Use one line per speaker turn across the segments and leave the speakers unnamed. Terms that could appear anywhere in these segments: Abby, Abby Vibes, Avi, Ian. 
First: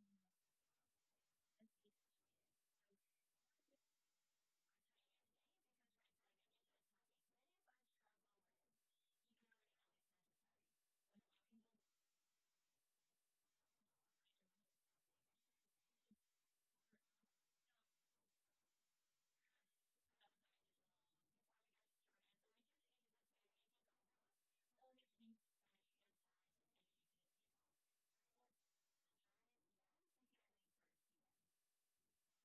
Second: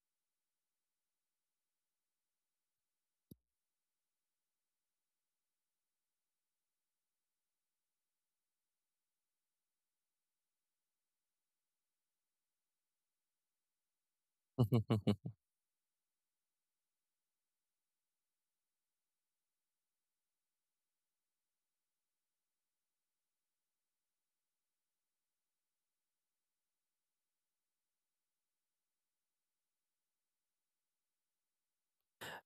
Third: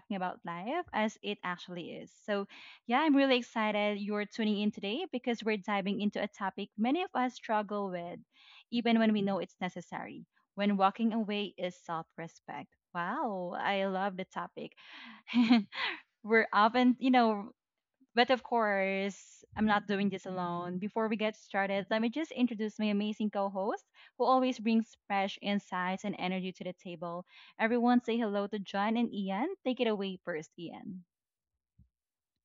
talking about life as it actually is. So, yeah, I'm really excited you're tuning in today because we're diving into a topic many of us struggle with, even when we know it's necessary. When walking away is self respect. Wow, I love the topic. We're often, you know, but of course, I'm not doing this alone. Before we get started, let me just introduce my amazing co host who always brings fresh insights and energy to the table. Everyone say hello to John and Ian. Take it away first, Ian.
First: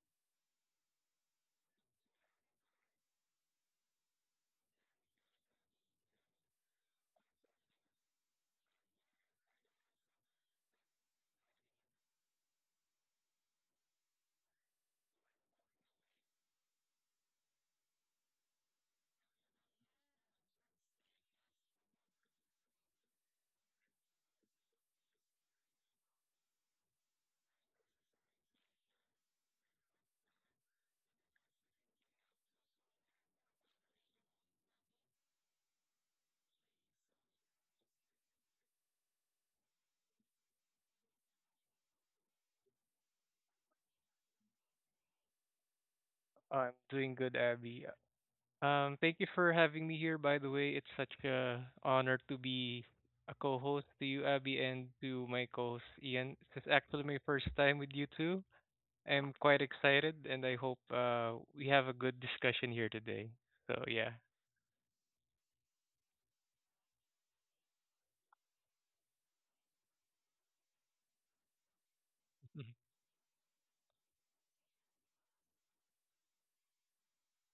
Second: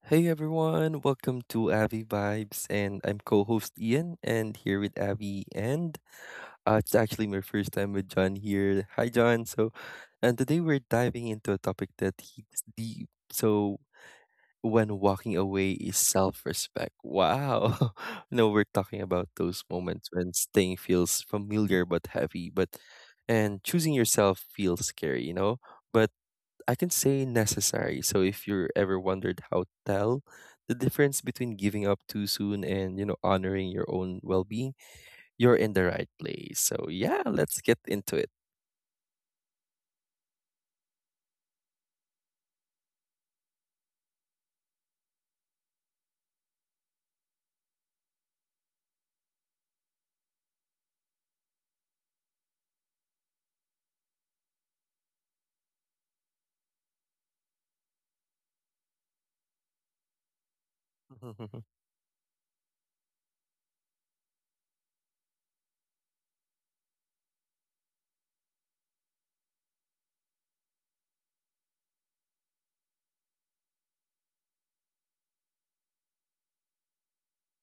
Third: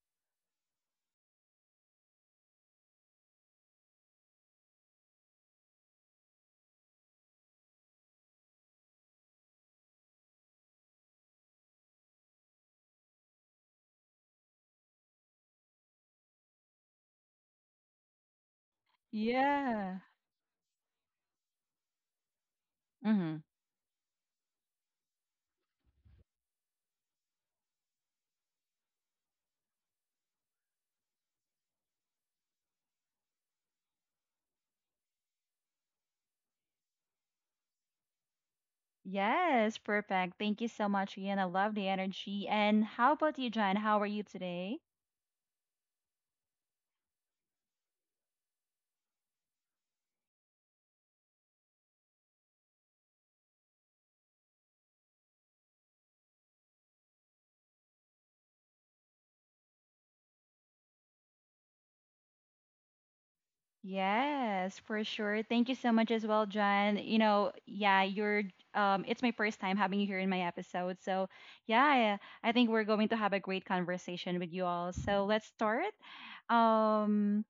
Hey everyone, welcome to Abby Vibes, and I'm co-host Ian, and here with Abby, and it's actually my first time with John here. Hi John. So, and today we're diving into a topic that hits deep. So, when walking away is self-respect. Wow. No, we're talking about those
Yeah.
moments when staying feels familiar but heavy, but
Mm-hmm.
and choosing yourself feels scary. But I can say necessary. So if you're ever wondered how to tell the difference between giving up too soon and, honoring your own well-being, you're in the right place. So yeah, let's get into it.
Yes, perfect. Thank you so much, Ian. I love the energy. And how about you, John? How are you today?
I'm doing good, Abby. Thank you for having me here. By the way, it's such a honor to be a co-host to you, Abby, and to my co-host Ian. This is actually my first time with you two. I'm quite excited, and I hope we have a good discussion here today. So yeah.
Yes, for sure. Thank you so much as well, John. You know, yeah, you're it's my first time having you here in my episode. So, yeah, I
Mhm.
think we're going to have a great conversation with you all. So, let's start. Um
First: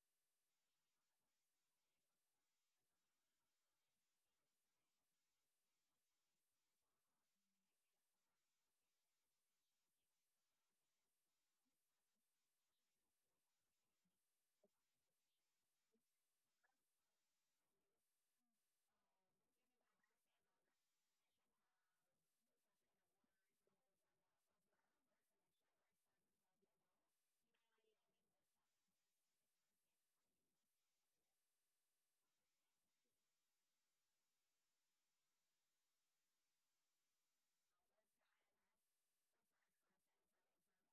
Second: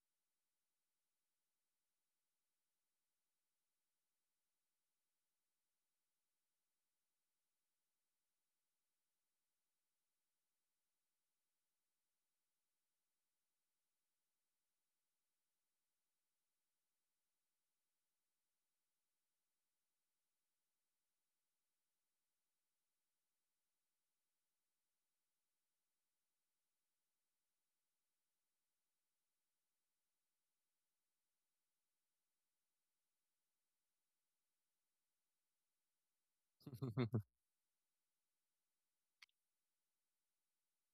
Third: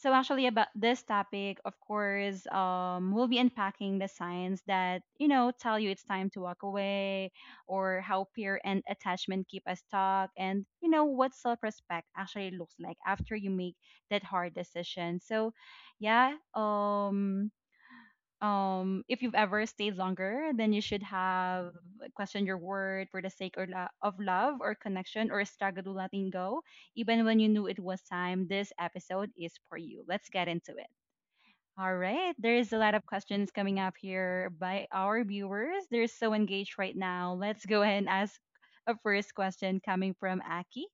so actually about this topic, of course, we'll be unpacking the signs that, you know, tell you it's time to walk away or how peer and attachment keep us stuck and, you know, what self-respect actually looks like after you make that hard decision. So, yeah, if you've ever stayed longer then you should have, like, questioned your word for the sake or of love or connection or struggle to letting go even when you knew it was time, this episode is for you. Let's get into it. All right, there's a lot of questions coming up here by our viewers. They're so engaged right now. Let's go ahead and ask a first question coming from Aki.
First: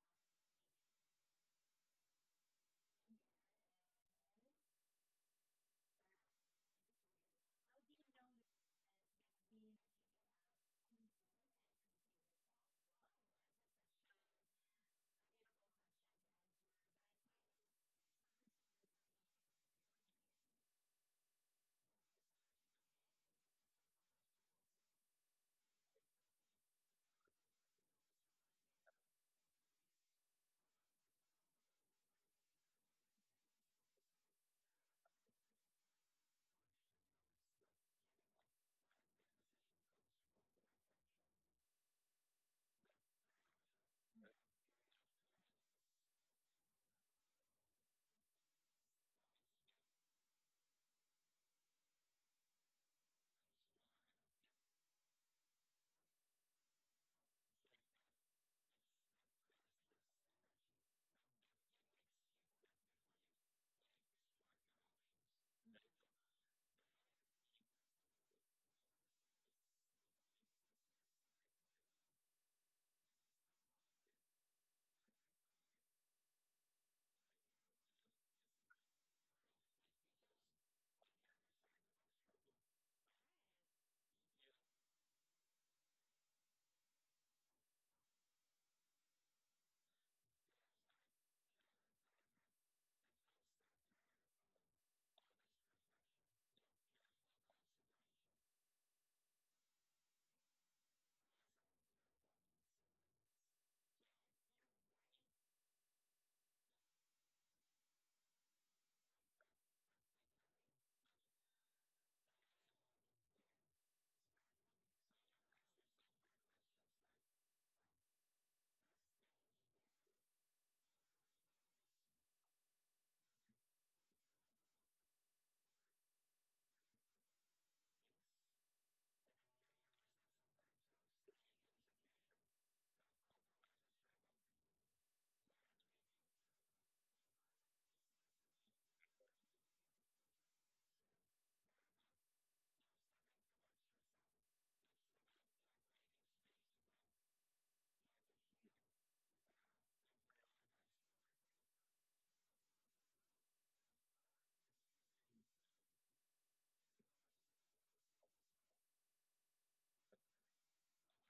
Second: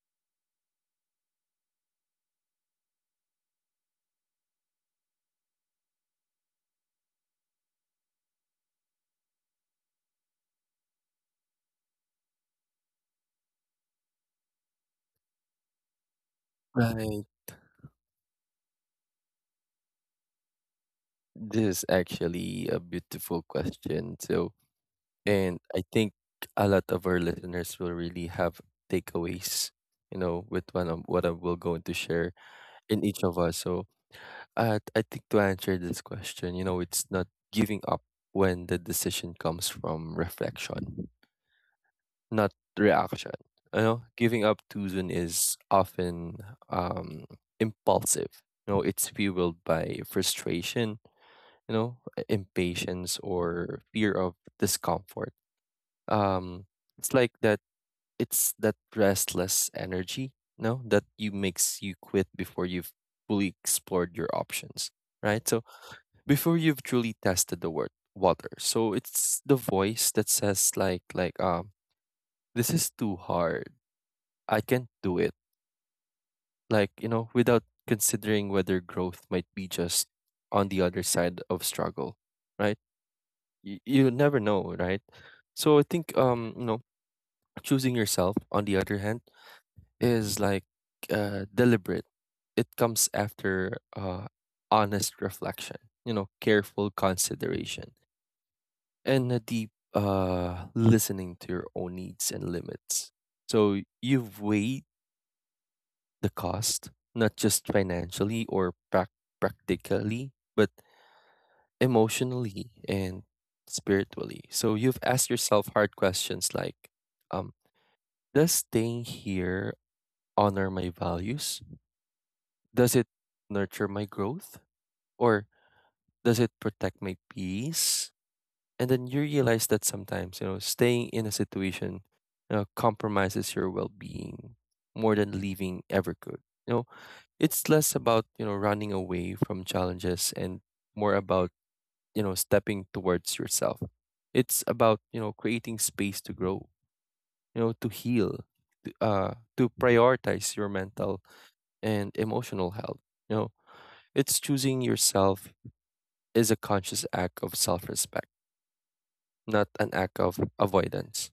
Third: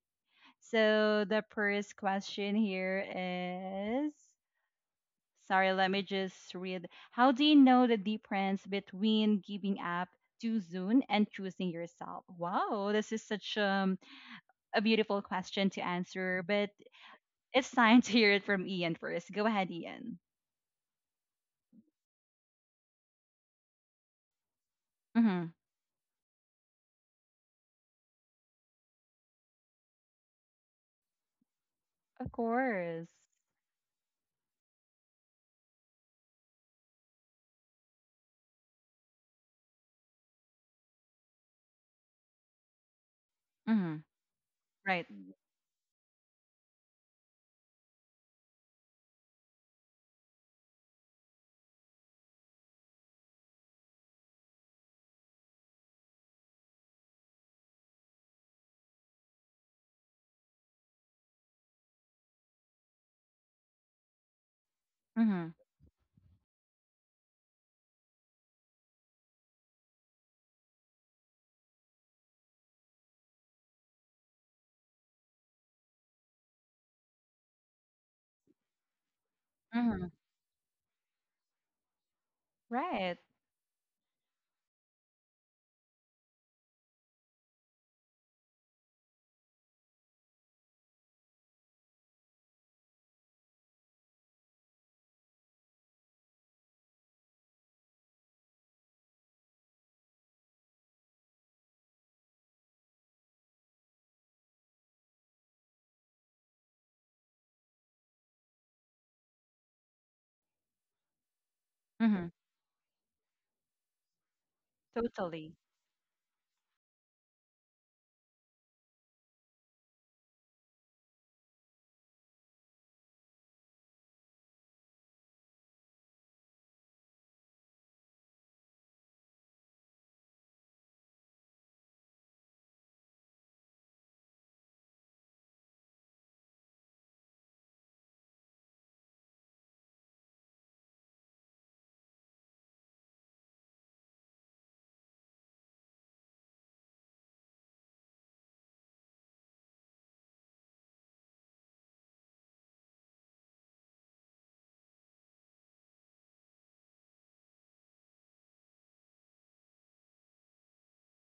So the first question here is, sorry, let me just read. How do you know the difference between giving up too soon and choosing yourself? Wow, this is such a beautiful question to answer, but
Right.
it's time to hear it from Ian first. Go ahead, Ian.
This is actually a beautiful question. So,
Mm-hmm.
and I think a lot of our listeners will really have takeaways, you know, with one of what I will going to share
Of course.
in each of us. So I think to answer this question, you know, it's not giving up when the decision comes from reflection, not reaction. You
Mm-hmm.
know, giving up too
Right.
soon is often um impulsive. You know, it's fueled by frustration, you know, impatience or fear of discomfort. Um it's like that it's that restless energy, no, that you makes you quit before you've fully explored your options, right?
Mm-hmm.
So before you've truly tested the word water. So it's the voice that says like this is too hard. I can't do it. Like, you know, without considering whether growth might be
Mm-hmm.
just on the other side of struggle, right?
Right.
You never know, right? So I think you know, choosing yourself on the other hand is like deliberate. It comes after honest reflection, you know, careful consideration, and a deep listening to your own needs and limits. So you've weighed the cost, not just financially or practically, but
Mm-hmm.
emotionally and spiritually. So you've asked
Totally.
yourself hard questions like, um, does staying here honor my values? Does it nurture my growth or does it protect my peace? And then you realize that sometimes, you know, staying in a situation you know, compromises your well being more than leaving ever could. You know, it's less about, you know, running away from challenges and more about, you know, stepping towards yourself. It's about, you know, creating space to grow, you know, to heal, to prioritize your mental and emotional health. You know, it's choosing yourself is a conscious act of self respect, not an act of avoidance.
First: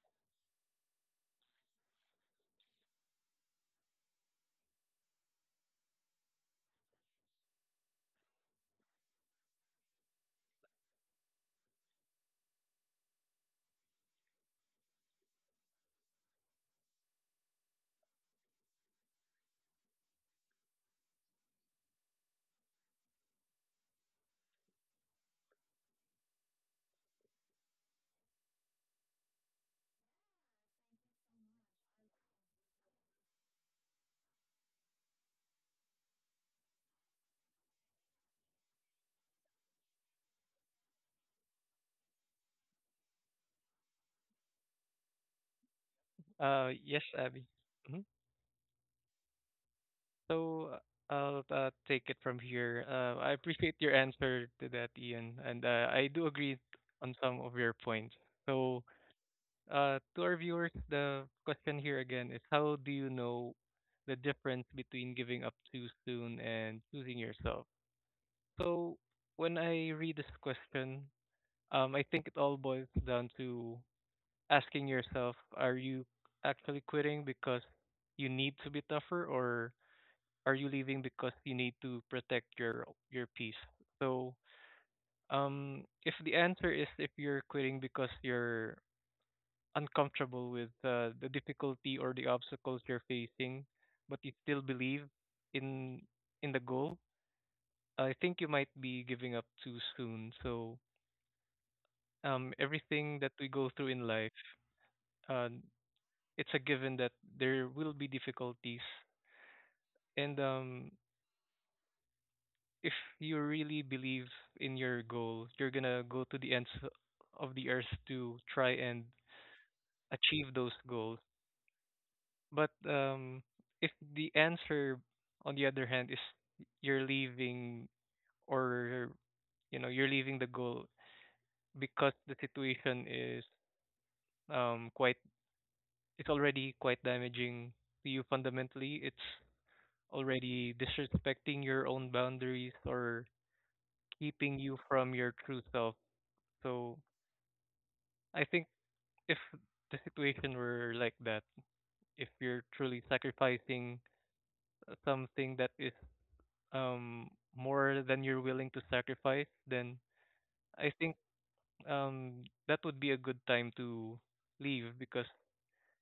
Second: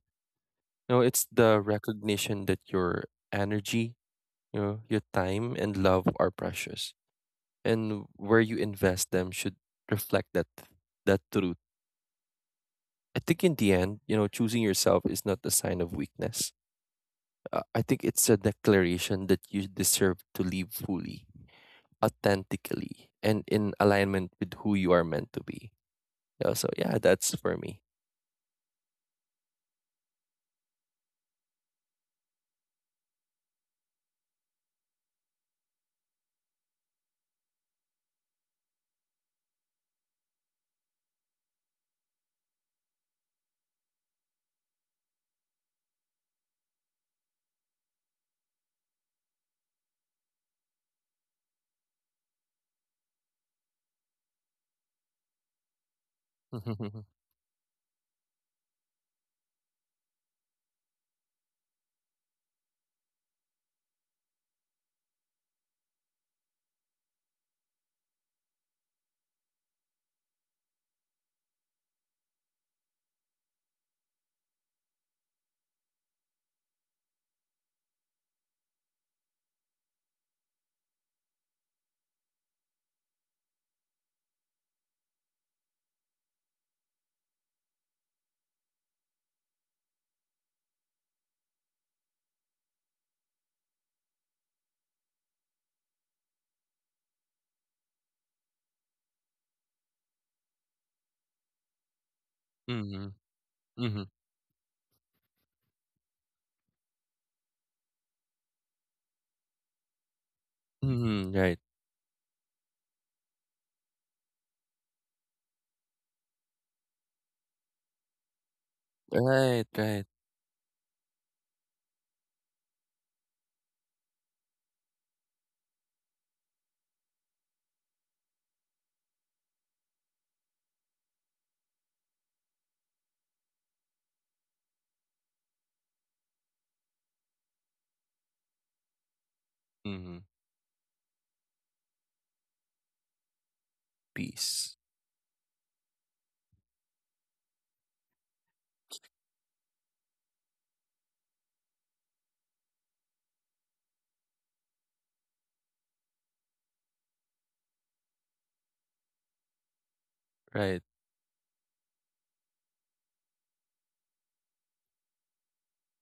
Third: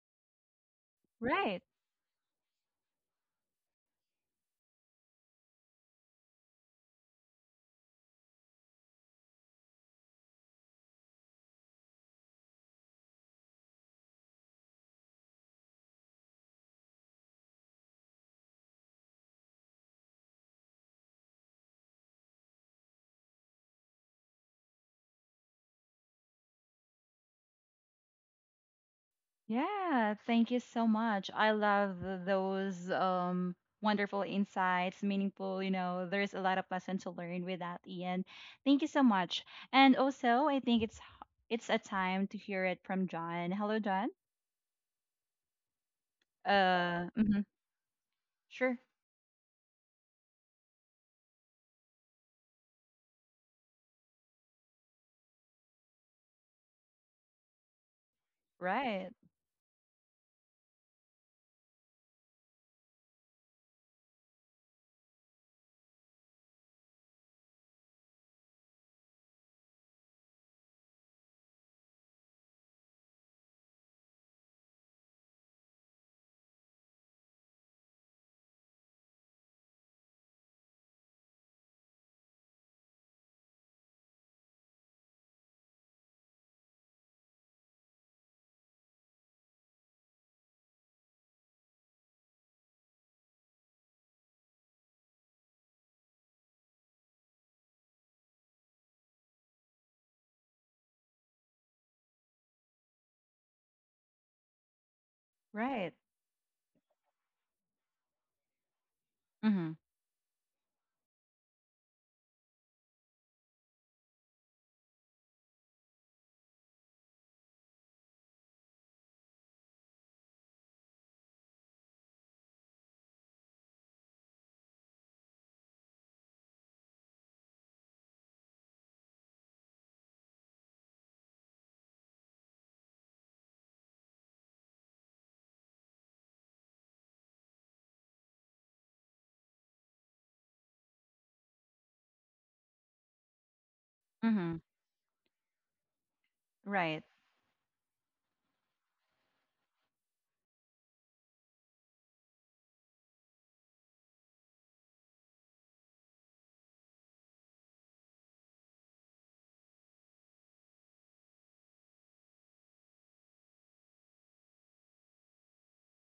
You know, it's the
Right.
recognition that your energy, you know, your time and love are precious. And where you invest them should reflect that truth. I think in the end, you know, choosing yourself is not a sign of weakness. I think it's a declaration that you deserve to live fully, authentically, and in alignment with who you are meant to be. Yeah, so yeah, that's for me.
Yeah, thank you so much. I love those wonderful insights, meaningful, you know, there's a lot of lesson to learn with that, Ian. Thank you so much. And also, I think it's a time to hear it from John. Hello, John.
Yes,
Mhm.
Abby. Hmm.
Sure.
So I'll take it from here. I appreciate your answer to that, Ian, and I do agree on some of your points. So.
Right.
To our viewers, the question here again is how do you know the difference between giving up too soon and choosing yourself? So when I read this question, I think it all boils down to asking yourself, are you actually quitting because you need to be tougher or are you leaving because you need to protect your peace? So if the answer is if you're quitting because you're uncomfortable with the difficulty or the obstacles you're facing, but you still believe in in the goal, I think you might be giving up too soon. So
Hmm.
everything that we go through in life, uh,
Right.
it's a given that there will be difficulties,
Mhm.
and
Mhm, right.
if you really believe in your goal, you're gonna go to the ends of the earth to try and
Right, right.
achieve those goals. But if the answer, on the other hand, is you're leaving or you know you're leaving the goal because the situation is quite it's already quite damaging to you fundamentally. It's
Mhm.
already disrespecting your own boundaries or keeping
Mhm.
Peace.
you from your true self. So
Right.
I think if the situation were like that, if you're truly sacrificing something that is um more than you're willing to sacrifice, then
Right.
I think that would be a good time to leave because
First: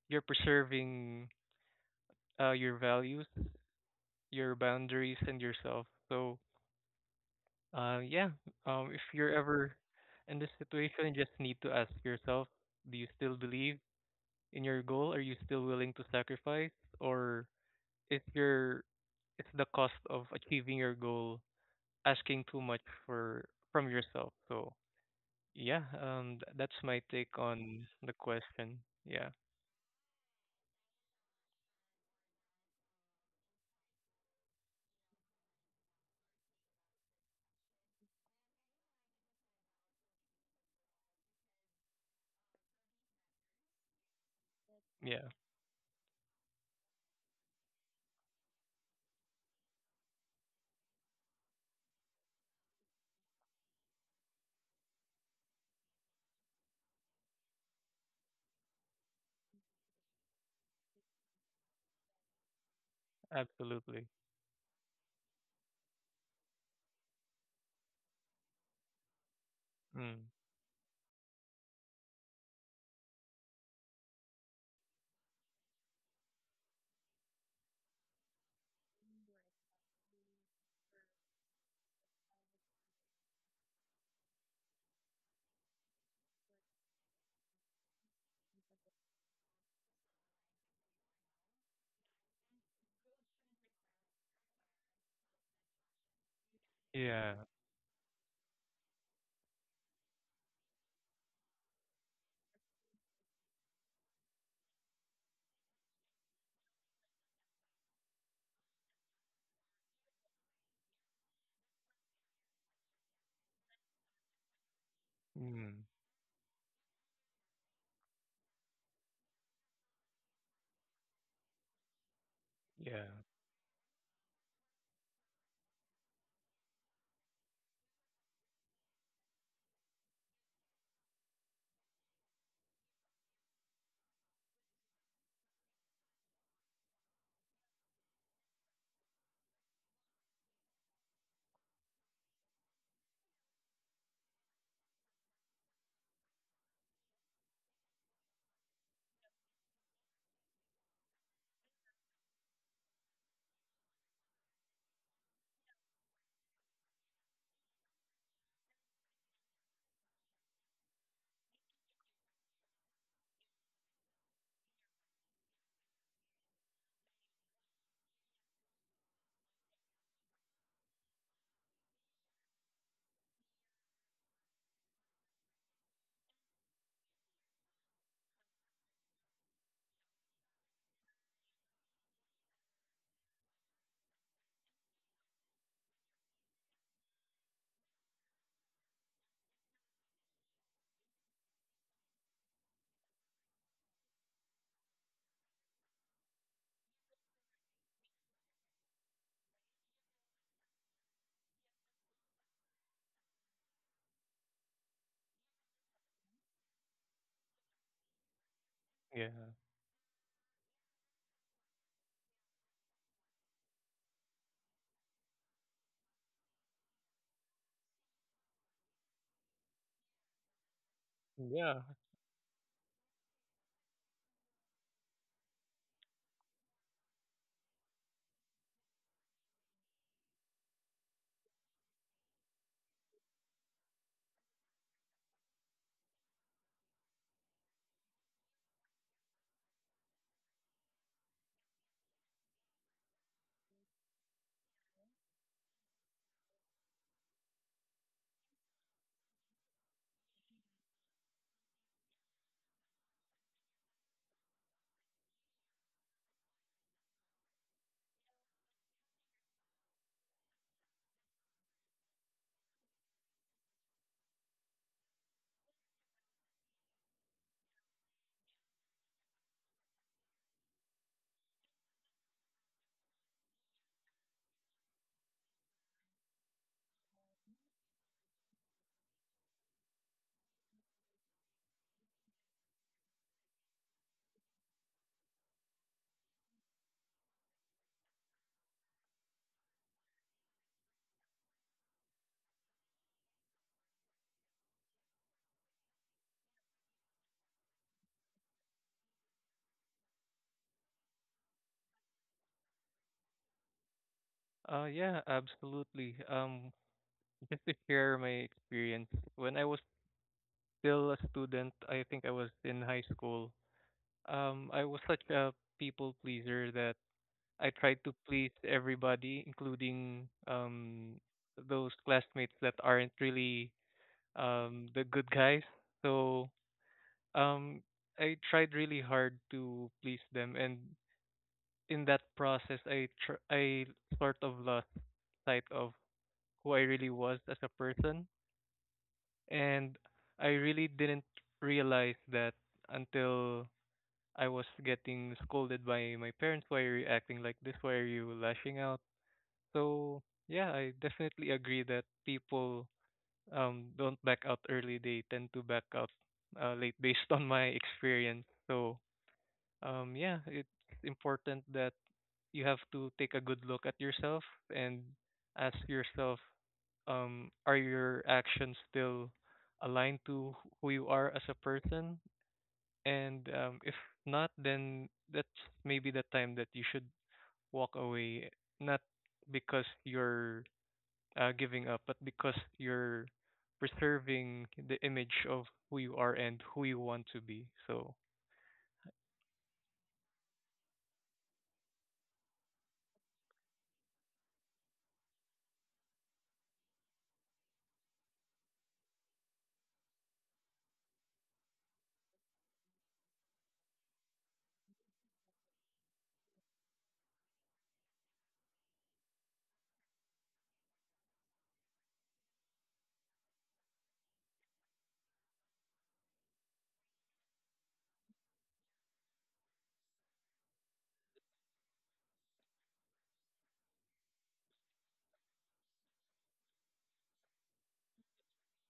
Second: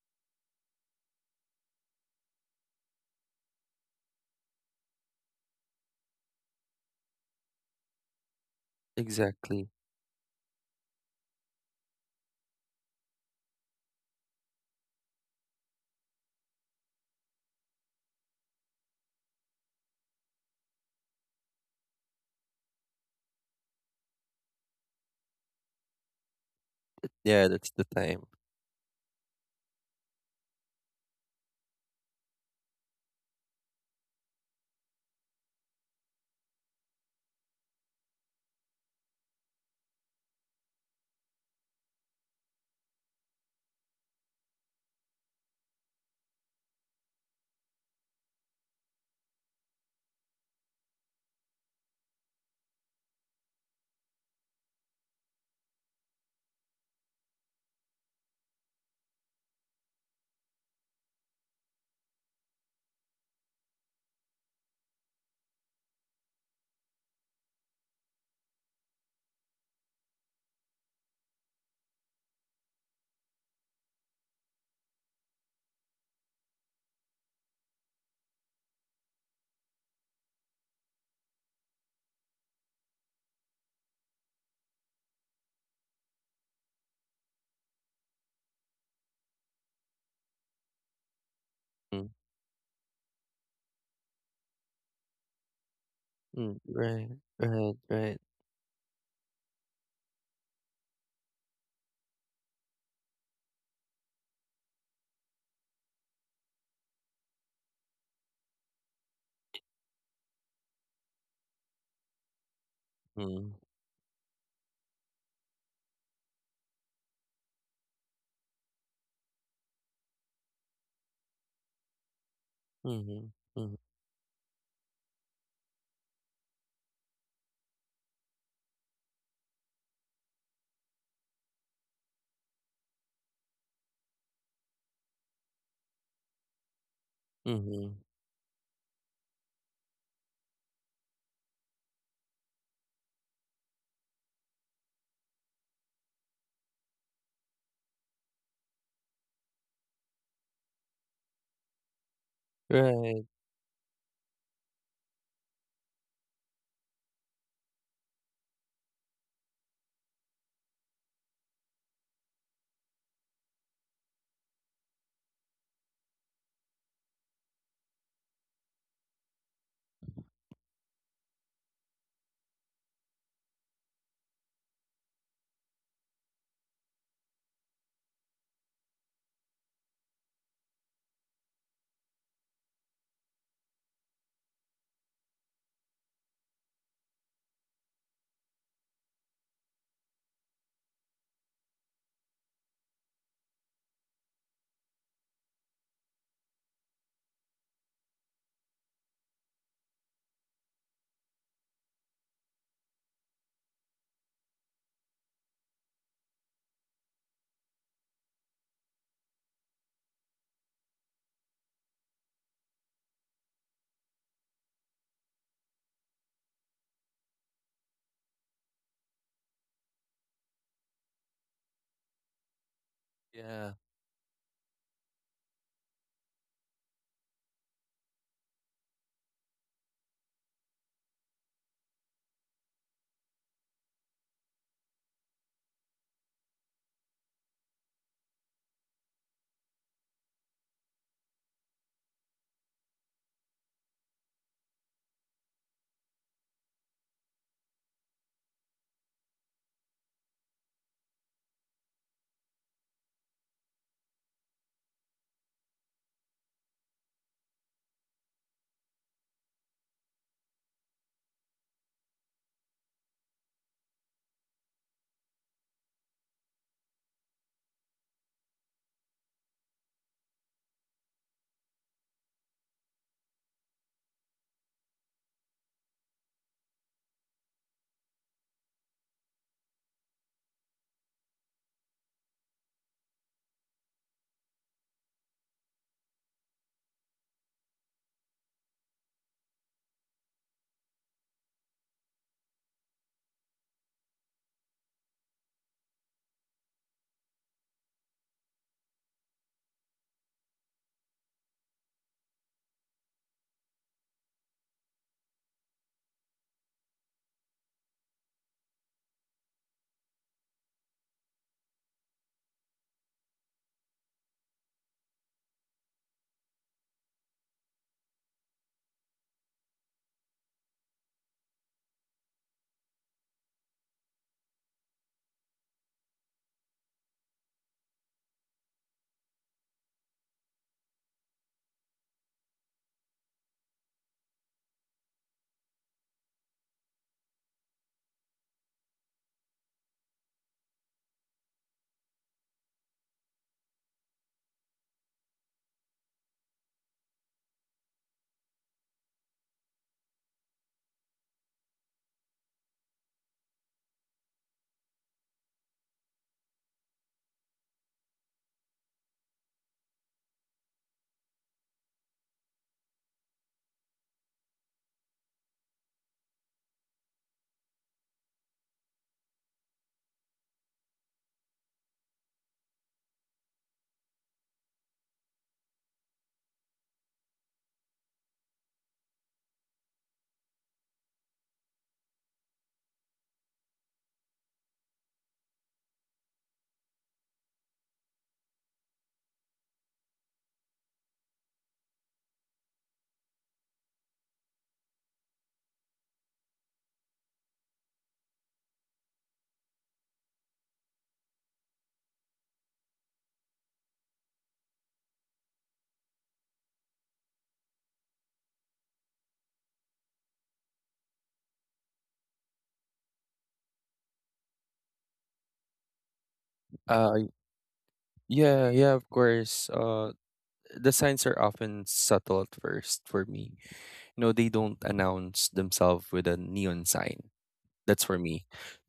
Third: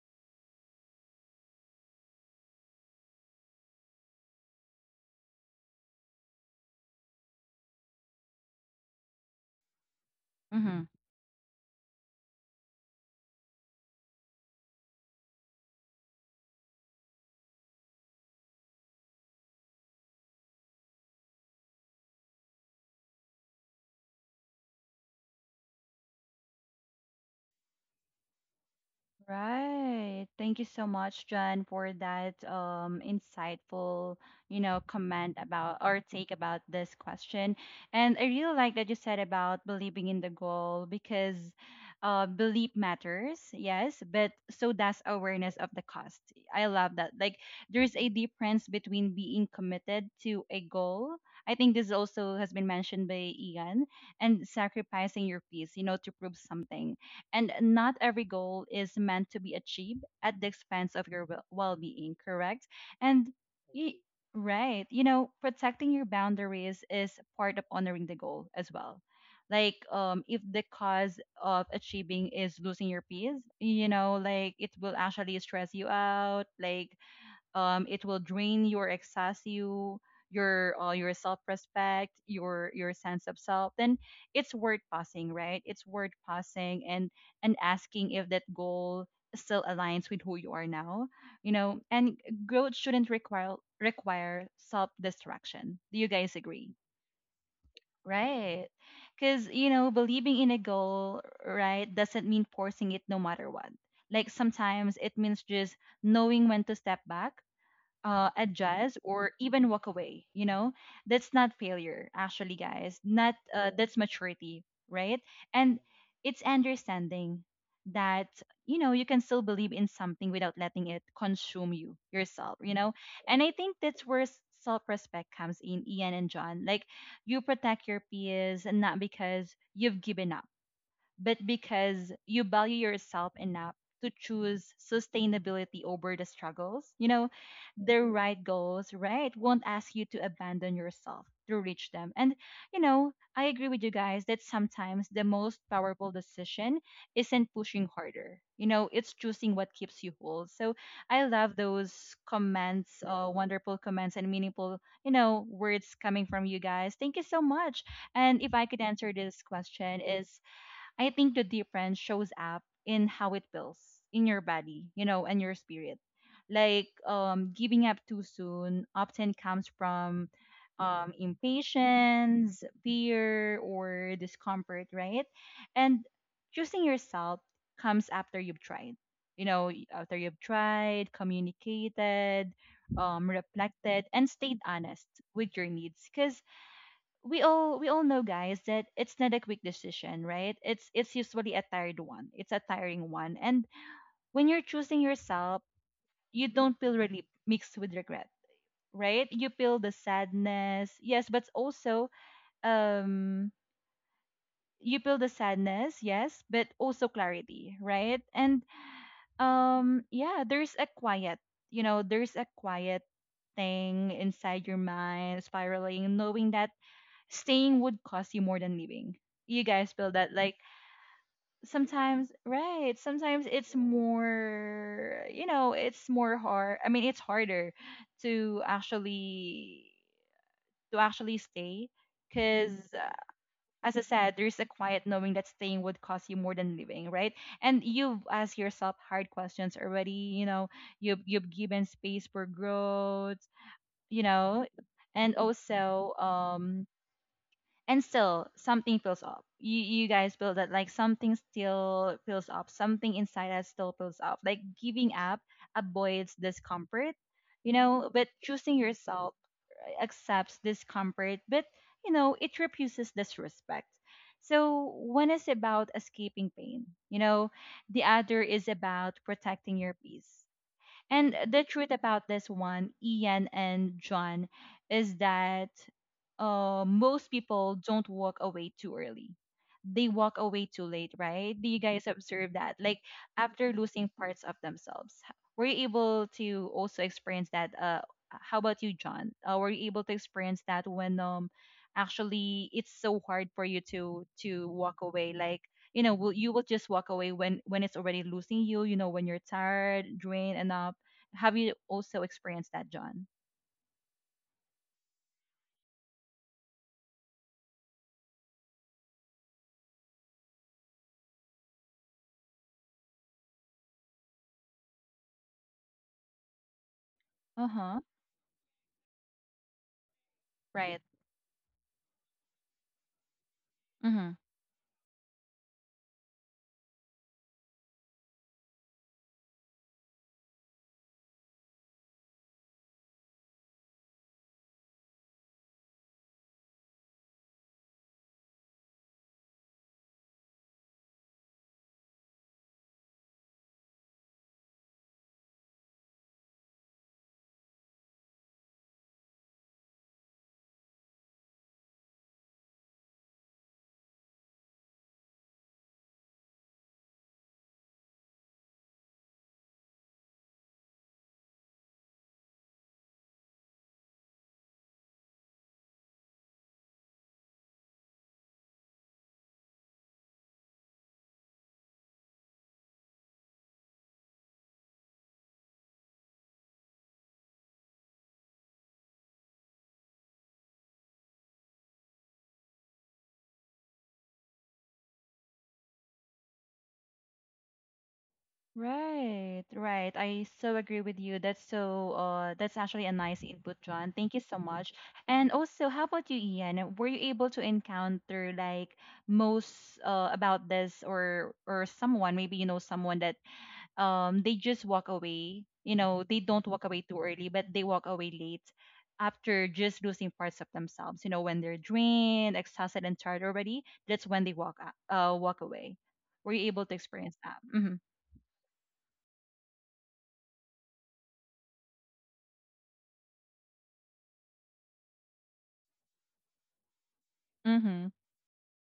you're preserving your values, your boundaries and yourself. So yeah, if you're
Exactly.
ever in this
Mhm.
situation you just need to ask yourself, do you still believe in your goal? Are you still willing to sacrifice? Or is your is the cost of achieving your goal asking too much for from yourself? So yeah, that's my take
Yeah, that's the
on the
time.
question. Yeah,
Right. Thank you so much, John, for that insightful, you know, comment about or take about this question. And I really like that you said about believing in the goal because belief matters, yes, but so does
yeah,
awareness of the cost. I love that. Like, there's a difference between being committed to a goal. I think this also has been mentioned by Ian and sacrificing your peace, you know, to prove something, and not every goal is meant to be achieved at the expense of your well being, correct? And y-
absolutely.
right, you know, protecting your boundaries is part of honoring the goal as well. Like,
Mm.
if the cause of achieving is losing your peace, you know, like it will actually stress you out, like, it will drain your excess you, your self-respect, your sense of self, then it's worth pausing, right? It's worth pausing and asking if that goal still aligns with who you are now, you know.
Mm,
And growth shouldn't require self-destruction. Do you guys
mm,
agree?
right,
Yeah,
right, right.
Right, because you know believing in a goal, right, doesn't mean forcing it no matter what. Like sometimes it means just knowing when to step back, adjust, or even walk away, you know. That's not failure actually, guys, not
Mm,
that's maturity, right. And
mm.
it's understanding that, you know, you can still believe in something without letting it consume you yourself, you know.
Yeah,
mhm,
And I
mhm,
think that's where self-respect comes in, Ian and John. Like, you protect your peers and not because you've given up, but because you value yourself enough to choose sustainability over the struggles. You know,
mhm.
the right goals, right, won't ask you to abandon yourself to reach them. And, you know, I agree with you guys that sometimes the most powerful decision isn't pushing harder. You know, it's choosing what keeps you whole. So I love those comments,
Right.
wonderful comments and meaningful, you know, words coming from you guys. Thank you so much. And if I could answer this question is I think the difference shows up in how it feels in your body, you know, and your spirit. Like, giving up too soon often comes from impatience, fear, or discomfort, right? And choosing yourself comes after you've tried. You know, after you've tried, communicated, reflected, and stayed honest with your needs. Because we all know, guys, that it's not a quick decision, right? It's usually a tired one. It's a tiring one. And when you're choosing yourself, you don't feel relief mixed with regret. Right, you feel the sadness, yes, but also um you feel the sadness yes but also clarity right. And
yeah,
yeah, there's a quiet, you know, there's a quiet thing inside your mind spiraling, knowing that staying would cost you more than leaving. You guys feel that? Like
yeah.
sometimes, right, sometimes
Yeah.
it's more, you know, it's more hard, I mean it's harder to actually stay because, as I said, there's a quiet knowing that staying would cost you more than living, right? And you've asked yourself hard questions already, you know, you've given space for growth, you know, and also and still something fills up you. You guys feel that? Like something still fills up, something inside us still fills up. Like giving up avoids discomfort, you know, but choosing yourself, accepts discomfort, but you know it refuses disrespect. So one is about escaping pain, you know, the other is about protecting your peace. And the truth about this one, Ian and John, is that, most people don't walk away too early. They walk away too late, right? Do you guys observe that? Like after losing parts of themselves, were you able to also experience that? How about you, John? Were you able to experience that when actually it's so hard for you to walk away? Like you know, will you will just walk away when it's already losing you. You know, when you're tired, drained enough, have you also experienced that, John?
Yeah, absolutely. Just to share my experience, when I was still a student, I think I was in high school. I was such a people pleaser that I tried
Uh-huh.
to please everybody, including
Right.
those classmates that aren't really
Mm-hmm.
the good guys. So Um, I tried really hard to please them, and in that process, I sort of lost sight of who I really was as a person, and I really didn't realize that until I was getting scolded by my parents. Why are you acting like this? Why are you lashing out? So yeah, I definitely agree that people don't back out early. They tend to back out late, based on my experience. So yeah, it's important that you have to take a good look at yourself and ask yourself are your actions still aligned to who you are as a person, and if not then that's maybe the time that you should walk away, not because you're giving up but because you're preserving the image of who you are and who you want to be. So
Right, right. I so agree with you. That's so that's actually a nice input, John. Thank you so much. And also, how about you, Ian? Were you able to encounter like most about this or someone, maybe you know someone that they just walk away, you know they don't walk away too early but they walk away late after just losing parts of themselves, you know, when they're drained, exhausted, and tired already, that's when they walk out, walk away. Were you able to
Uh,
experience that? Mhm.
yeah, yeah, of course. The signs are often subtle at first for me. You know, they don't announce themselves with a neon sign. That's
Mhm.
for me.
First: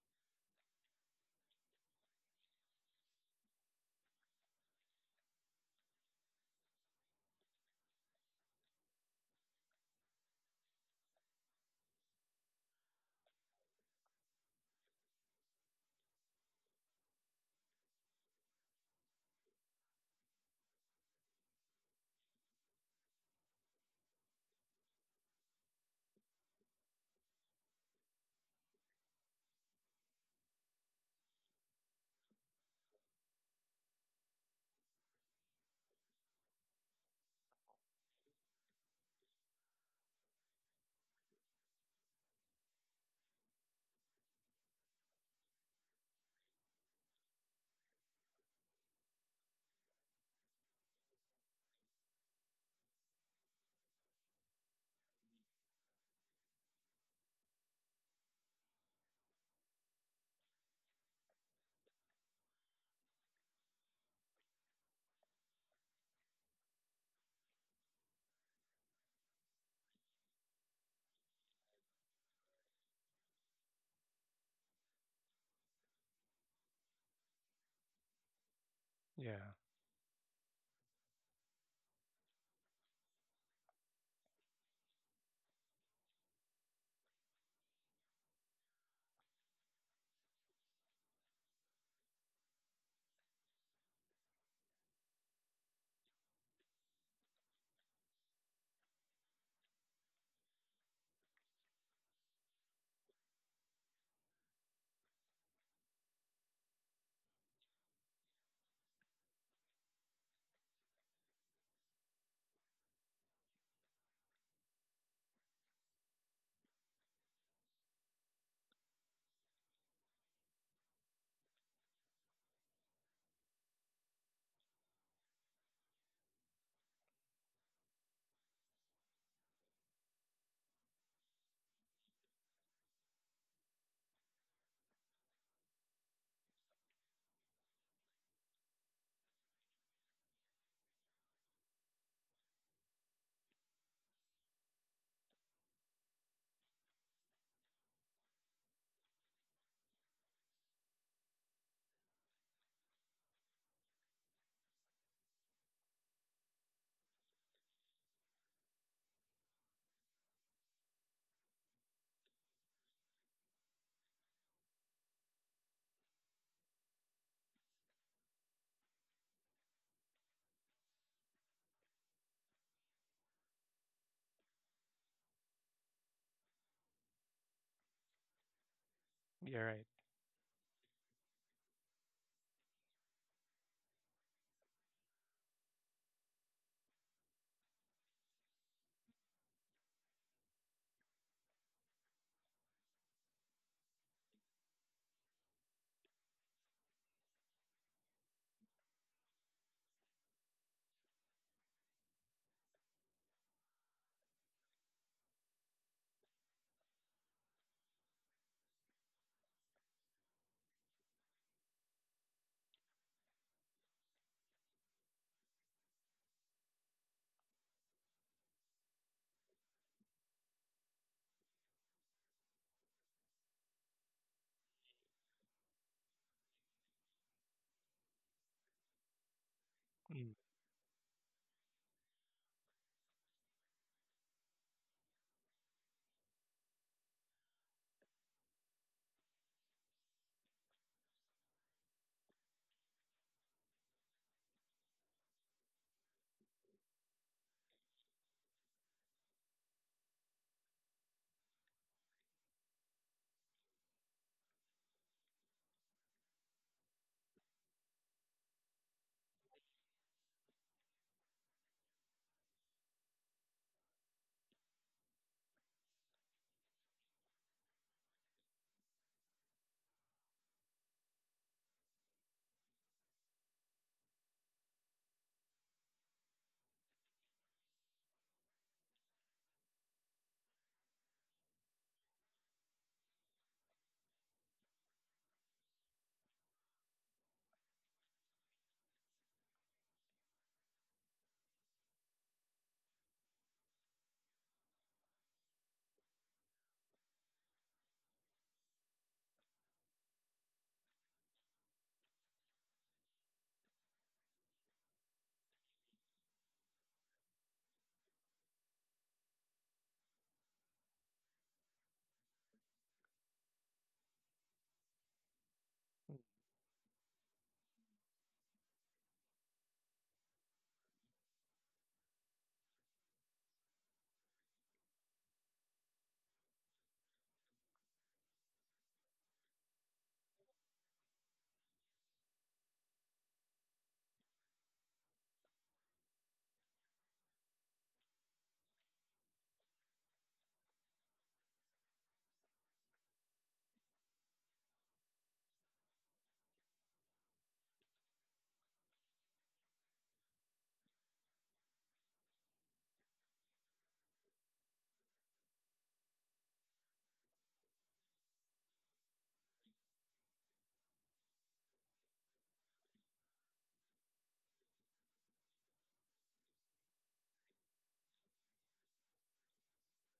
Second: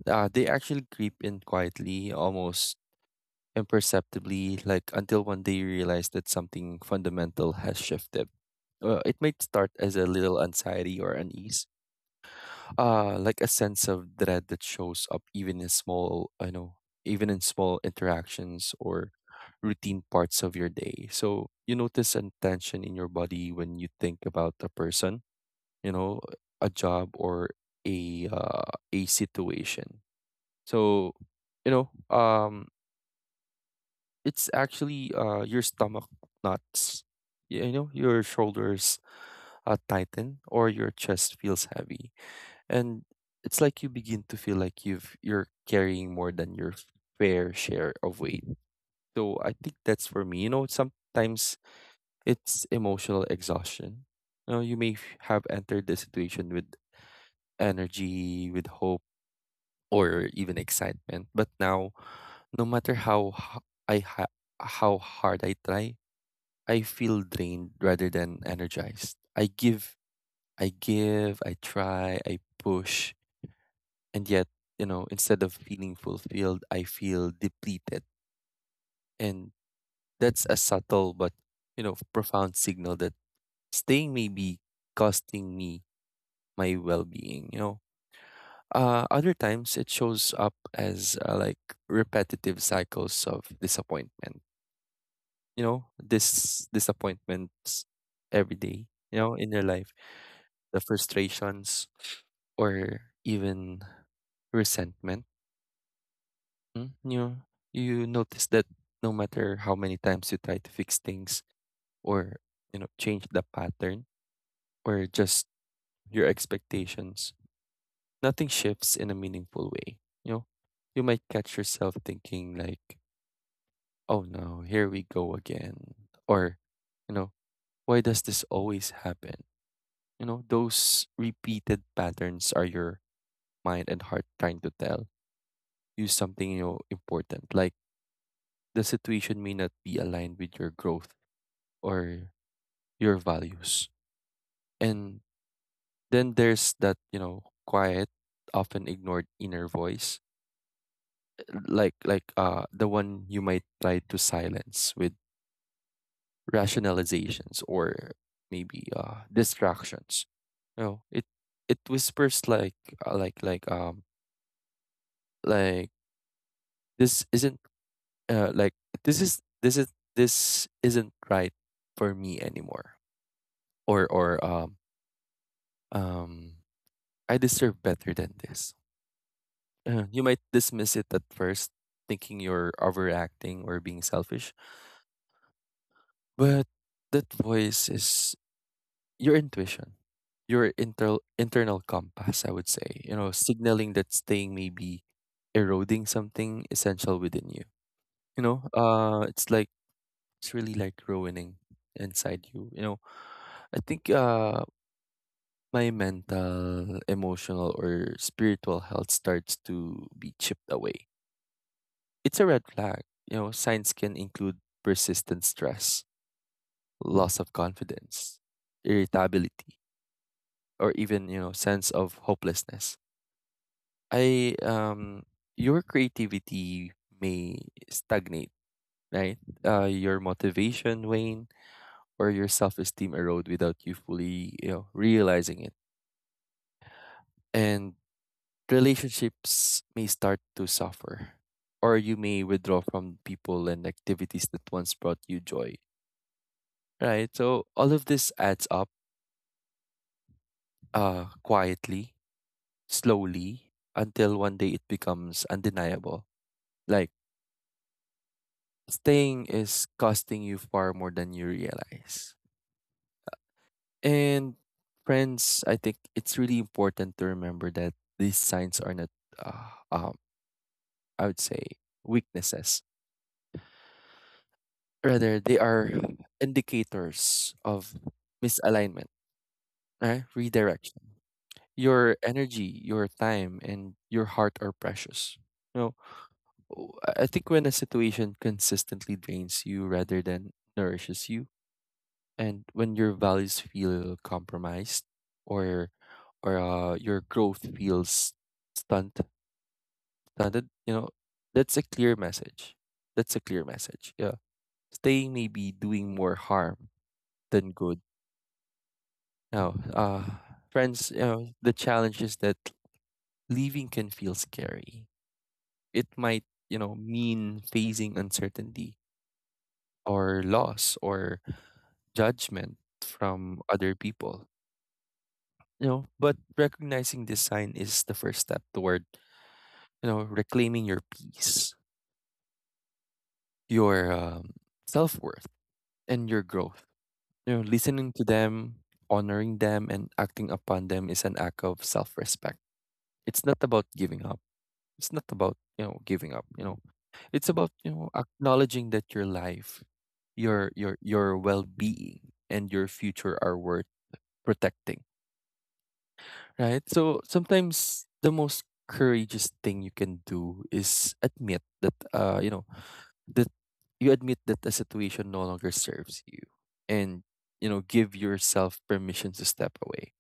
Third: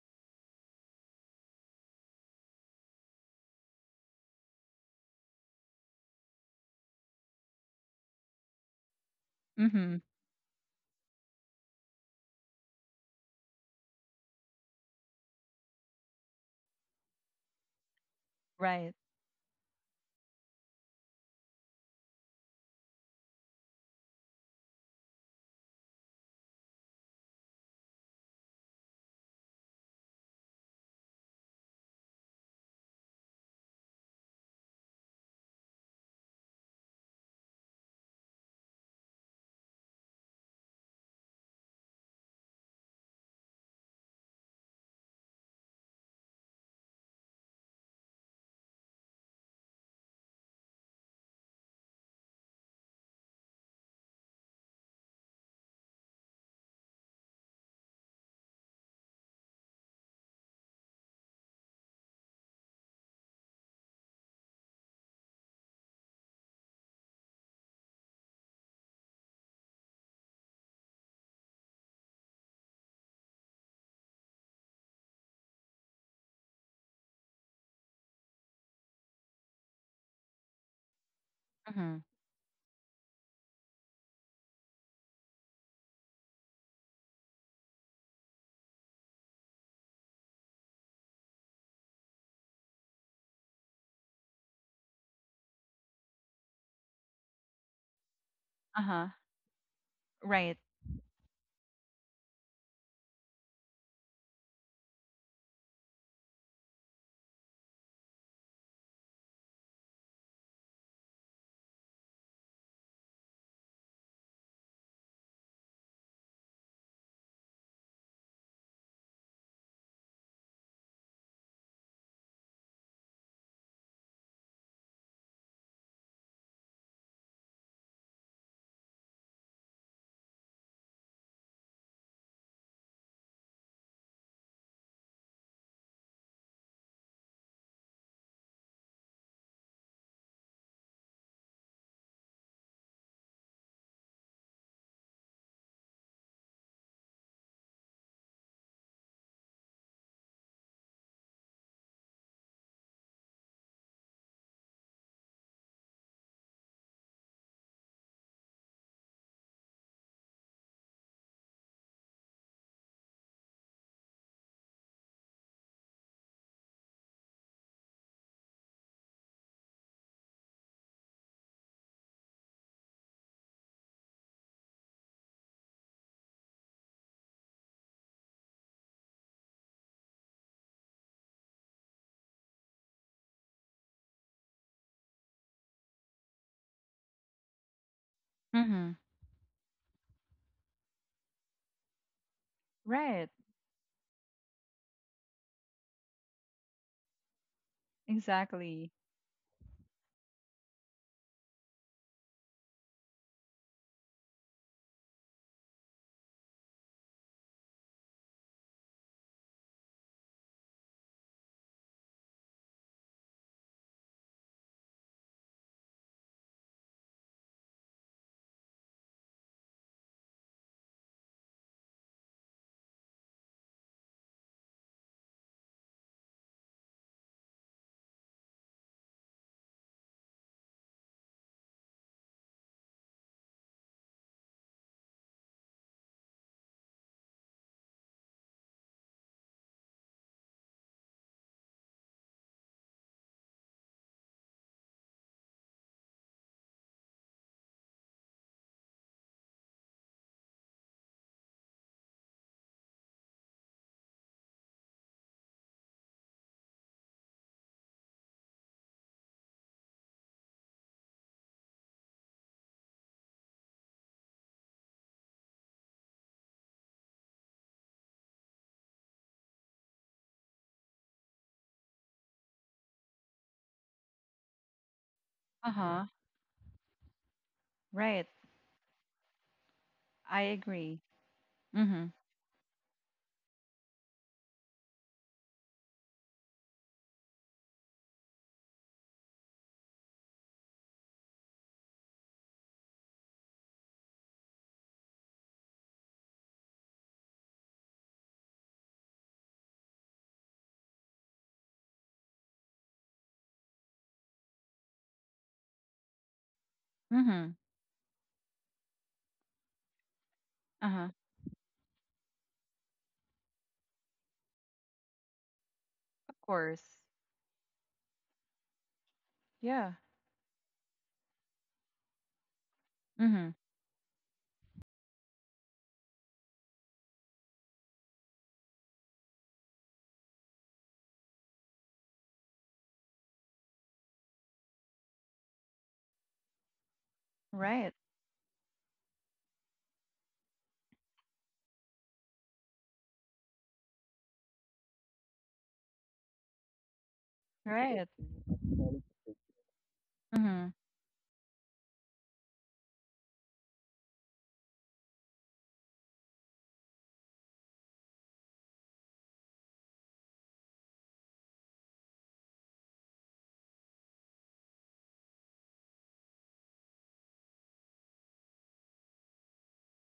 They actually creep in quietly, almost imperceptibly, like until one day you realize that something fundamental has shifted. It might start as
Mhm.
a little anxiety or unease, like a sense of dread that shows up even in even in small interactions
Right.
or routine parts of your day. So you notice a tension in your body when you think about a person, you know, a job or a situation. So you know, it's actually your stomach knots. You know, your shoulders tighten or your chest feels heavy. And it's like you begin to feel like you're carrying more than your fair share of weight. So I think that's for me. You know, sometimes it's emotional exhaustion. You know, you may have entered the situation with energy, with hope, or even excitement, but now, no matter I ha- how hard I try, I feel drained rather than energized. I give, I try, I push, and yet, you know, instead of feeling fulfilled, I feel depleted. And
yeah,
that's a subtle but, you know,
Mhm.
profound signal that staying may be costing me my well-being, you know. Other times it shows up as like repetitive cycles of disappointment. You know, this disappointments every day,
Uh-huh.
you know, in your life
Right.
the frustrations or even resentment. Mm, you notice that no matter how many times you try to fix things or you know change the pattern or just your expectations, nothing shifts in a meaningful way. You know, you might catch yourself thinking like, "Oh no, here we go again," or you know, "Why does this always happen?" You know, those repeated patterns are your mind and heart trying to tell you something you know important like the situation may not be aligned with your growth or your values and then there's that you know quiet often ignored inner voice like the one you might try to silence with rationalizations or maybe distractions you know it it whispers like uh, like like um like this isn't uh like this is this is this isn't right for me anymore or um I deserve better than this.
you're right.
You might dismiss it at first, thinking you're overacting or being selfish, but that voice is
Mhm.
your intuition, your internal compass. I would say, you
Right.
know, signaling that staying may be eroding something essential within you. You know,
Exactly.
it's like it's really like ruining inside you. You know, I think my mental, emotional, or spiritual health starts to be chipped away. It's a red flag. You know, signs can include persistent stress, loss of confidence, irritability, or even, you know, sense of hopelessness. I your creativity may stagnate, right? Your
Mm,
motivation wane or your self-esteem erode without you fully, you know, realizing it. And relationships may start to suffer, or you may withdraw from people and activities that once brought you joy. Right? So all of this adds up quietly, slowly, until one day it becomes undeniable. Like, staying is costing you far more than you realize. And friends, I think it's really important to remember that these signs are not, uh, um, I would say, weaknesses. Rather, they are
Uh-huh.
indicators of
Right.
misalignment, right?
I agree.
Redirection.
Mhm.
Your energy, your time, and your heart are precious. You know, I think when a situation consistently drains you rather than nourishes you, and when your values feel compromised or or your growth feels stunt, stunted, you know, that's a clear message. That's a clear message. Yeah. Staying may be doing more harm
Mhm.
than good. No, friends,
Uh-huh.
you know, the challenge is that leaving can feel scary. It
Of
might, you know,
course.
mean facing uncertainty
Yeah.
or loss or judgment
Mhm.
from other people. You know, but recognizing this sign is the first step toward, you know, reclaiming your peace, your self-worth, and your growth. You know,
Right.
listening to them, honoring them, and acting upon them is an act of self-respect. It's not about giving up. It's not about, you know, giving up, you know. It's about, you
Right.
know, acknowledging that your life, your
Mhm.
your your well-being and your future are worth protecting, right? So sometimes the most courageous thing you can do is admit that you know, that you admit that the situation no longer serves you and you know, give yourself permission to step away.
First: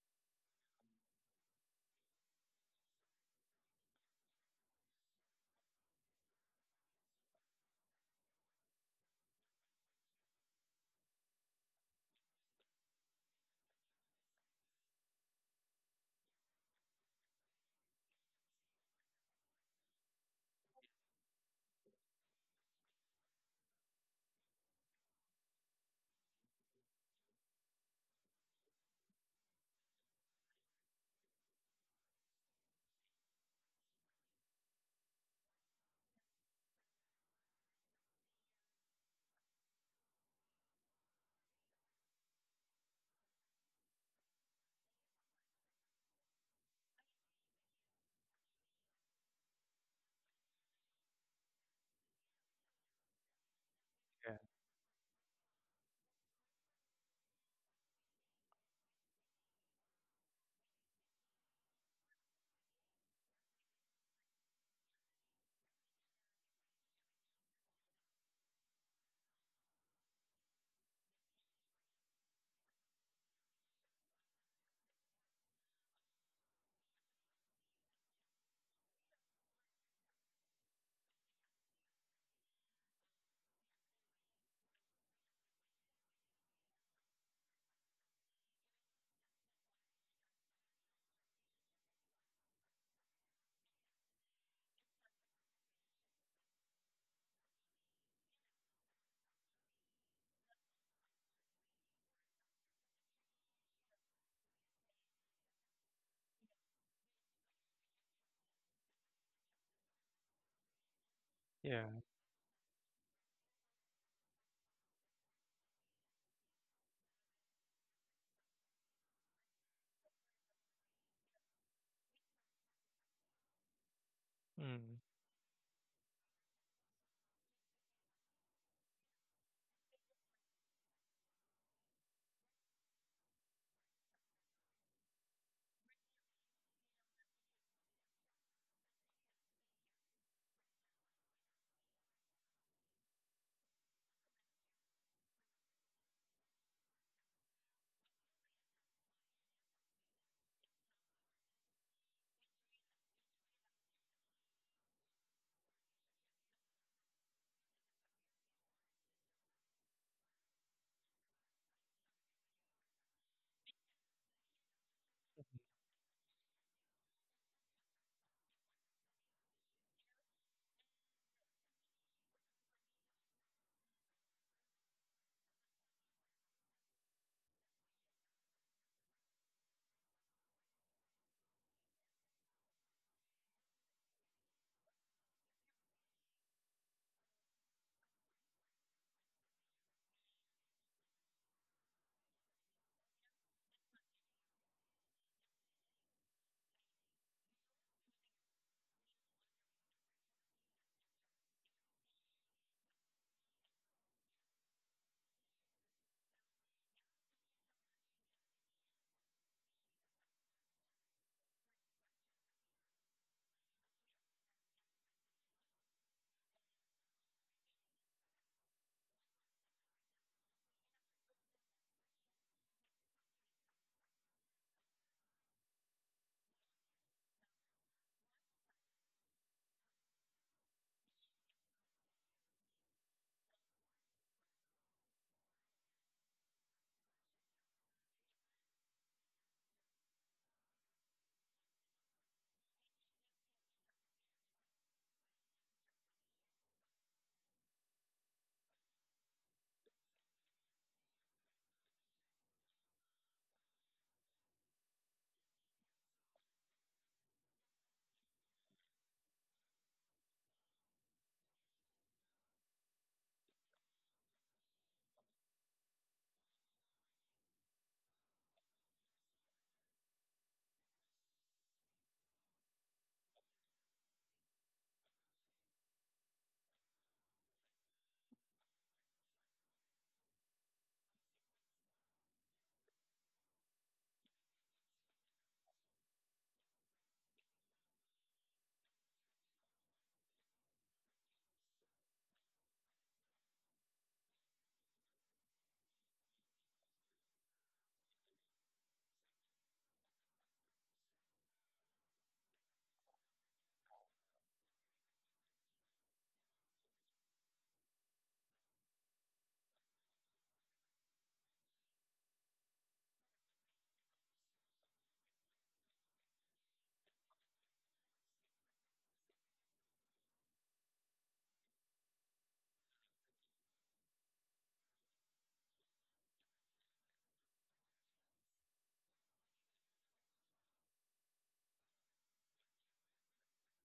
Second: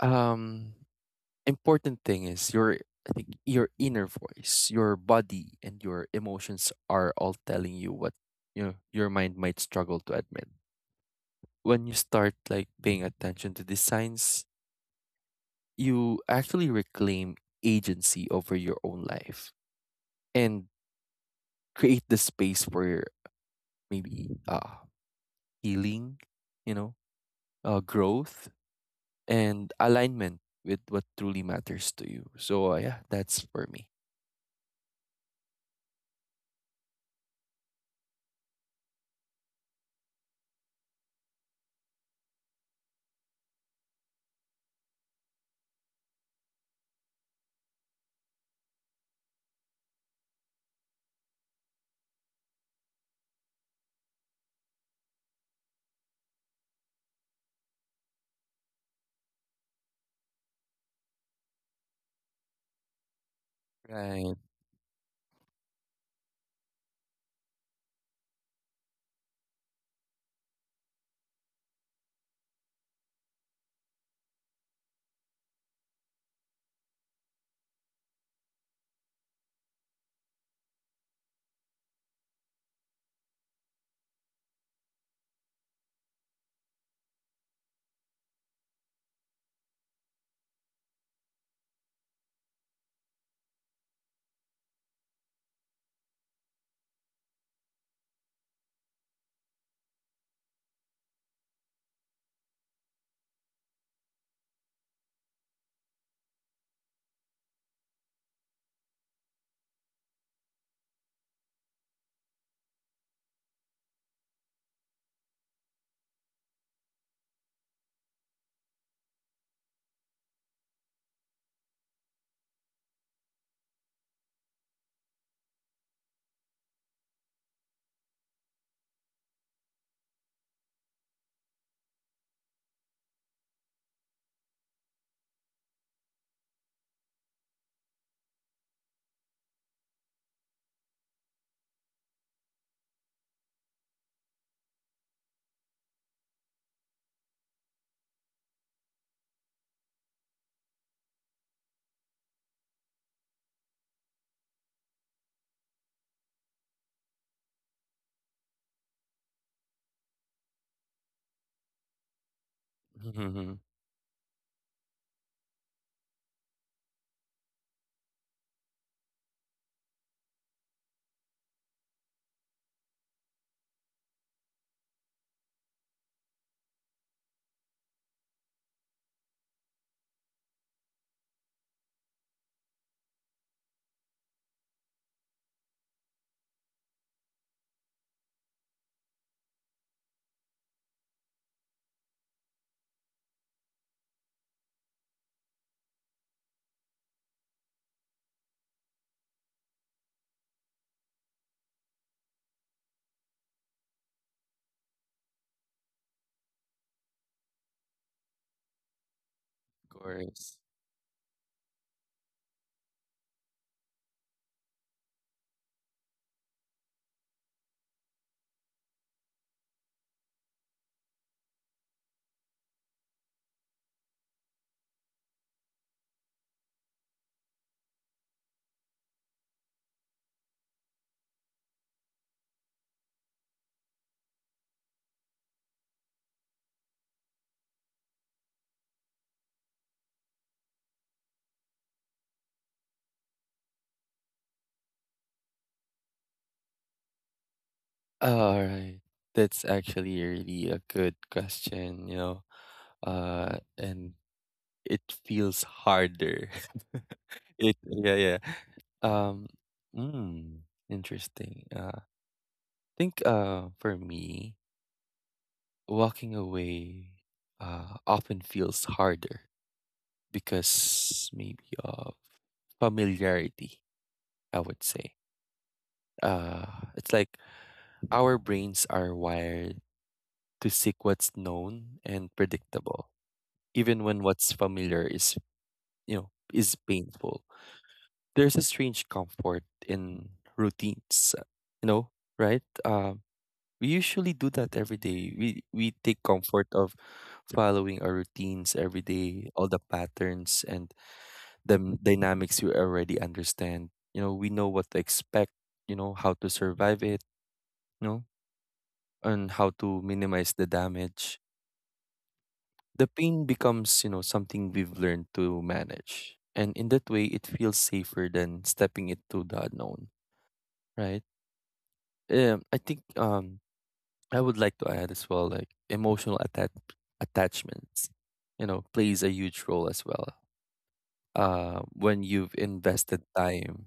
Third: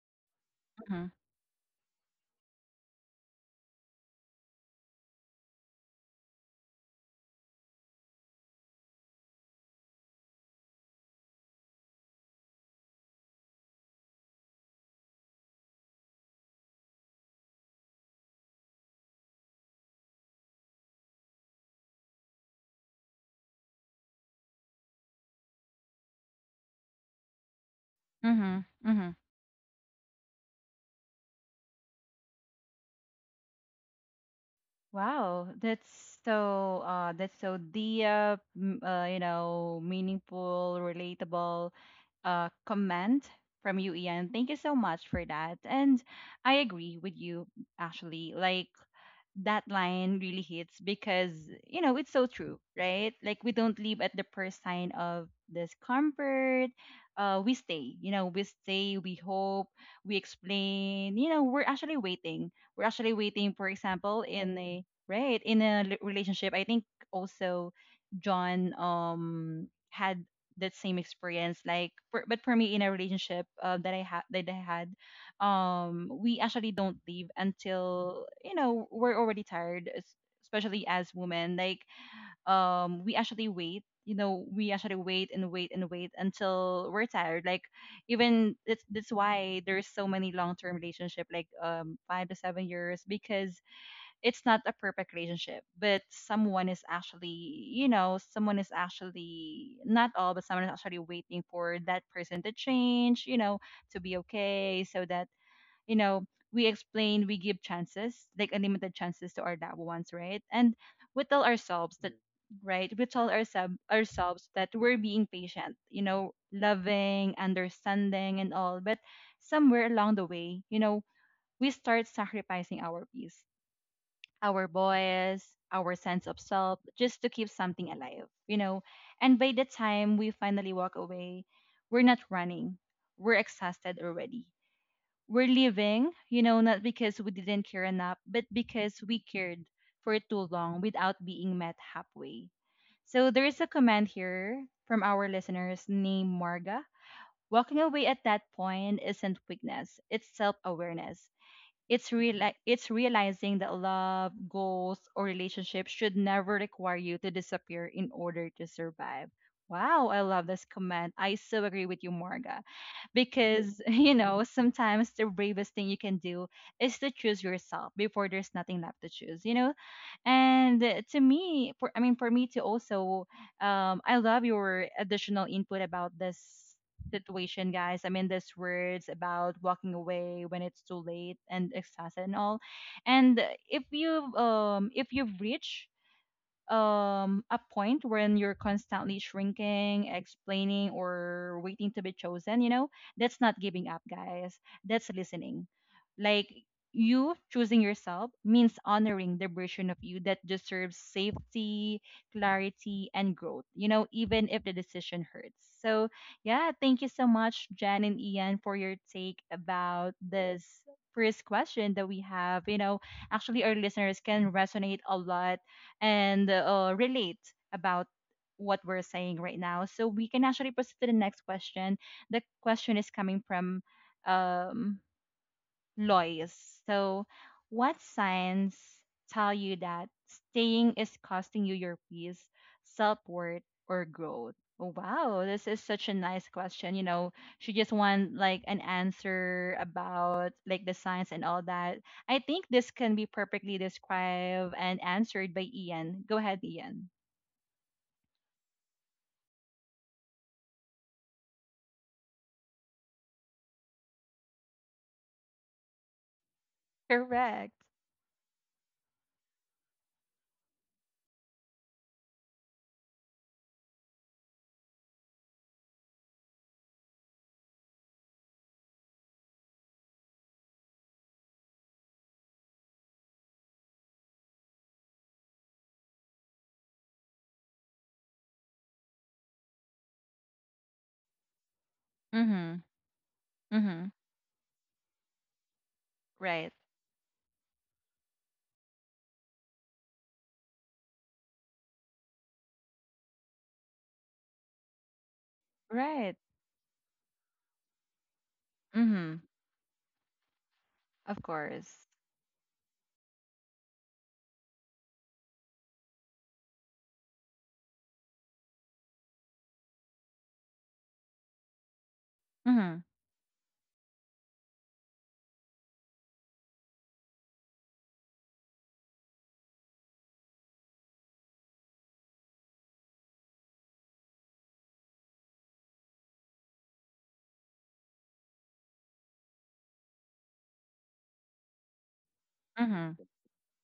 Um
Mhm.
important thing is your I think your inner voice, your body and your emotions are all telling you what you know your mind might struggle to admit. When you start like paying attention to these signs, you actually reclaim agency over your own life and create the space for maybe healing, you know, growth
Mhm. Mhm.
and alignment with what truly matters to you. So yeah, that's for me.
Wow, that's so the you know meaningful, relatable comment from you, Ian. Thank you so much for that. And I agree with you actually. Like that line really hits because you know it's so true, right? Like we don't leave at the first sign of discomfort. We stay, you know, we hope, we explain, you know, we're actually waiting. For example,
Right.
in a right in a relationship, I think also John had that same experience. Like for, but for me in a relationship, that I had we actually don't leave until, you know, we're already tired, especially as women. Like, we actually wait, you know, we actually wait and wait and wait until we're tired. Like, even that's why there's so many long-term relationship like 5 to 7 years because it's not a perfect relationship, but someone is actually, you know, someone is actually not all, but someone is actually waiting for that person to change, you know, to be okay. So that, you know, we explain, we give chances, like unlimited chances to our loved ones, right? And we tell
yeah.
ourselves that, right? We tell ourselves that we're being patient, you know, loving, understanding, and all. But somewhere along the way, you know, we start sacrificing our peace, our
Mm.
voice, our sense of self, just to keep something alive, you know. And by the time we finally walk away, we're not running, we're exhausted already, we're leaving, you know, not because we didn't care enough, but because we cared for too long without being met halfway. So there is a comment here from our listeners named Marga. Walking away at that point isn't weakness, it's self awareness. It's realizing that love, goals, or relationships should never require you to disappear in order to survive. Wow, I love this comment. I so agree with you, Marga.
Of
Because, you know, sometimes the bravest thing you can do is to choose yourself before there's nothing left to choose. You know, and to me, for me to also, I love your additional input about this situation, guys. I mean, this words about walking away when it's too late and exhausted and all. And if you if you've reached a point when you're constantly shrinking, explaining or waiting to be chosen, you know, that's not giving up, guys. That's listening. Like you choosing yourself means honoring the version of you that deserves safety, clarity, and growth, you know, even if the decision hurts. So, yeah, thank you so much, Jan and Ian, for your take about
course.
this first question that we have. You know, actually, our listeners can resonate a lot and relate about what we're saying right now. So we can actually proceed to the next question. The question is coming from um, Lois. So, what signs tell you that staying is costing you your peace, self worth, or growth? Oh, wow, this is such a nice question. You know, she just want like an answer about like the signs and all that. I think this can be perfectly described and answered by Ian. Go ahead, Ian.
All right. That's actually really a good question, you know. And it feels harder. It
Correct.
yeah, yeah. Um interesting. I think for me, walking away often feels harder because maybe of familiarity, I would say. It's like our brains are wired to seek what's known and
Mhm.
predictable even
Mhm.
when what's familiar is, you know,
Right.
is painful. There's a strange comfort in routines, you know, right? We usually do that every day. We take
Right.
comfort of following our routines every
Mhm.
day, all the patterns and
Of
the
course.
dynamics we already understand. You know, we know what to expect. You know how to survive it. You know, and how to minimize the damage.
Mhm.
The pain becomes, you know, something we've learned to manage. And in that way, it feels safer than stepping into the unknown, right? Um, I think um, I would like to add as well, like emotional attachments, you know, plays a huge role as well. When you've
Mhm.
invested time,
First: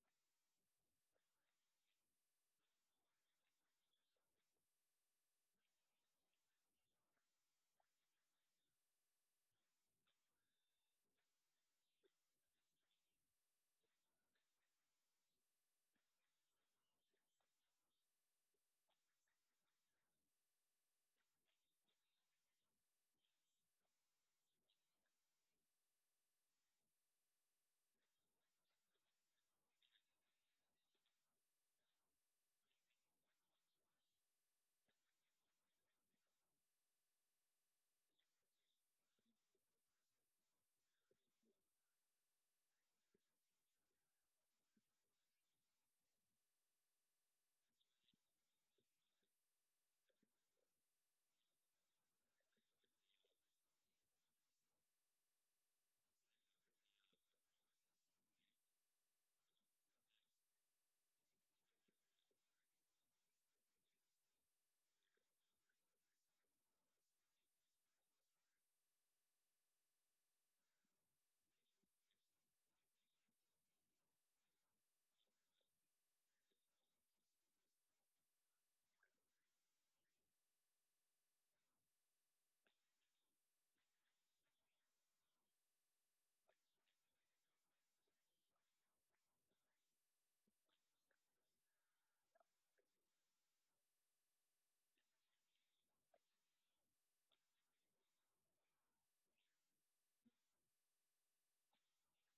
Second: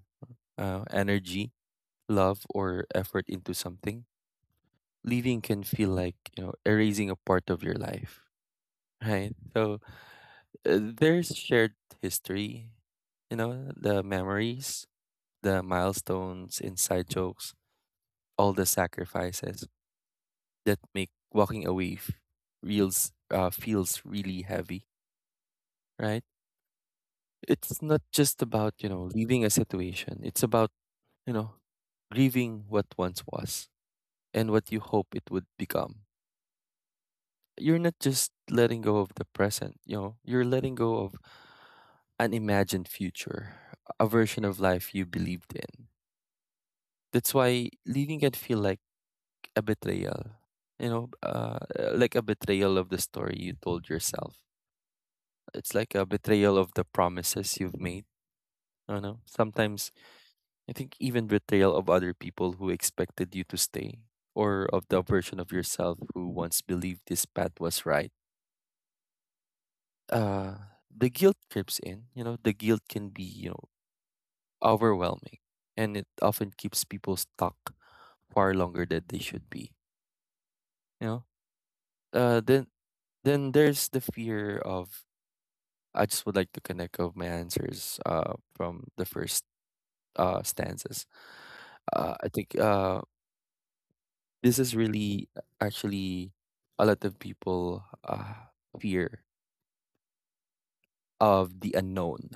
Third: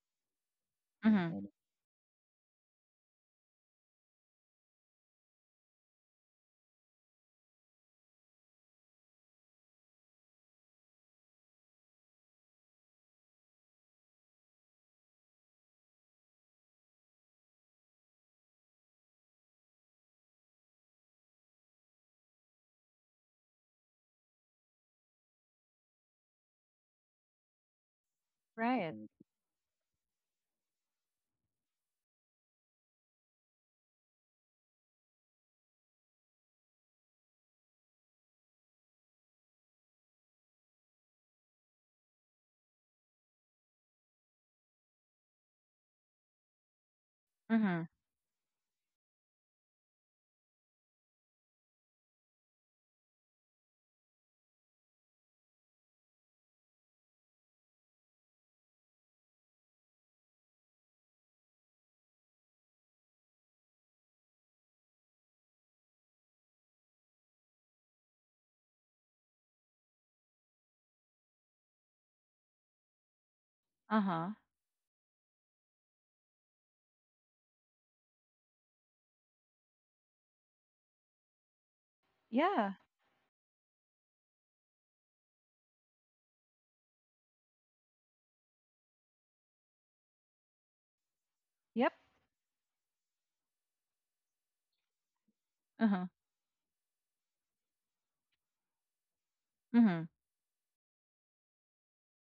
Mhm.
energy, love, or effort into something, leaving can feel like, you know, erasing a part of your life, right? So there's shared history, you know, the memories, the milestones, inside jokes, all the sacrifices that make walking away f- reels feels really heavy, right? It's not just about, you
Right.
know, leaving a situation. It's about, you know, grieving what once was and what you hope it would become. You're not just letting go of the present, you know, you're letting go of an imagined future, a version of life you believed in. That's why
Mm-hmm.
leaving can feel like a betrayal, you know, uh, like a betrayal of the story you told yourself. It's like a betrayal of the promises you've made. I don't know. Sometimes I think even betrayal of other people who expected you to stay, or of the version of yourself who once believed this path was right. uh the guilt creeps in, you know, the guilt can be, you know,
Uh-huh.
overwhelming, and it often keeps people stuck far longer than they should be, you know. Then
Yeah.
there's the fear of— I just would like to connect of my answers from the first stanzas.
Yep.
I think this is really
Uh-huh.
actually a lot of people fear
Mhm.
of the unknown,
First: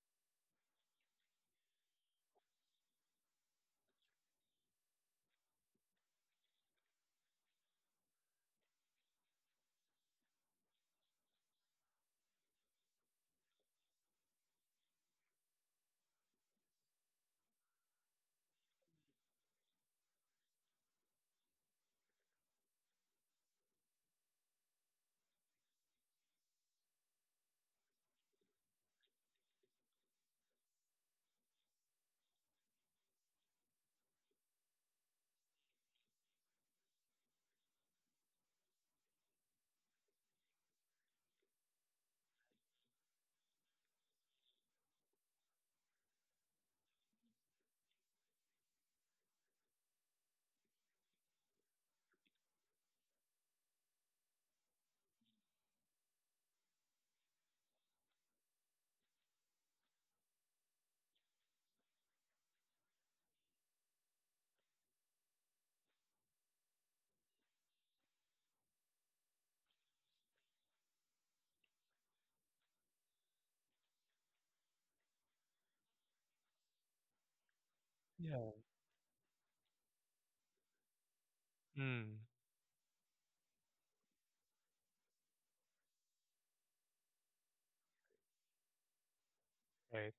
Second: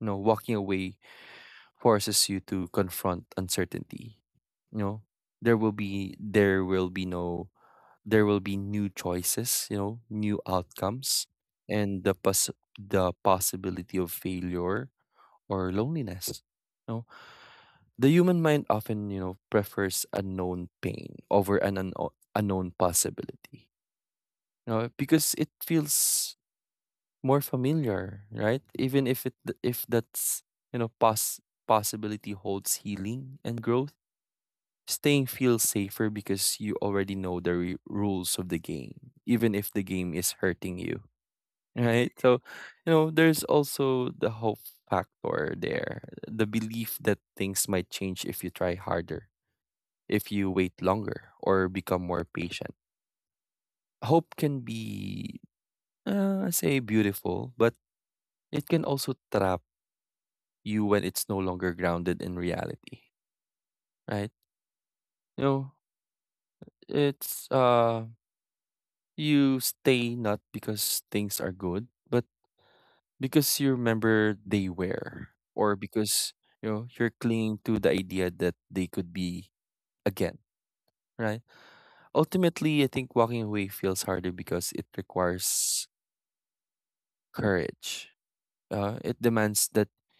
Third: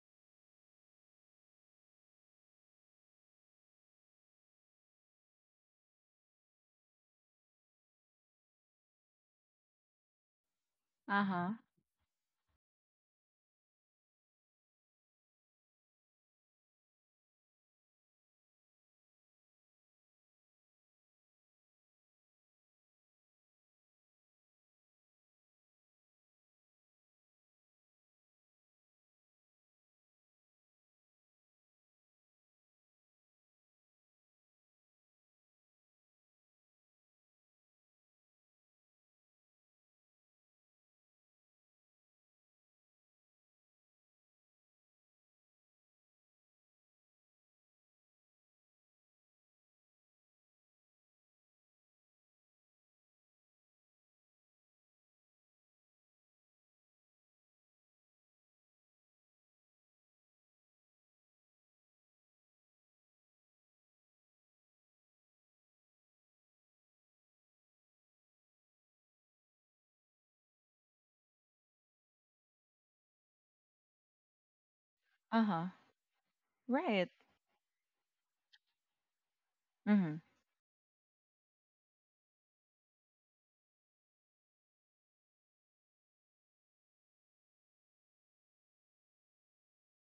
you know. Walking away forces you to confront uncertainty. You know, there will be no there will be new choices, you know, new outcomes,
Uh-huh.
and the possibility of failure or loneliness. You know, the human mind often, you know, prefers unknown pain over an unknown unknown possibility. You know, because it feels more familiar, right? Even if it if that's, you know, possibility holds healing and growth, staying feels safer because you already know the rules of the game, even if the game is hurting you, right? So, you know, there's also the hope factor there, the belief that things might change if you try harder, if you wait longer, or become more patient. Hope can be, say, beautiful, but it can also trap you when it's no longer grounded in reality, right? You know, it's you stay not because things are good, but because you remember they were,
Uh-huh.
or because, you know,
Right.
you're clinging to the idea
Yeah.
that they could be
Mhm.
again, right?
Mm.
Ultimately, I think walking away feels harder because it requires courage. It demands that
Right.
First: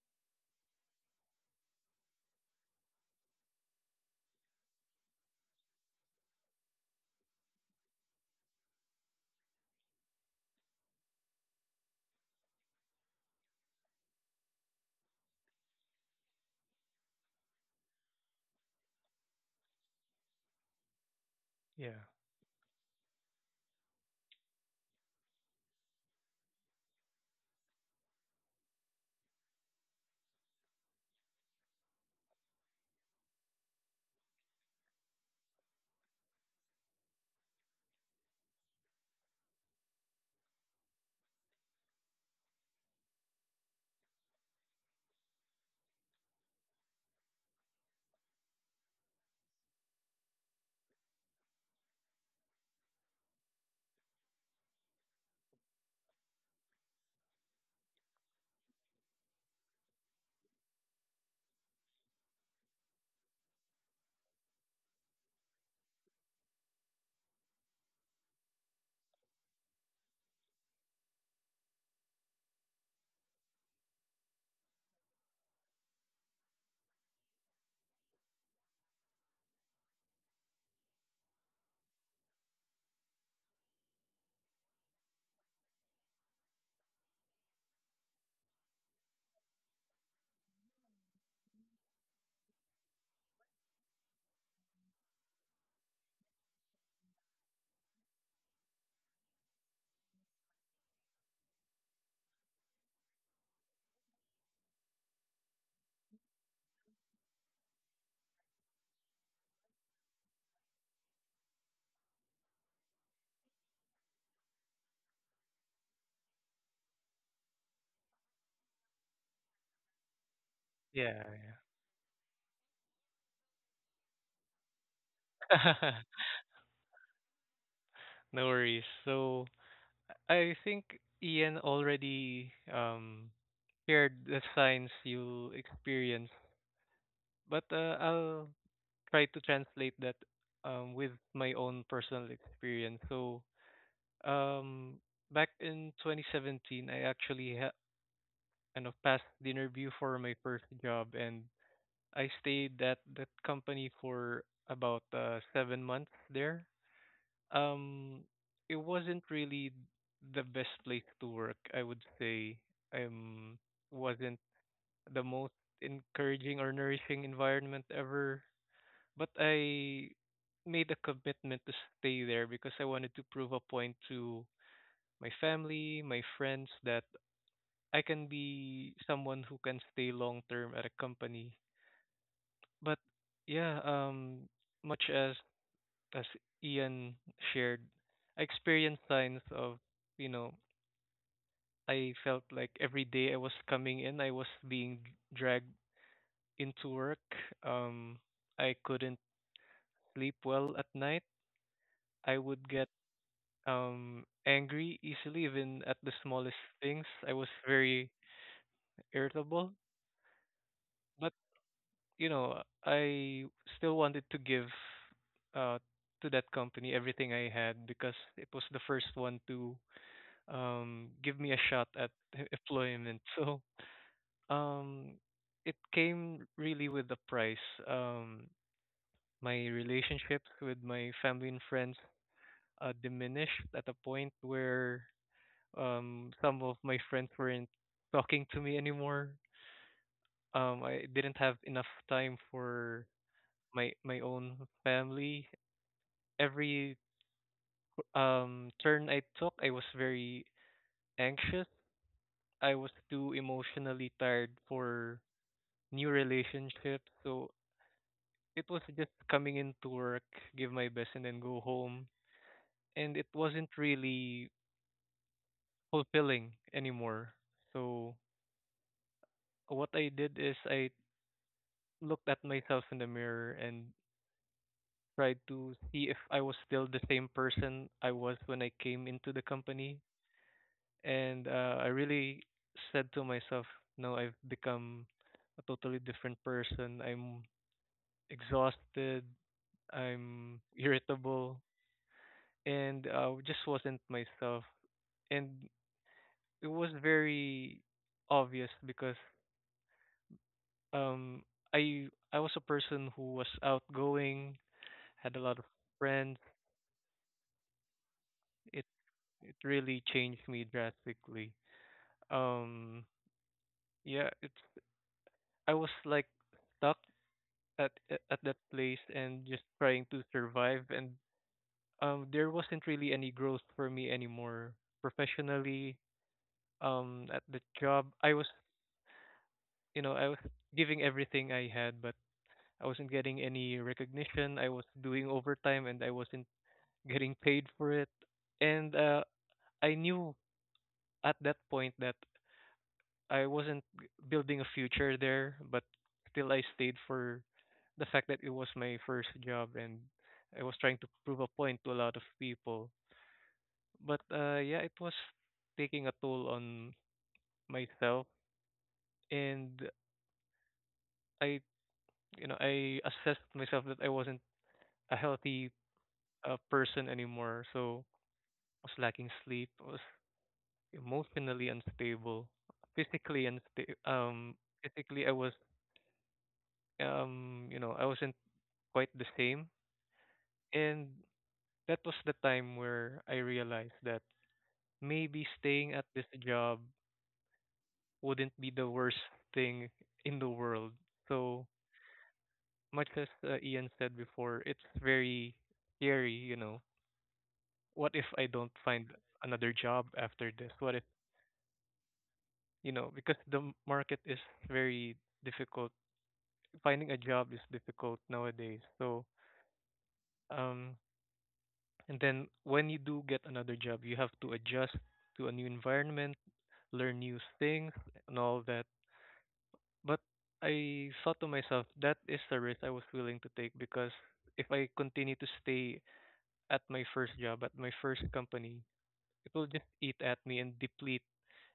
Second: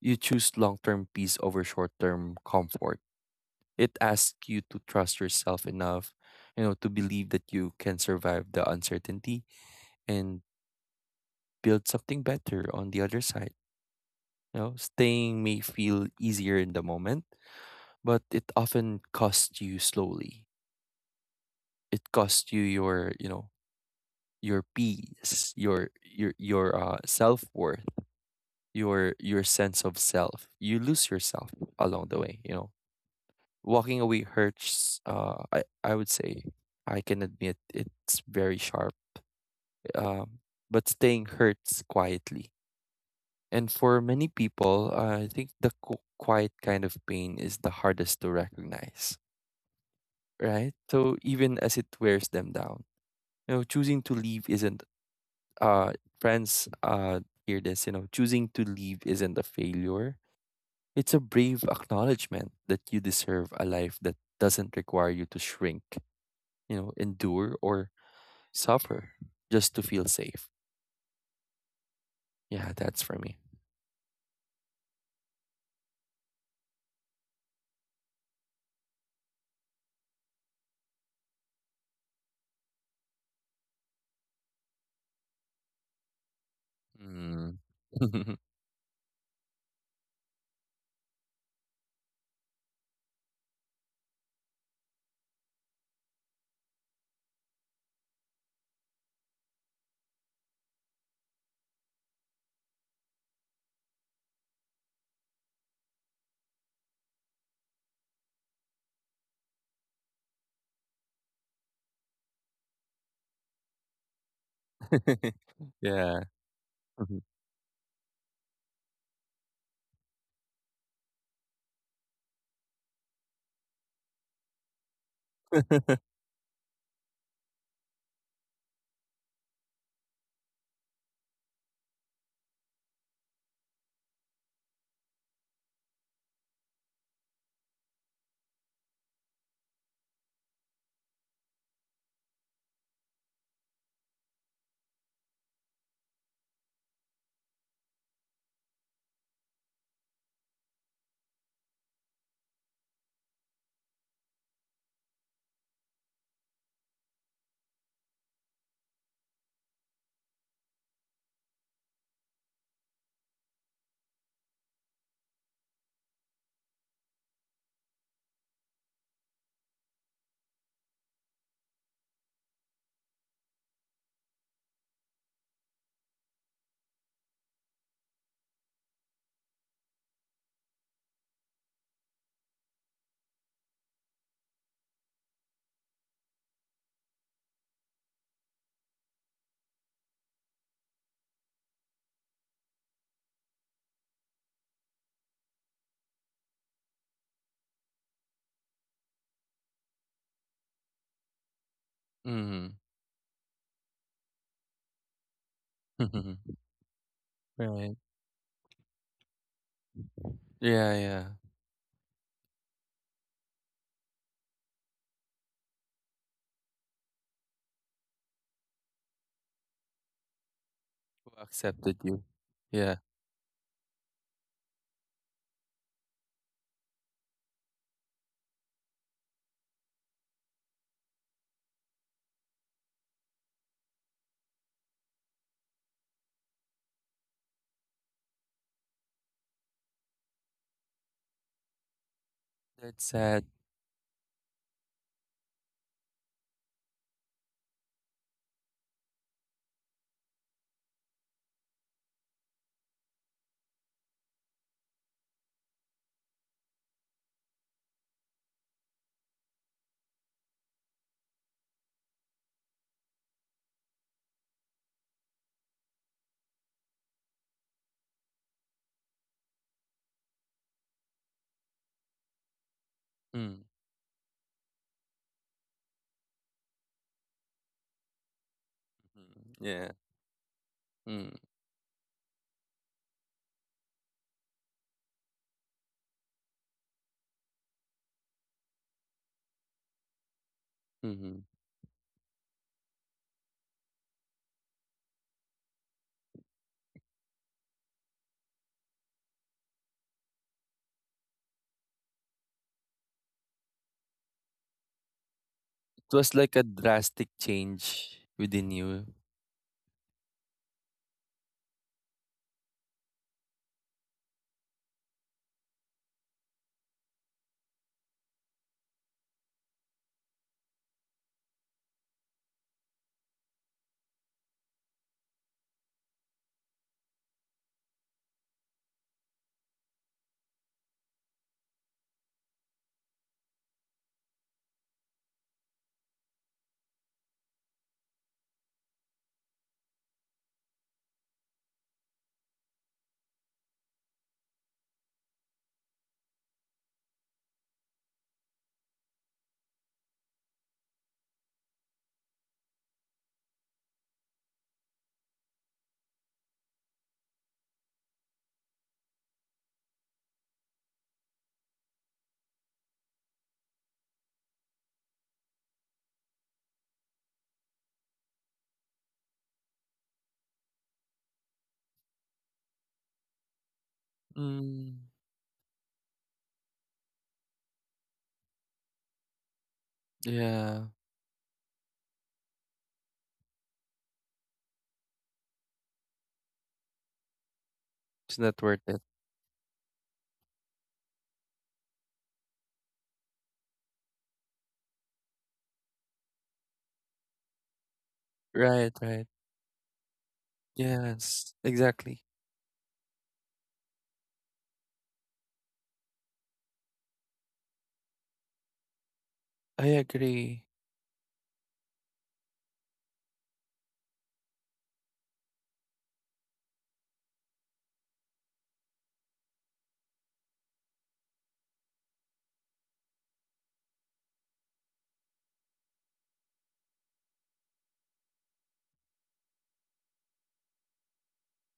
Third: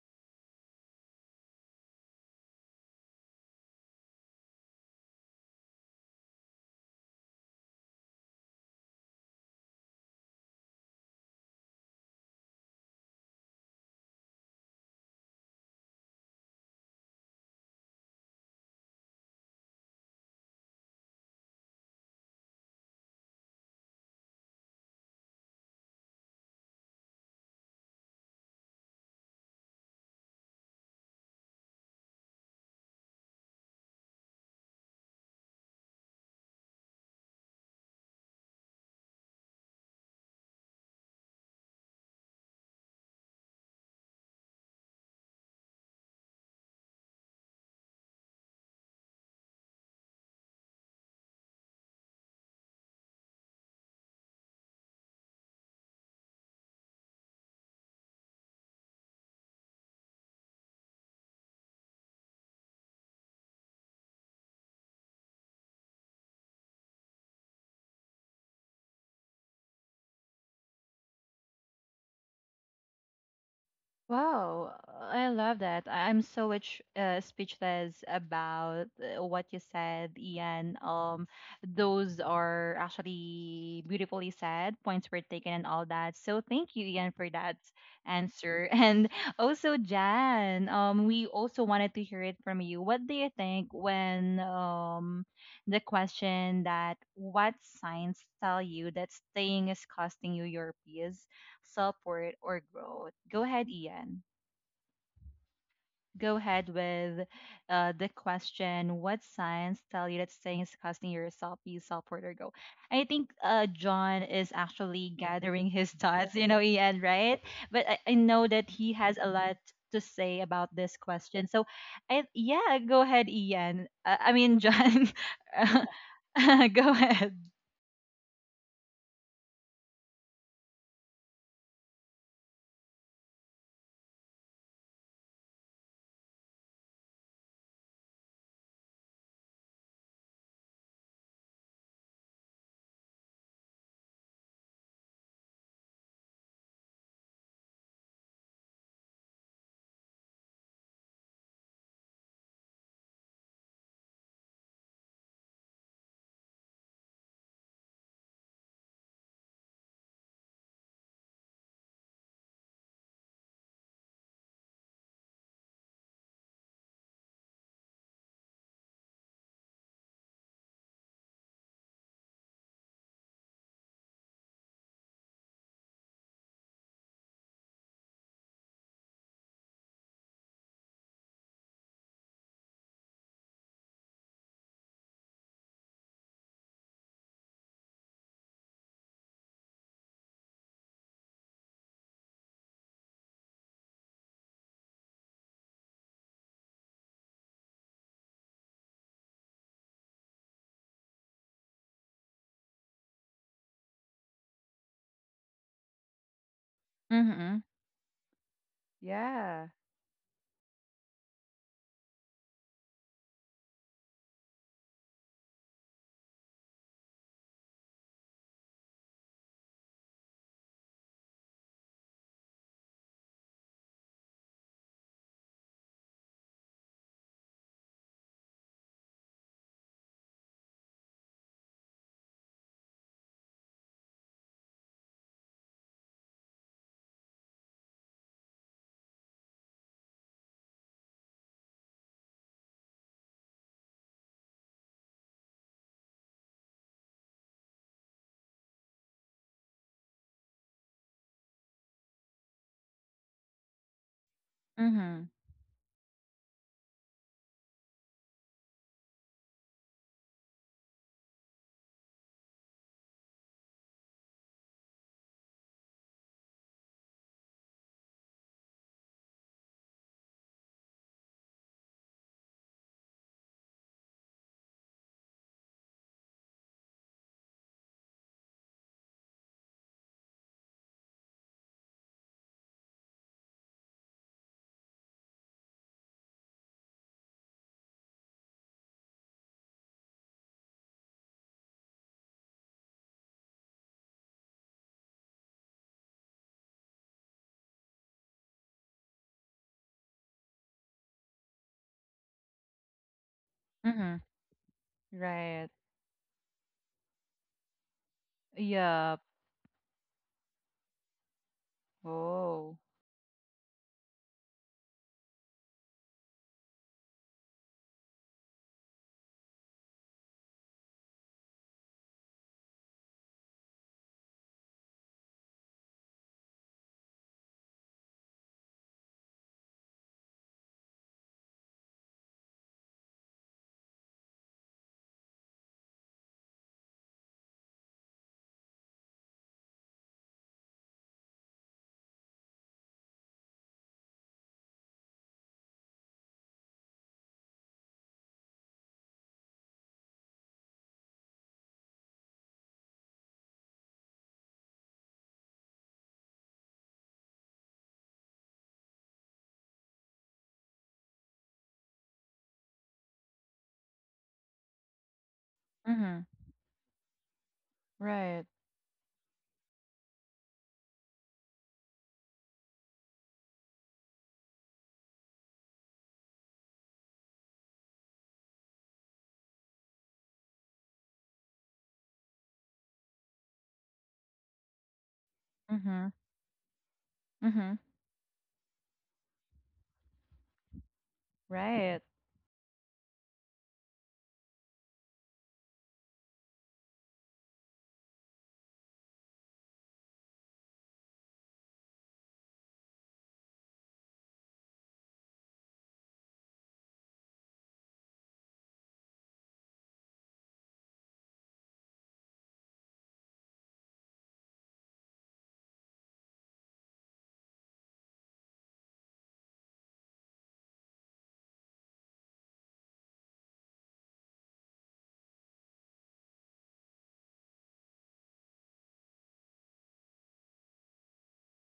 you choose long-term peace over short-term comfort. It asks you to trust yourself enough, you know, to believe that you can survive the uncertainty and build something better on the other side. You know, staying may feel easier in the moment, but it often costs you slowly.
Yeah.
It costs you your, you know, your peace, your self worth, your sense of self. You lose yourself along the way. You know, walking away hurts. I would say I can admit it's very sharp. Um, but staying hurts quietly. And for many people, I think the quiet kind of pain is the hardest to recognize, right? So even as it wears them down, you know, choosing to leave isn't— uh friends, hear this, you know, choosing to leave isn't a failure. It's a brave acknowledgement that you deserve a life that doesn't require you to shrink, you know, endure, or suffer just to feel safe. Yeah, that's for me.
Wow, I love that. I'm so much speechless about what you said, Ian. Those are actually beautifully said, points were taken, and all that. So thank you, Ian, for
Mm.
that answer. And also, Jan, we also wanted to hear it from you. What do you think when the question that what signs tell you that staying is costing you your peace? Support, or growth? Go ahead, Ian. Go ahead with the question. What signs tell you that staying is costing yourself is support or growth? I think John is actually gathering his
Yeah.
thoughts, you know, Ian, right? But I know that he has a lot to say about this
Yeah.
question. So, I, yeah, go ahead, Ian. I mean, John.
Yeah.
uh, go ahead.
No worries. So I think Ian already shared the signs you experience, but I'll try to translate that with my own personal experience. So um back in 2017, I kind of passed the interview for my first job, and I stayed at that company for about 7 months there. um it wasn't really the best place to work, I would say. um wasn't the most encouraging or nourishing environment ever, but I made a commitment to stay there because I wanted to prove a point to my family, my friends, that I can be someone who can stay long term at a company. But yeah, much as Ian shared, I experienced signs of, you know, I felt like every day I was coming in, I was being dragged into work. Um, I couldn't sleep well at night. I
Mm.
would get angry easily, even at the smallest things. I was
Mm-hmm.
Right.
very
Yeah.
irritable,
Yeah, yeah.
but I still wanted to give uh to that company everything I had because it was the first one to
Who
give me a shot
accepted
at
you? Yeah.
employment. So um, it came really with the price. Um, my relationships with my family and friends diminished at a point where some of my friends weren't talking to me anymore. I didn't have enough time
That's
for
sad.
my own family. Every turn I took, I was very anxious. I was too emotionally tired for
Mm-hmm.
new relationship. So it was just coming into work, give my best, and then go home. And it wasn't really fulfilling anymore. So what I did is I looked at myself in the mirror
Mm,
and tried to see if I was still the same person I was when I came into the
mhm, yeah.
company.
Mm,
And I really said to myself, no, I've become a totally different person. I'm exhausted. I'm
mhm.
irritable and just wasn't myself. And it was very obvious because um, I was a person who was
Mm-hmm.
outgoing, had a lot of
Right.
It was
friends.
like a drastic change within
It
you.
Yeah.
it really changed me drastically.
Oh.
Um, yeah, it's I was like stuck at that place and just trying to survive. And there wasn't really any growth for me anymore professionally. At the job, I was giving everything I had, but I wasn't getting any recognition. I was doing overtime and I wasn't getting paid for it. And I knew at that point that I wasn't building a future there, but still I stayed for the fact that it was my first job and I was trying to prove a point to a lot of people. But yeah, it was taking a toll on myself and I you know I assessed myself that I wasn't a healthy
Mhm.
person anymore. So
Right.
I was lacking sleep. I was emotionally unstable, physically unstable. Um,
Mm,
physically I wasn't quite the same.
yeah,
And that was the time where I realized that maybe staying at
Mhm.
this job
Mhm.
it's
wouldn't
not
be
worth
the
it.
worst thing in the world. So
Right.
much as Ian said before, it's very scary. What if I don't
Right,
find
right.
another job after this? What if
Yes, exactly.
because the market is very difficult. Finding a job is difficult nowadays. So,
I agree.
um, and then when you do get another job, you have to adjust to a new environment, learn new things, and all that. But I thought to myself, that is the risk I was willing to take because if I continue to stay at my first job, at my first company, it will just eat at me and deplete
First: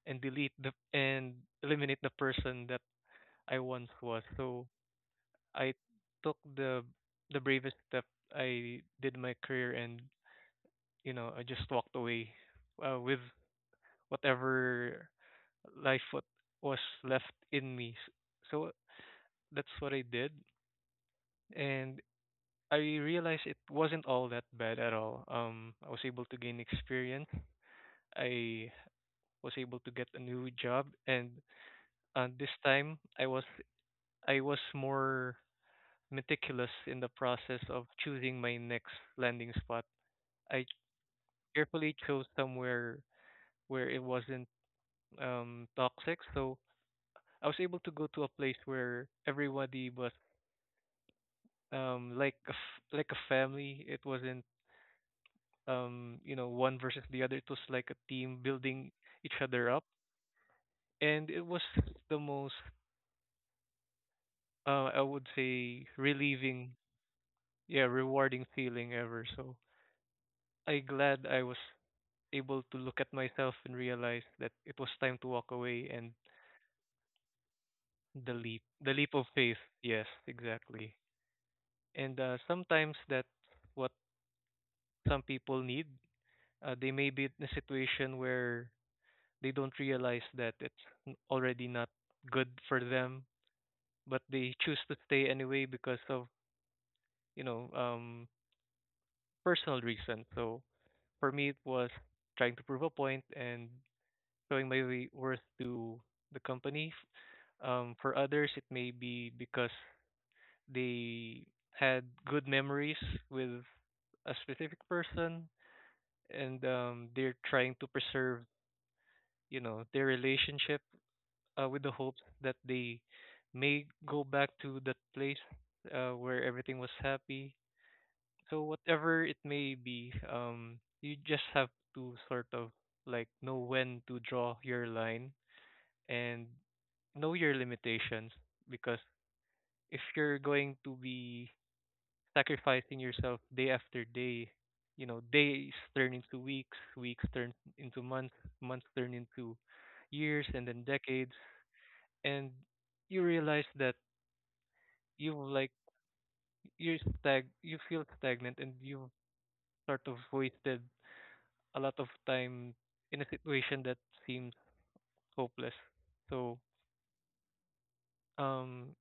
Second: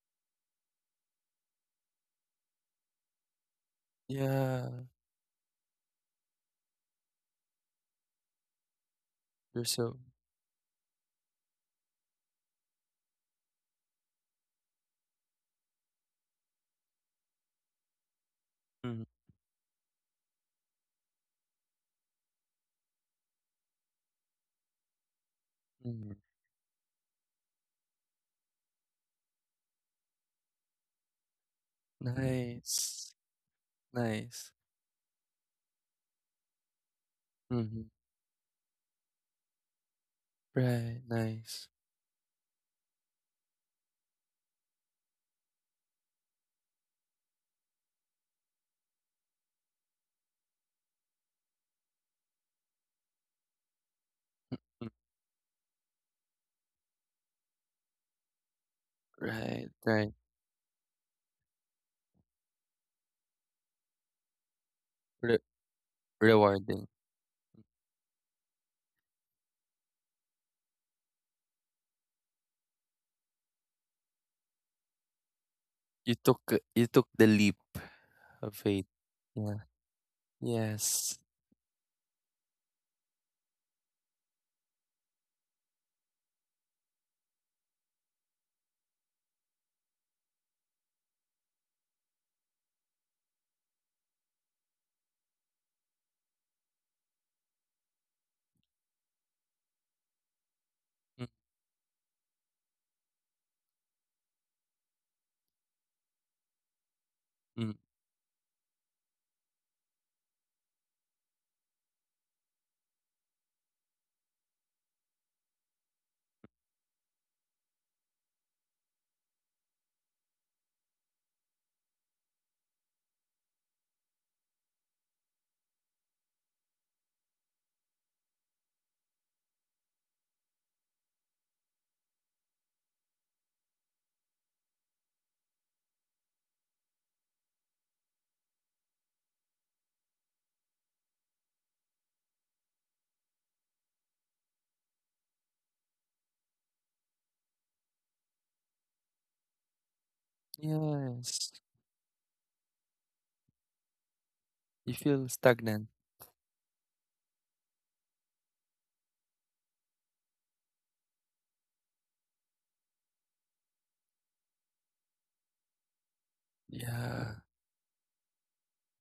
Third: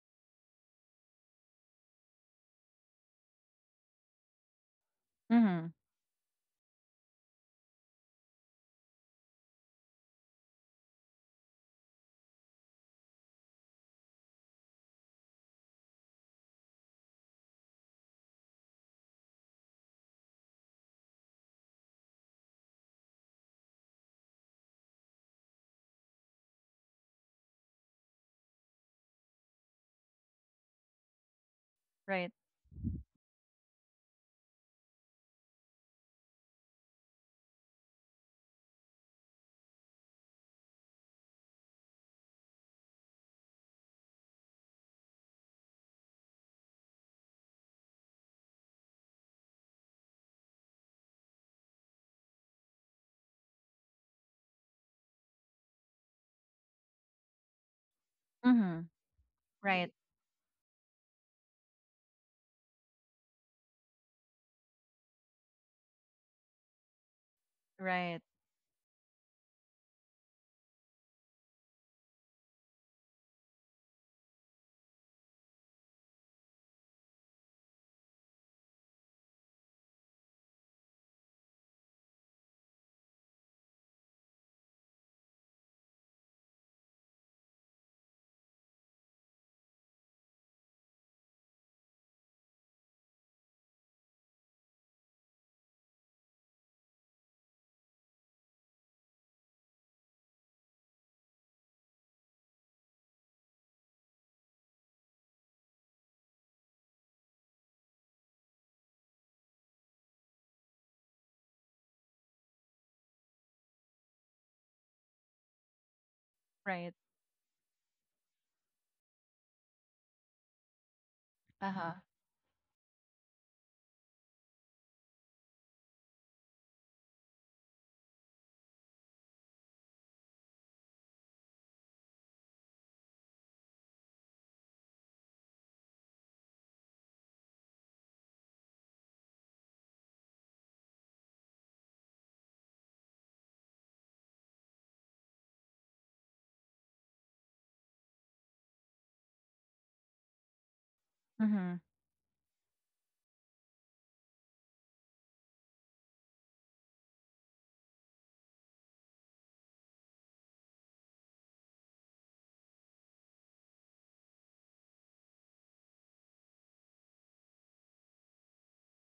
and delete the and eliminate the person that I once was. So
Yeah,
Mhm.
I took the bravest step. I did my
you're
career,
so.
and I just walked away with whatever life what was left in me. So
Mm,
that's what I did, and I realized it wasn't all that bad at all. I was
mm.
able to gain experience. I was able to get a new job, and
Right.
this time
Nice,
I was I
nice.
was more meticulous in the process
Mm-hmm.
of choosing my next landing spot. I
Right, nice.
carefully chose somewhere where it wasn't toxic. So I was able to go to a place where everybody was like a family. It wasn't
Mm,
one versus the other. It was like a team
Mhm.
building each other
right,
up,
Right.
right.
and it was the most I would
Re-
say relieving,
Rewarding.
yeah,
Right.
rewarding feeling ever. So I glad I was able to look at myself and realize that it was time to walk away and
You took— you took the leap
the
of
leap
faith.
the leap of faith.
Yeah.
Yes, exactly.
Yes.
And sometimes that's what some people need. They may be in a situation where they don't realize that it's already not good for them, but they choose to stay anyway because of you know um personal reasons. So
Mm,
for me it was trying to prove a point and showing my worth to the company.
hmm.
For others it may be because they had good memories with a specific person, and
Right.
they're trying to preserve, their relationship with the
Uh-huh.
hope that they may go back to that place where everything was happy. So whatever it may be, you just have to sort of like know when to draw your line and know your limitations because if you're going to be sacrificing yourself day after day. You know, days turn into weeks, weeks turn into months, months turn into years and then decades.
Yes.
Mhm.
And you realize that
You feel
you've like
stagnant.
you feel stagnant and you've sort of wasted a lot of time in a situation that seems hopeless. So
Yeah,
um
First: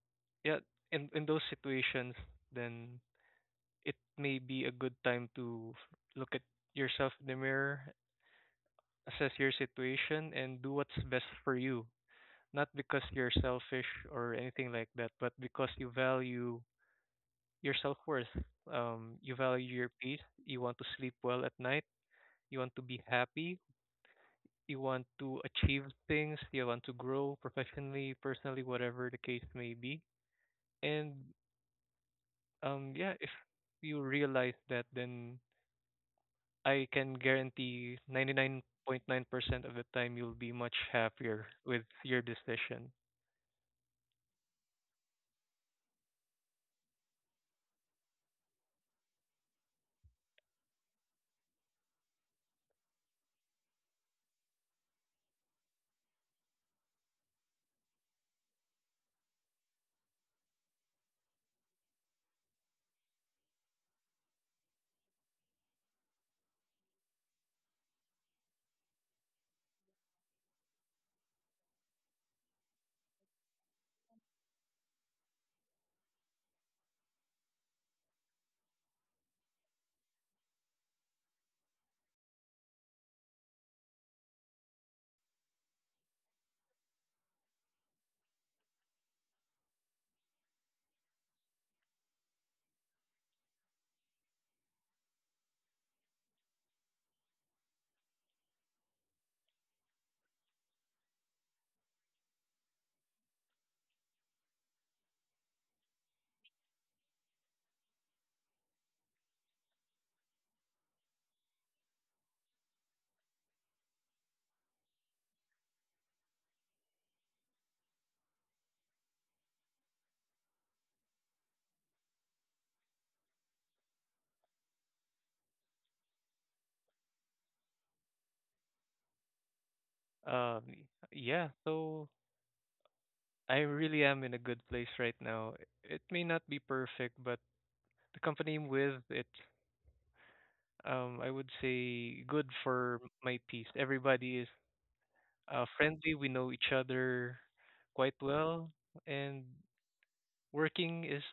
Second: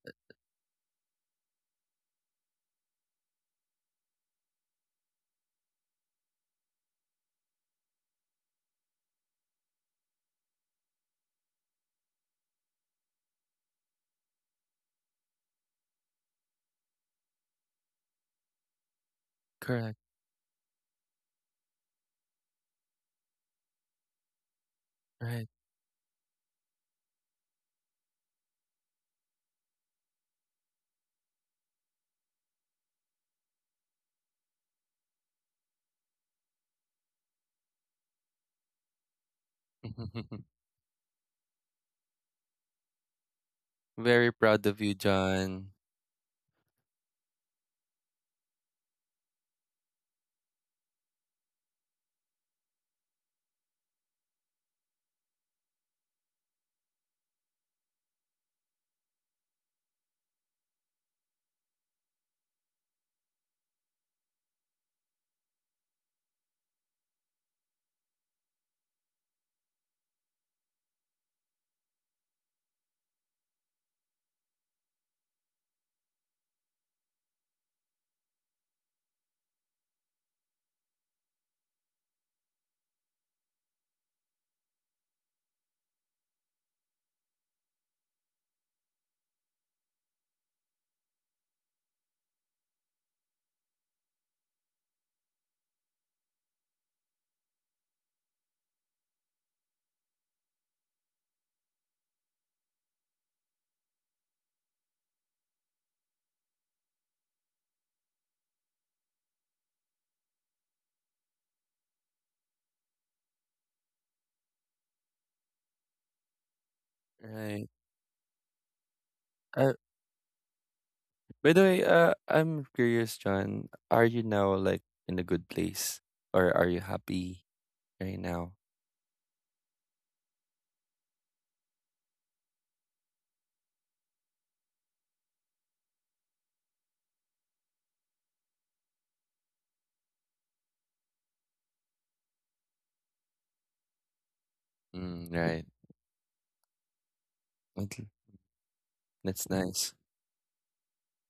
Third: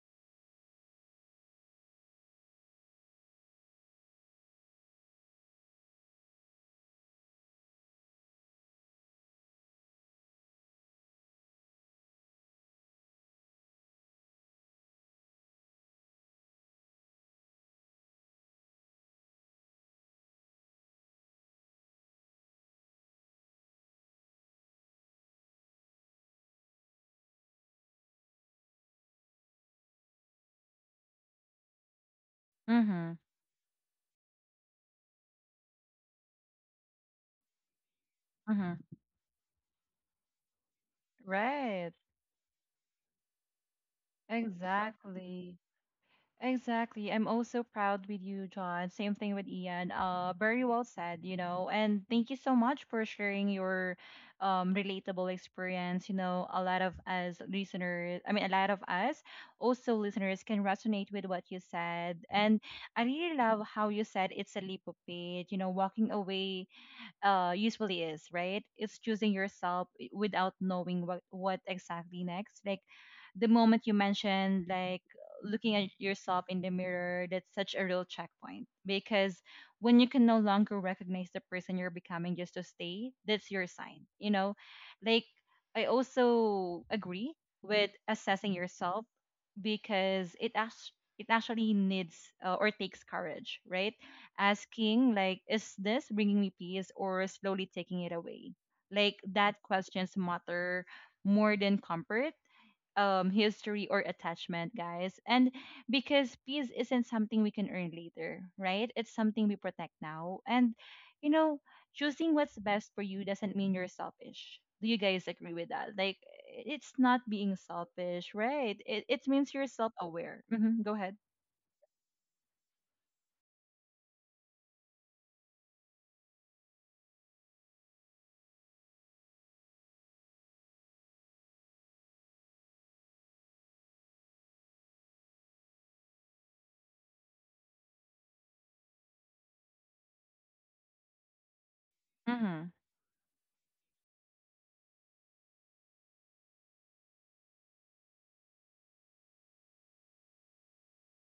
yeah, in those situations then it may be a good time to look at yourself in the mirror, assess your situation and do what's best for you. Not because you're selfish or anything like that, but because you value your self worth. You value your
correct.
peace. You want to sleep well at night. You want to be happy. You want to
Right.
achieve things. You want to grow professionally, personally, whatever the case may be. And yeah,
Mhm.
if you realize that, then I can guarantee
Mhm.
99.9% of the time you'll be much happier with
Right.
your decision.
Very proud of you,
Exactly.
John.
Exactly. I'm also proud with you, John. Same thing with Ian. Very well said, you know. And thank you so much for sharing your relatable experience. You know, a lot of us also listeners can resonate with what you said. And I really love how you said it's a leap of faith, you know, walking away usually is, right? It's choosing yourself eh, without knowing what exactly next. Like the moment you mentioned, like looking at yourself in the mirror, that's such a real checkpoint because when you can no longer recognize the person you're becoming just to stay, that's your sign, you know? Like, I also agree with assessing yourself because it actually needs or takes courage, right? Asking like, is this bringing me peace or slowly taking it away? Like that questions matter more than comfort, history or attachment, guys. And because peace isn't something we can earn later, right? It's something we protect now. And you know, choosing what's best for you doesn't mean you're selfish. Do you guys agree with that? Like it's not being
Right.
selfish, right? It means you're
Uh,
self-aware. Hmm, go ahead.
by the way, I'm curious, John. Are you now like in a good place, or are you happy right now?
Um, yeah, so I really am in a good place right now. It may not be perfect, but the company I'm with, it. I would say good
Mm-hmm.
for my peace. Everybody is
Mm, right.
friendly. We know each other
Okay.
quite well, and
That's nice.
working is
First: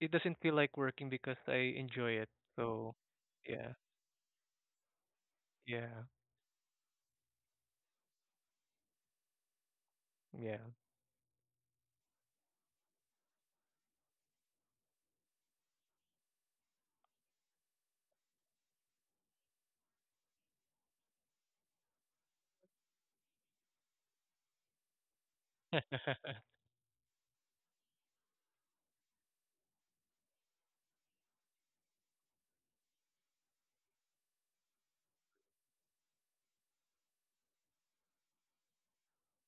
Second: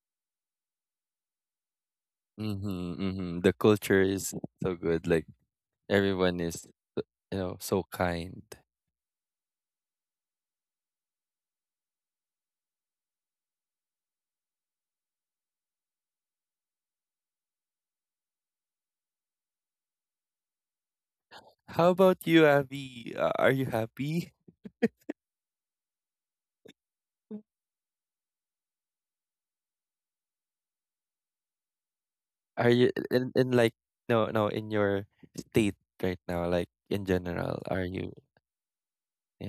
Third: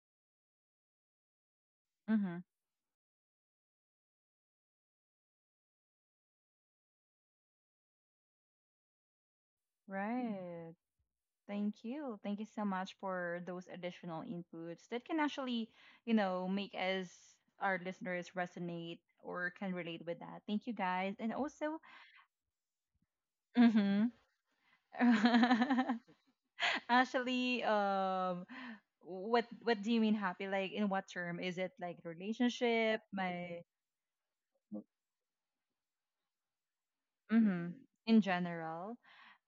it doesn't feel like working because I enjoy it.
Mm-hmm.
So,
Mm-hmm, mm-hmm. The
yeah,
culture is so good. Like
yeah,
everyone is, you know, so kind.
yeah.
Right. Thank you. Thank you so much for those additional inputs that can actually, you know, make us, our listeners, resonate or can relate with that. Thank you guys. And also,
How about you, Abby? Are you
hmm.
happy?
Actually, what do you mean happy? Like in what term? Is it like
Are you
relationship,
in
my—
like— no no, in your state right now, like in general,
Mm-hmm.
are you?
In general.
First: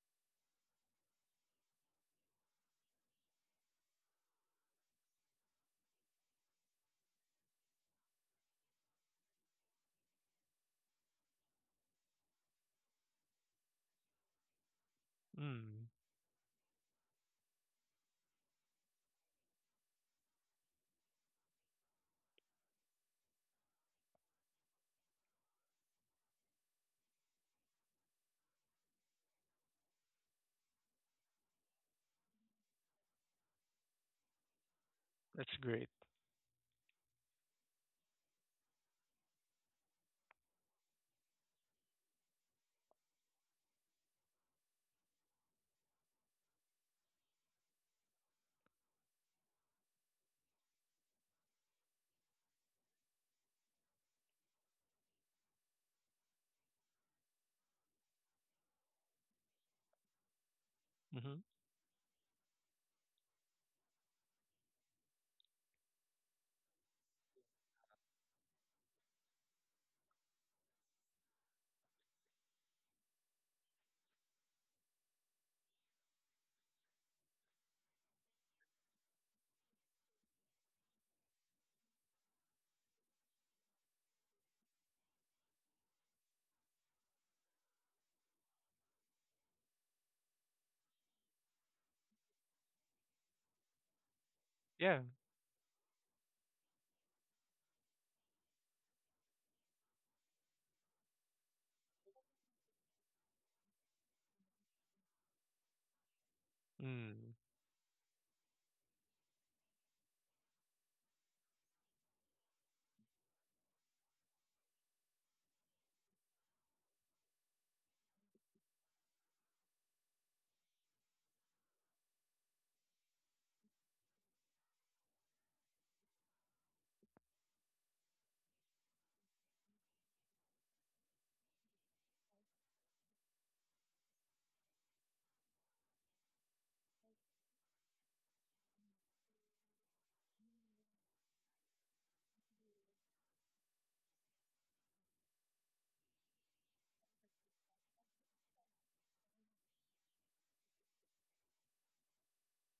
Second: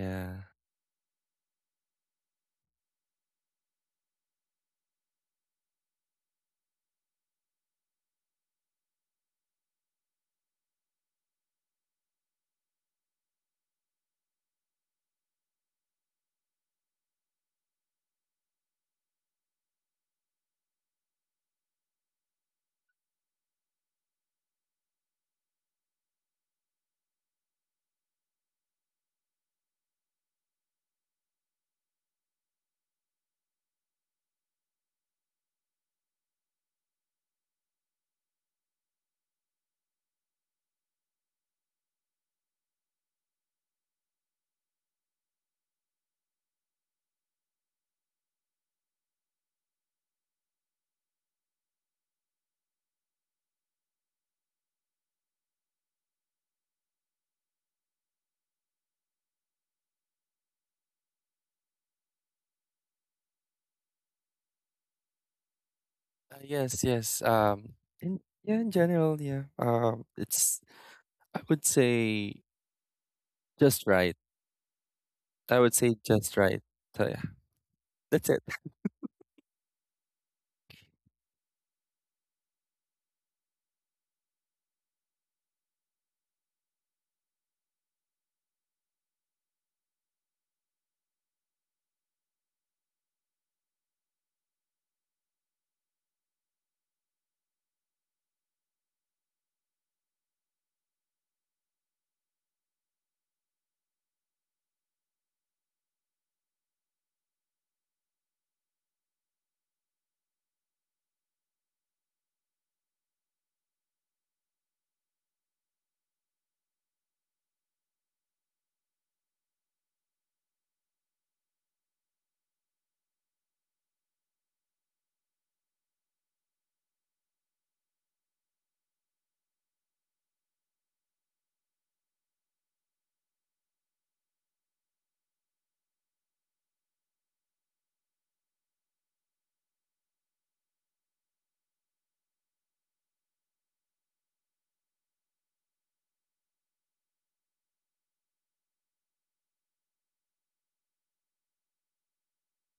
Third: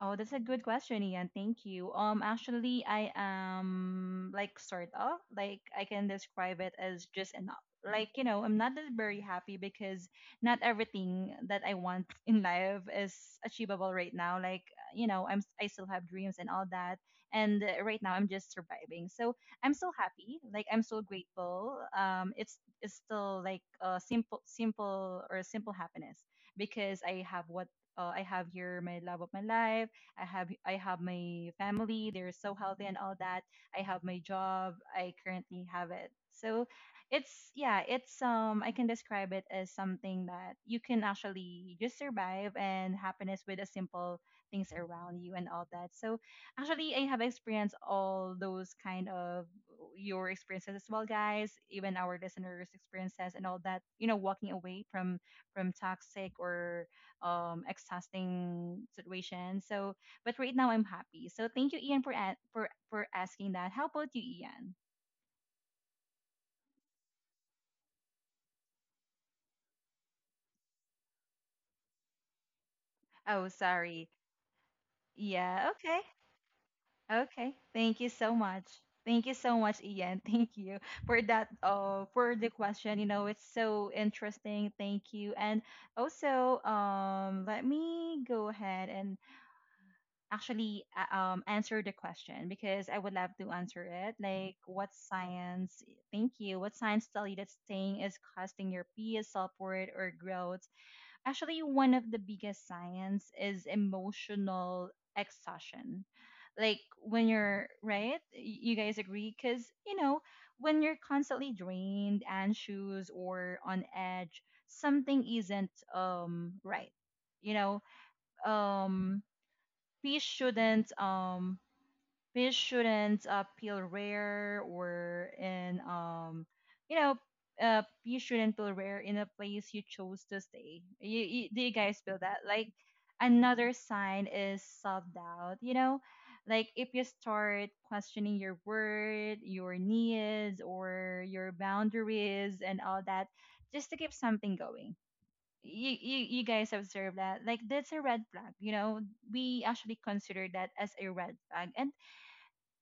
Oh, that's a good question, Ian. Thank you. Actually, I am like sort of like I can describe it as just enough. Like you know, I'm not that very happy because not everything that I want in life is achievable right now. Like you know, I still
Mm,
have dreams and all that, and right now I'm just surviving. So I'm so happy. Like I'm so grateful. It's still like a simple happiness because I have what I have here my love of my life. I have my family. They're so healthy and all that. I have my job. I
that's
currently
great.
have it. So it's yeah, it's I can describe it as something that you can actually just survive and happiness with the simple things around you and all that. So actually I have experienced all those kind of your experiences as well guys, even our listeners experiences and all that, you know, walking away from toxic or exhausting situation. So, but right now I'm happy.
Hmm.
So thank you, Ian, for for asking that. How about you, Ian?
Yes, yes. In, yeah, in general, yeah. It's— I would say
Oh,
just
sorry.
right. I
Yeah.
would say
Okay.
just right. So yeah,
Okay. Thank you
that's
so
it.
much. Thank you so much, Ian. Thank you for that. For the question. You know, it's so interesting. Thank you. And also, let me go ahead and actually answer the question because I would love to answer it. Like, what
Yeah.
science, thank you, what science tell you that staying is costing your peace, self worth, or growth? Actually, one of the biggest science is emotional exhaustion. Like, when
Mm,
you're, right? You guys agree? Because, you know, when you're constantly drained, anxious, or on edge, something isn't right. You know, um fish shouldn't um fish shouldn't peel rare or in you know fish shouldn't peel rare in a place you chose to stay. You do you guys feel that? Like another sign is self doubt. You know, like if you start questioning your word, your needs, or your boundaries and all that, just to keep something going, you guys observe that? Like that's a red flag, you know. We actually consider that as a red flag. And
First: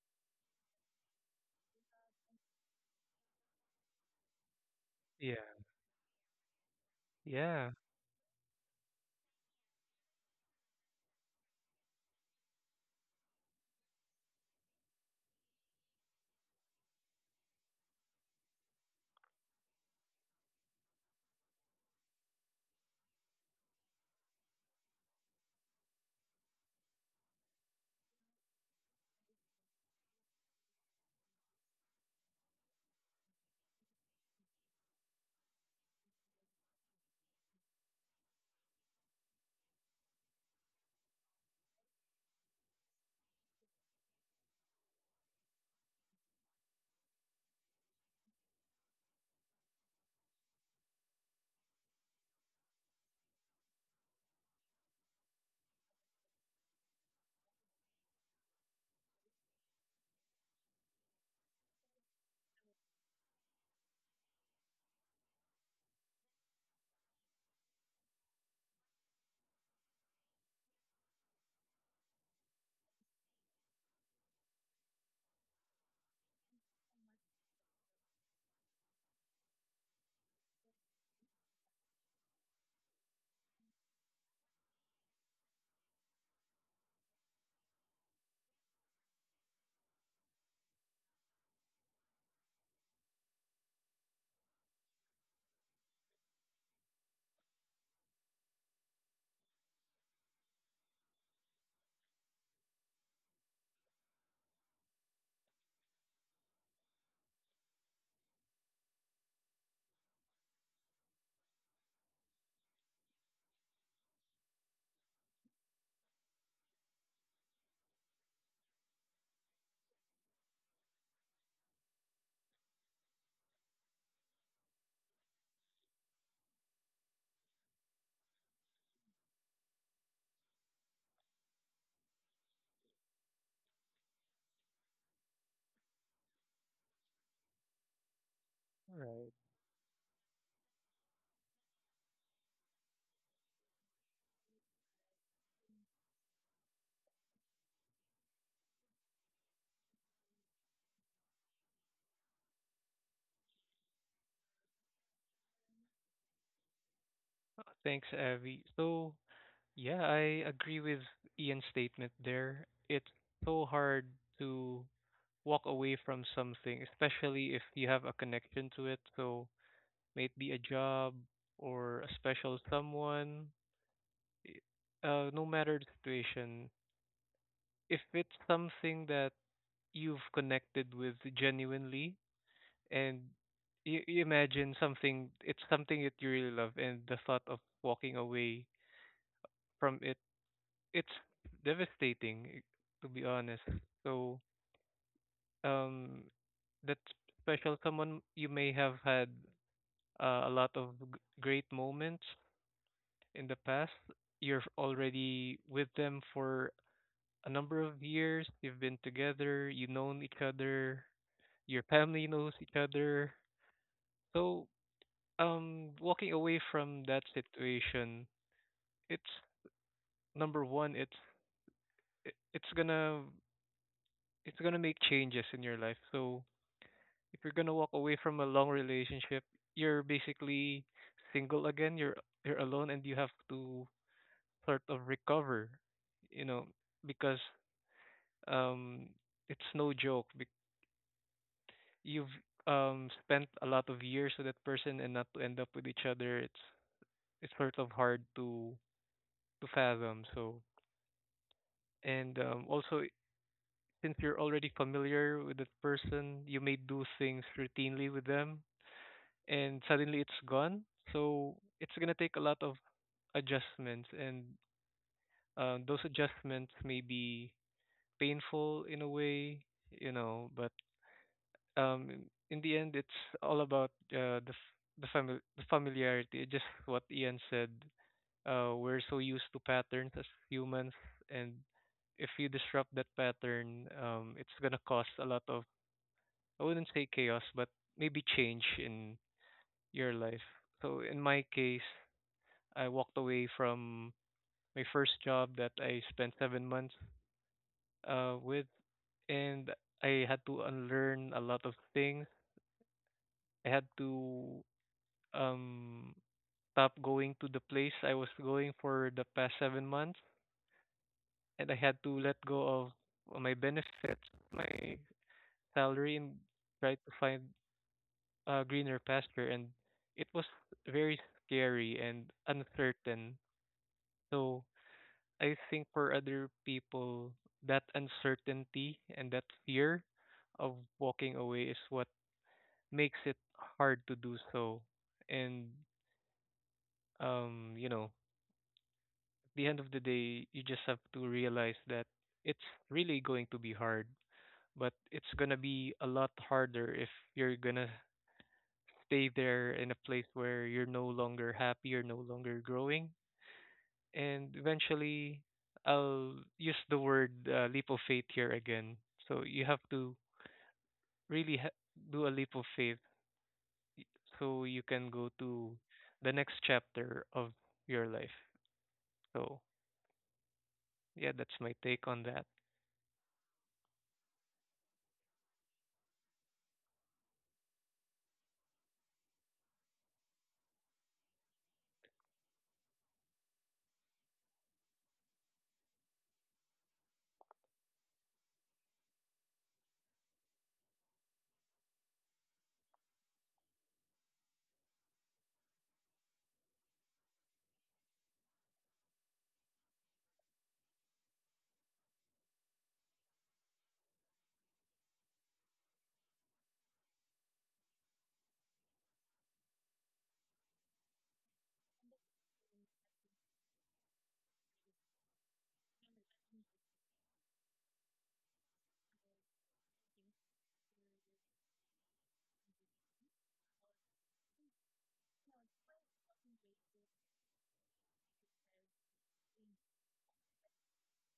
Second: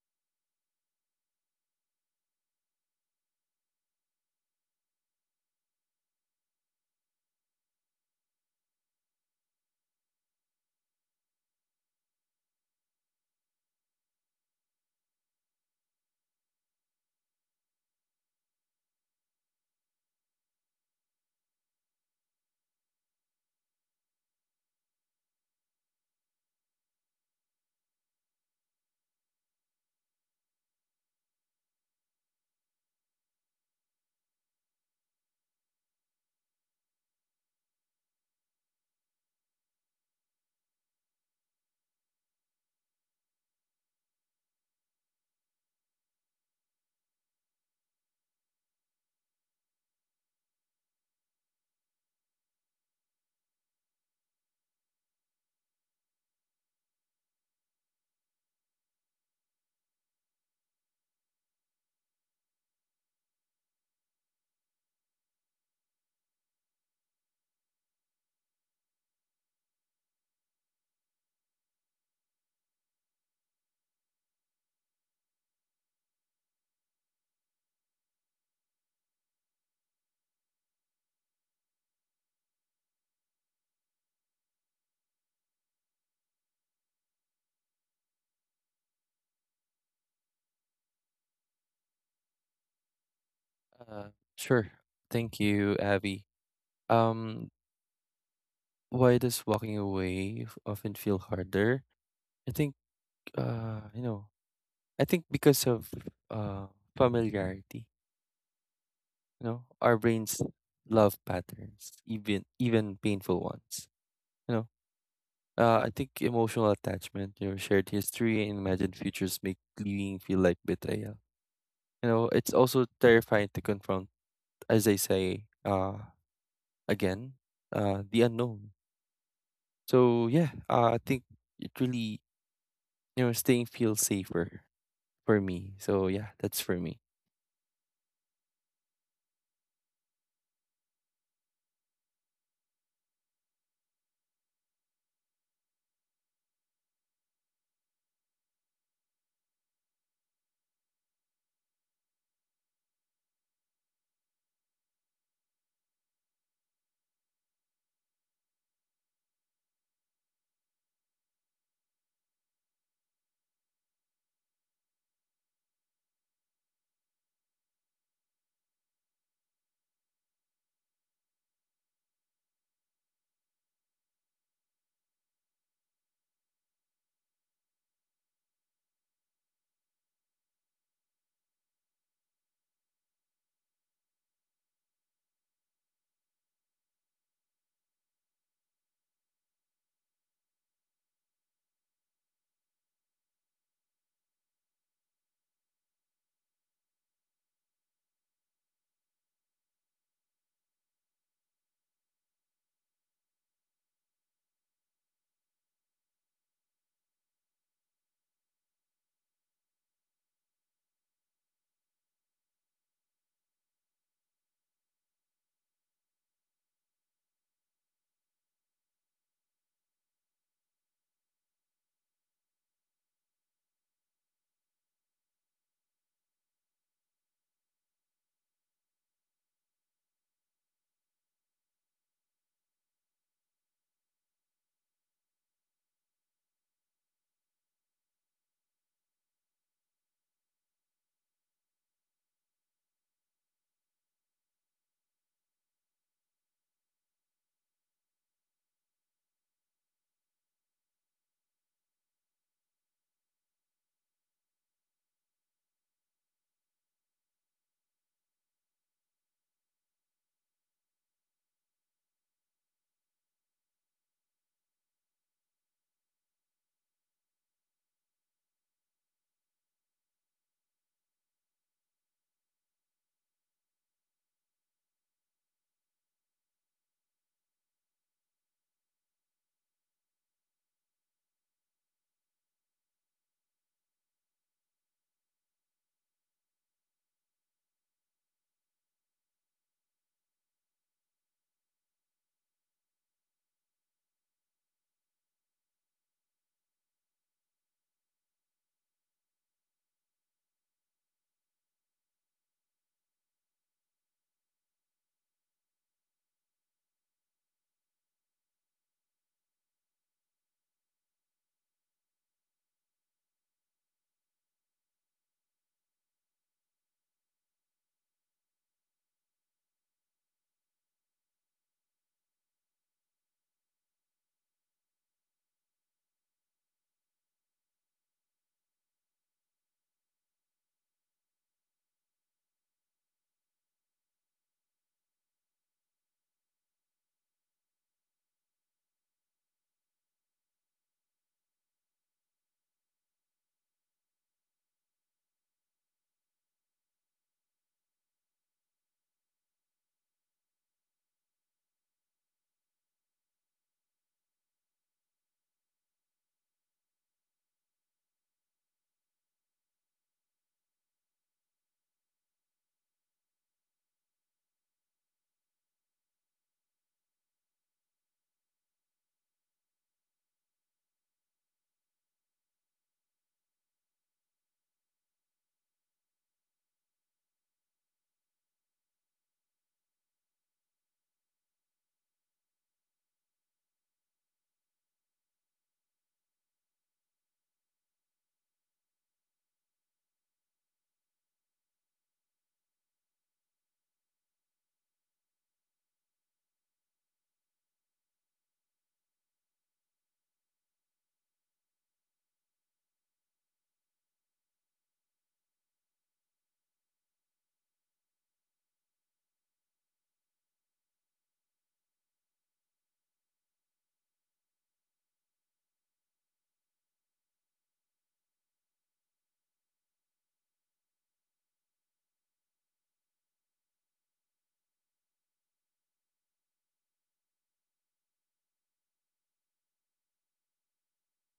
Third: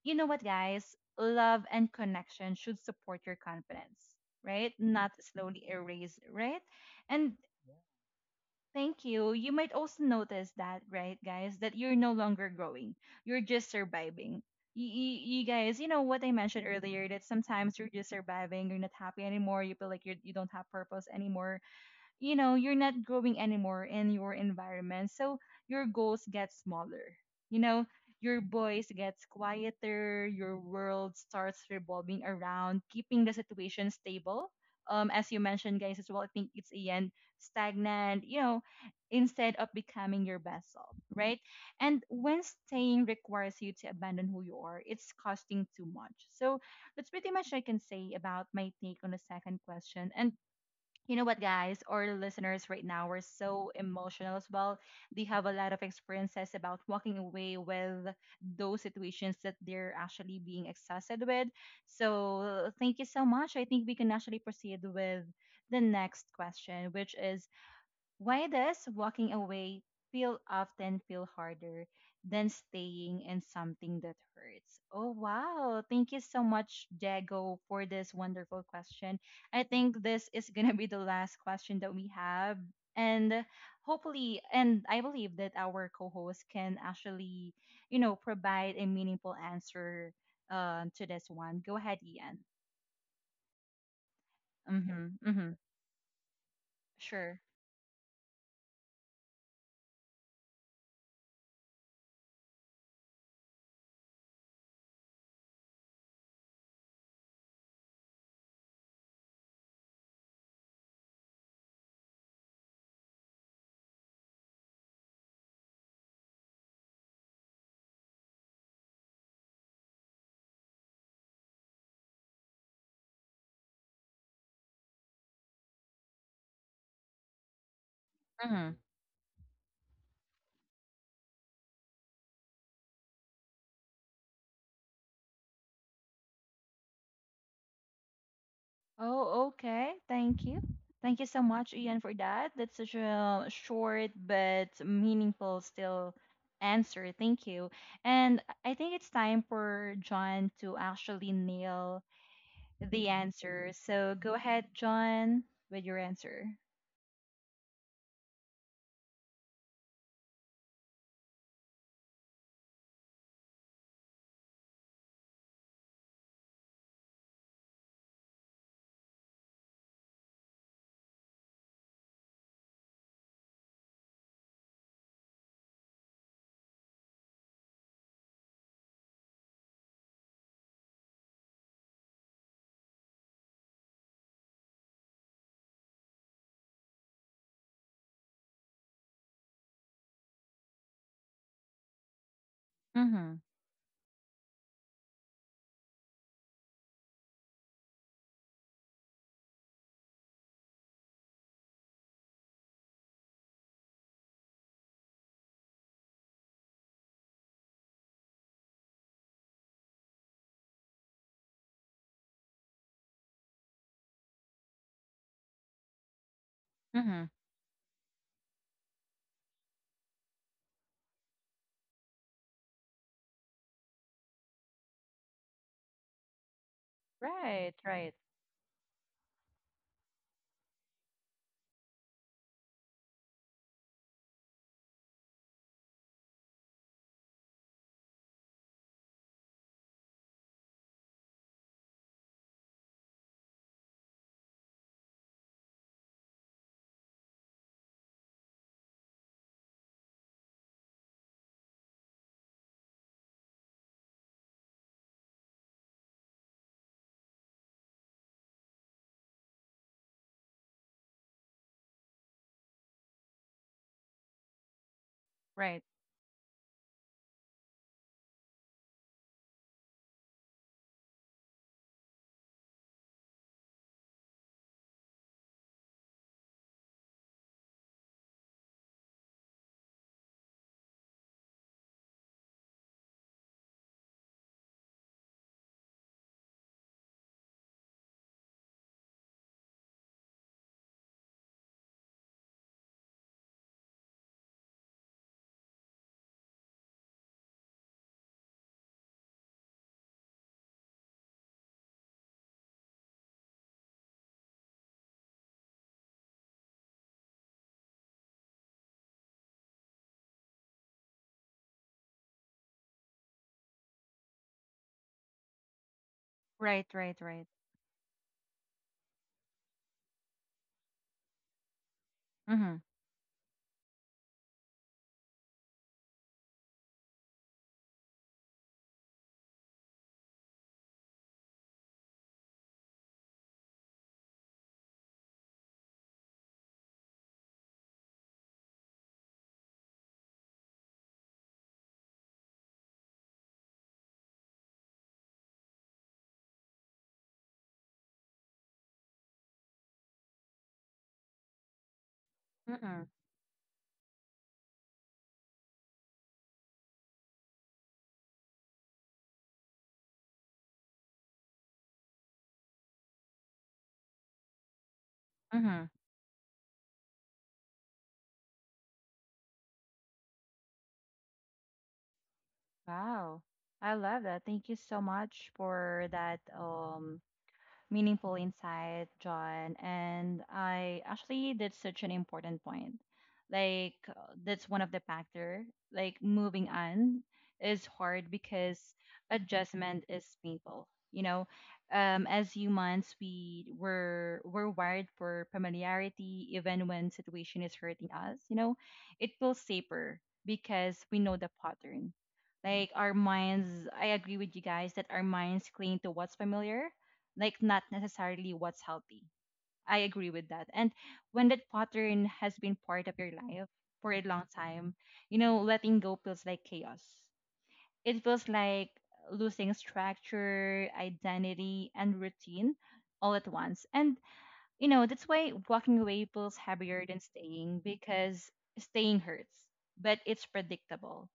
you know what guys, love and connection should support your confidence, right? Not
yeah.
slowly erase, right? And
Yeah.
thank you, you might also notice that, right guys, that you're no longer growing, you're just surviving. You guys, you know what I mentioned earlier, that sometimes you're just surviving, you're not happy anymore, you feel like you don't have purpose anymore, you know, you're not growing anymore in your environment. So your goals get smaller, you know, your voice gets quieter, your world starts revolving around keeping the situation stable. Um, as you mentioned guys as well, I think it's again stagnant, you know, instead of becoming your best self, right? And when staying requires you to abandon who you are, it's costing too much. So that's pretty much I can say about my take on the second question. And you know what guys, our listeners right now are so emotional as well. They have a lot of experiences about walking away with those situations that they're actually being exhausted with. So thank you so much. I think we can actually proceed with the next question, which is, why does walking away feel often feel harder than staying in something that hurts? Oh wow. Thank you so much, Jago, for this wonderful question. I think this is gonna be the last question that we have. And hopefully, and I believe that our co-host can actually, you know, provide a meaningful answer to this one. Go ahead, Ian.
Sure.
Mm-hmm.
Thank
Mm-hmm.
you, Abby.
Sure.
Um, why does walking away often feel harder? I think, you know, I think because of uh familiarity. You know, our brains love patterns, even painful ones. You know, I think emotional attachment, you know, shared history and imagined futures make leaving feel like betrayal. You know, it's also terrifying to confront, as I say, again, the unknown.
Mm-hmm.
So yeah, I think it really, you know, staying feels safer for me. So yeah, that's for me.
Right.
Oh, okay. Thank you. Thank you so much, Ian, for that. That's such a short but meaningful still answer. Thank you. And I think it's time for John to actually nail the answer. So go ahead, John, with your answer.
Thanks, Avi. So, yeah, I agree with Ian's statement there. It's so hard to walk away from something, especially if you have a connection to it. So, may it be a job or a special someone, i- no matter the situation, if it's something that you've connected with genuinely and you imagine something, it's something that you really love, and the thought of walking away from it it's devastating, eh, to be
Mm-hmm.
honest. So, um, that special someone you may have had a lot of great moments in the past. You're already with them for a number of years. You've been together. You've known each other. Your family knows each other. So, walking away from that
Mm-hmm.
situation, it's number one. It's it- it's gonna it's gonna make changes in your life. So if you're gonna
Right,
walk
right,
away from a long relationship, you're basically single again. You're alone, and you have to sort of recover, you know, because um, it's no joke. You've spent a lot of years with that person, and not to end up with each other, it's sort of hard to fathom. So, and also since you're already familiar with that person, you may do things routinely with them and suddenly it's gone. So it's gonna take a lot of adjustments, and
right,
those adjustments may be painful in a way, you know. But um, in in the end, it's all about the the family the familiarity. Just what Ian said. We're so used to patterns as humans, and if you disrupt that pattern, it's gonna cause a lot of I wouldn't say chaos, but maybe change in your life. So in my case, I walked away from my first job that I spent 7 months with, and I had to unlearn a lot of things. I had to um, stop going to the place I was going for the past 7 months, and I had to let go of my benefits, my salary, and
right,
try to
right,
find
right.
a greener pasture. And it was very scary and
Mm-hmm.
uncertain. So I think for other people, that uncertainty and that fear of walking away is what makes it hard to do so. And you know, at the end of the day, you just have to realize that it's really going to be hard, but it's gonna be a lot harder if you're gonna stay there in a place where you're no longer happy, you're no longer
Mm-hmm.
growing, and eventually I'll use the word leap of faith here again. So you have to really ha- do a leap of faith y- so you can go to
Mm-hmm.
the next chapter of your life. So yeah, that's my take on that.
Wow. I love that. Thank you so much for that meaningful insight, John. And I actually that's such an important point. Like that's one of the factor. Like moving on is hard because adjustment is painful. You know, as humans, we're wired for familiarity, even when situation is hurting us. You know, it feels safer because we know the pattern. Like our minds, I agree with you guys that our minds cling to what's familiar like not necessarily what's healthy. I agree with that. And when that pattern has been part of your life for a long time, you know, letting go feels like chaos. It feels like losing structure, identity, and routine all at once. And you know, that's why walking away feels heavier than staying because staying hurts, but it's predictable.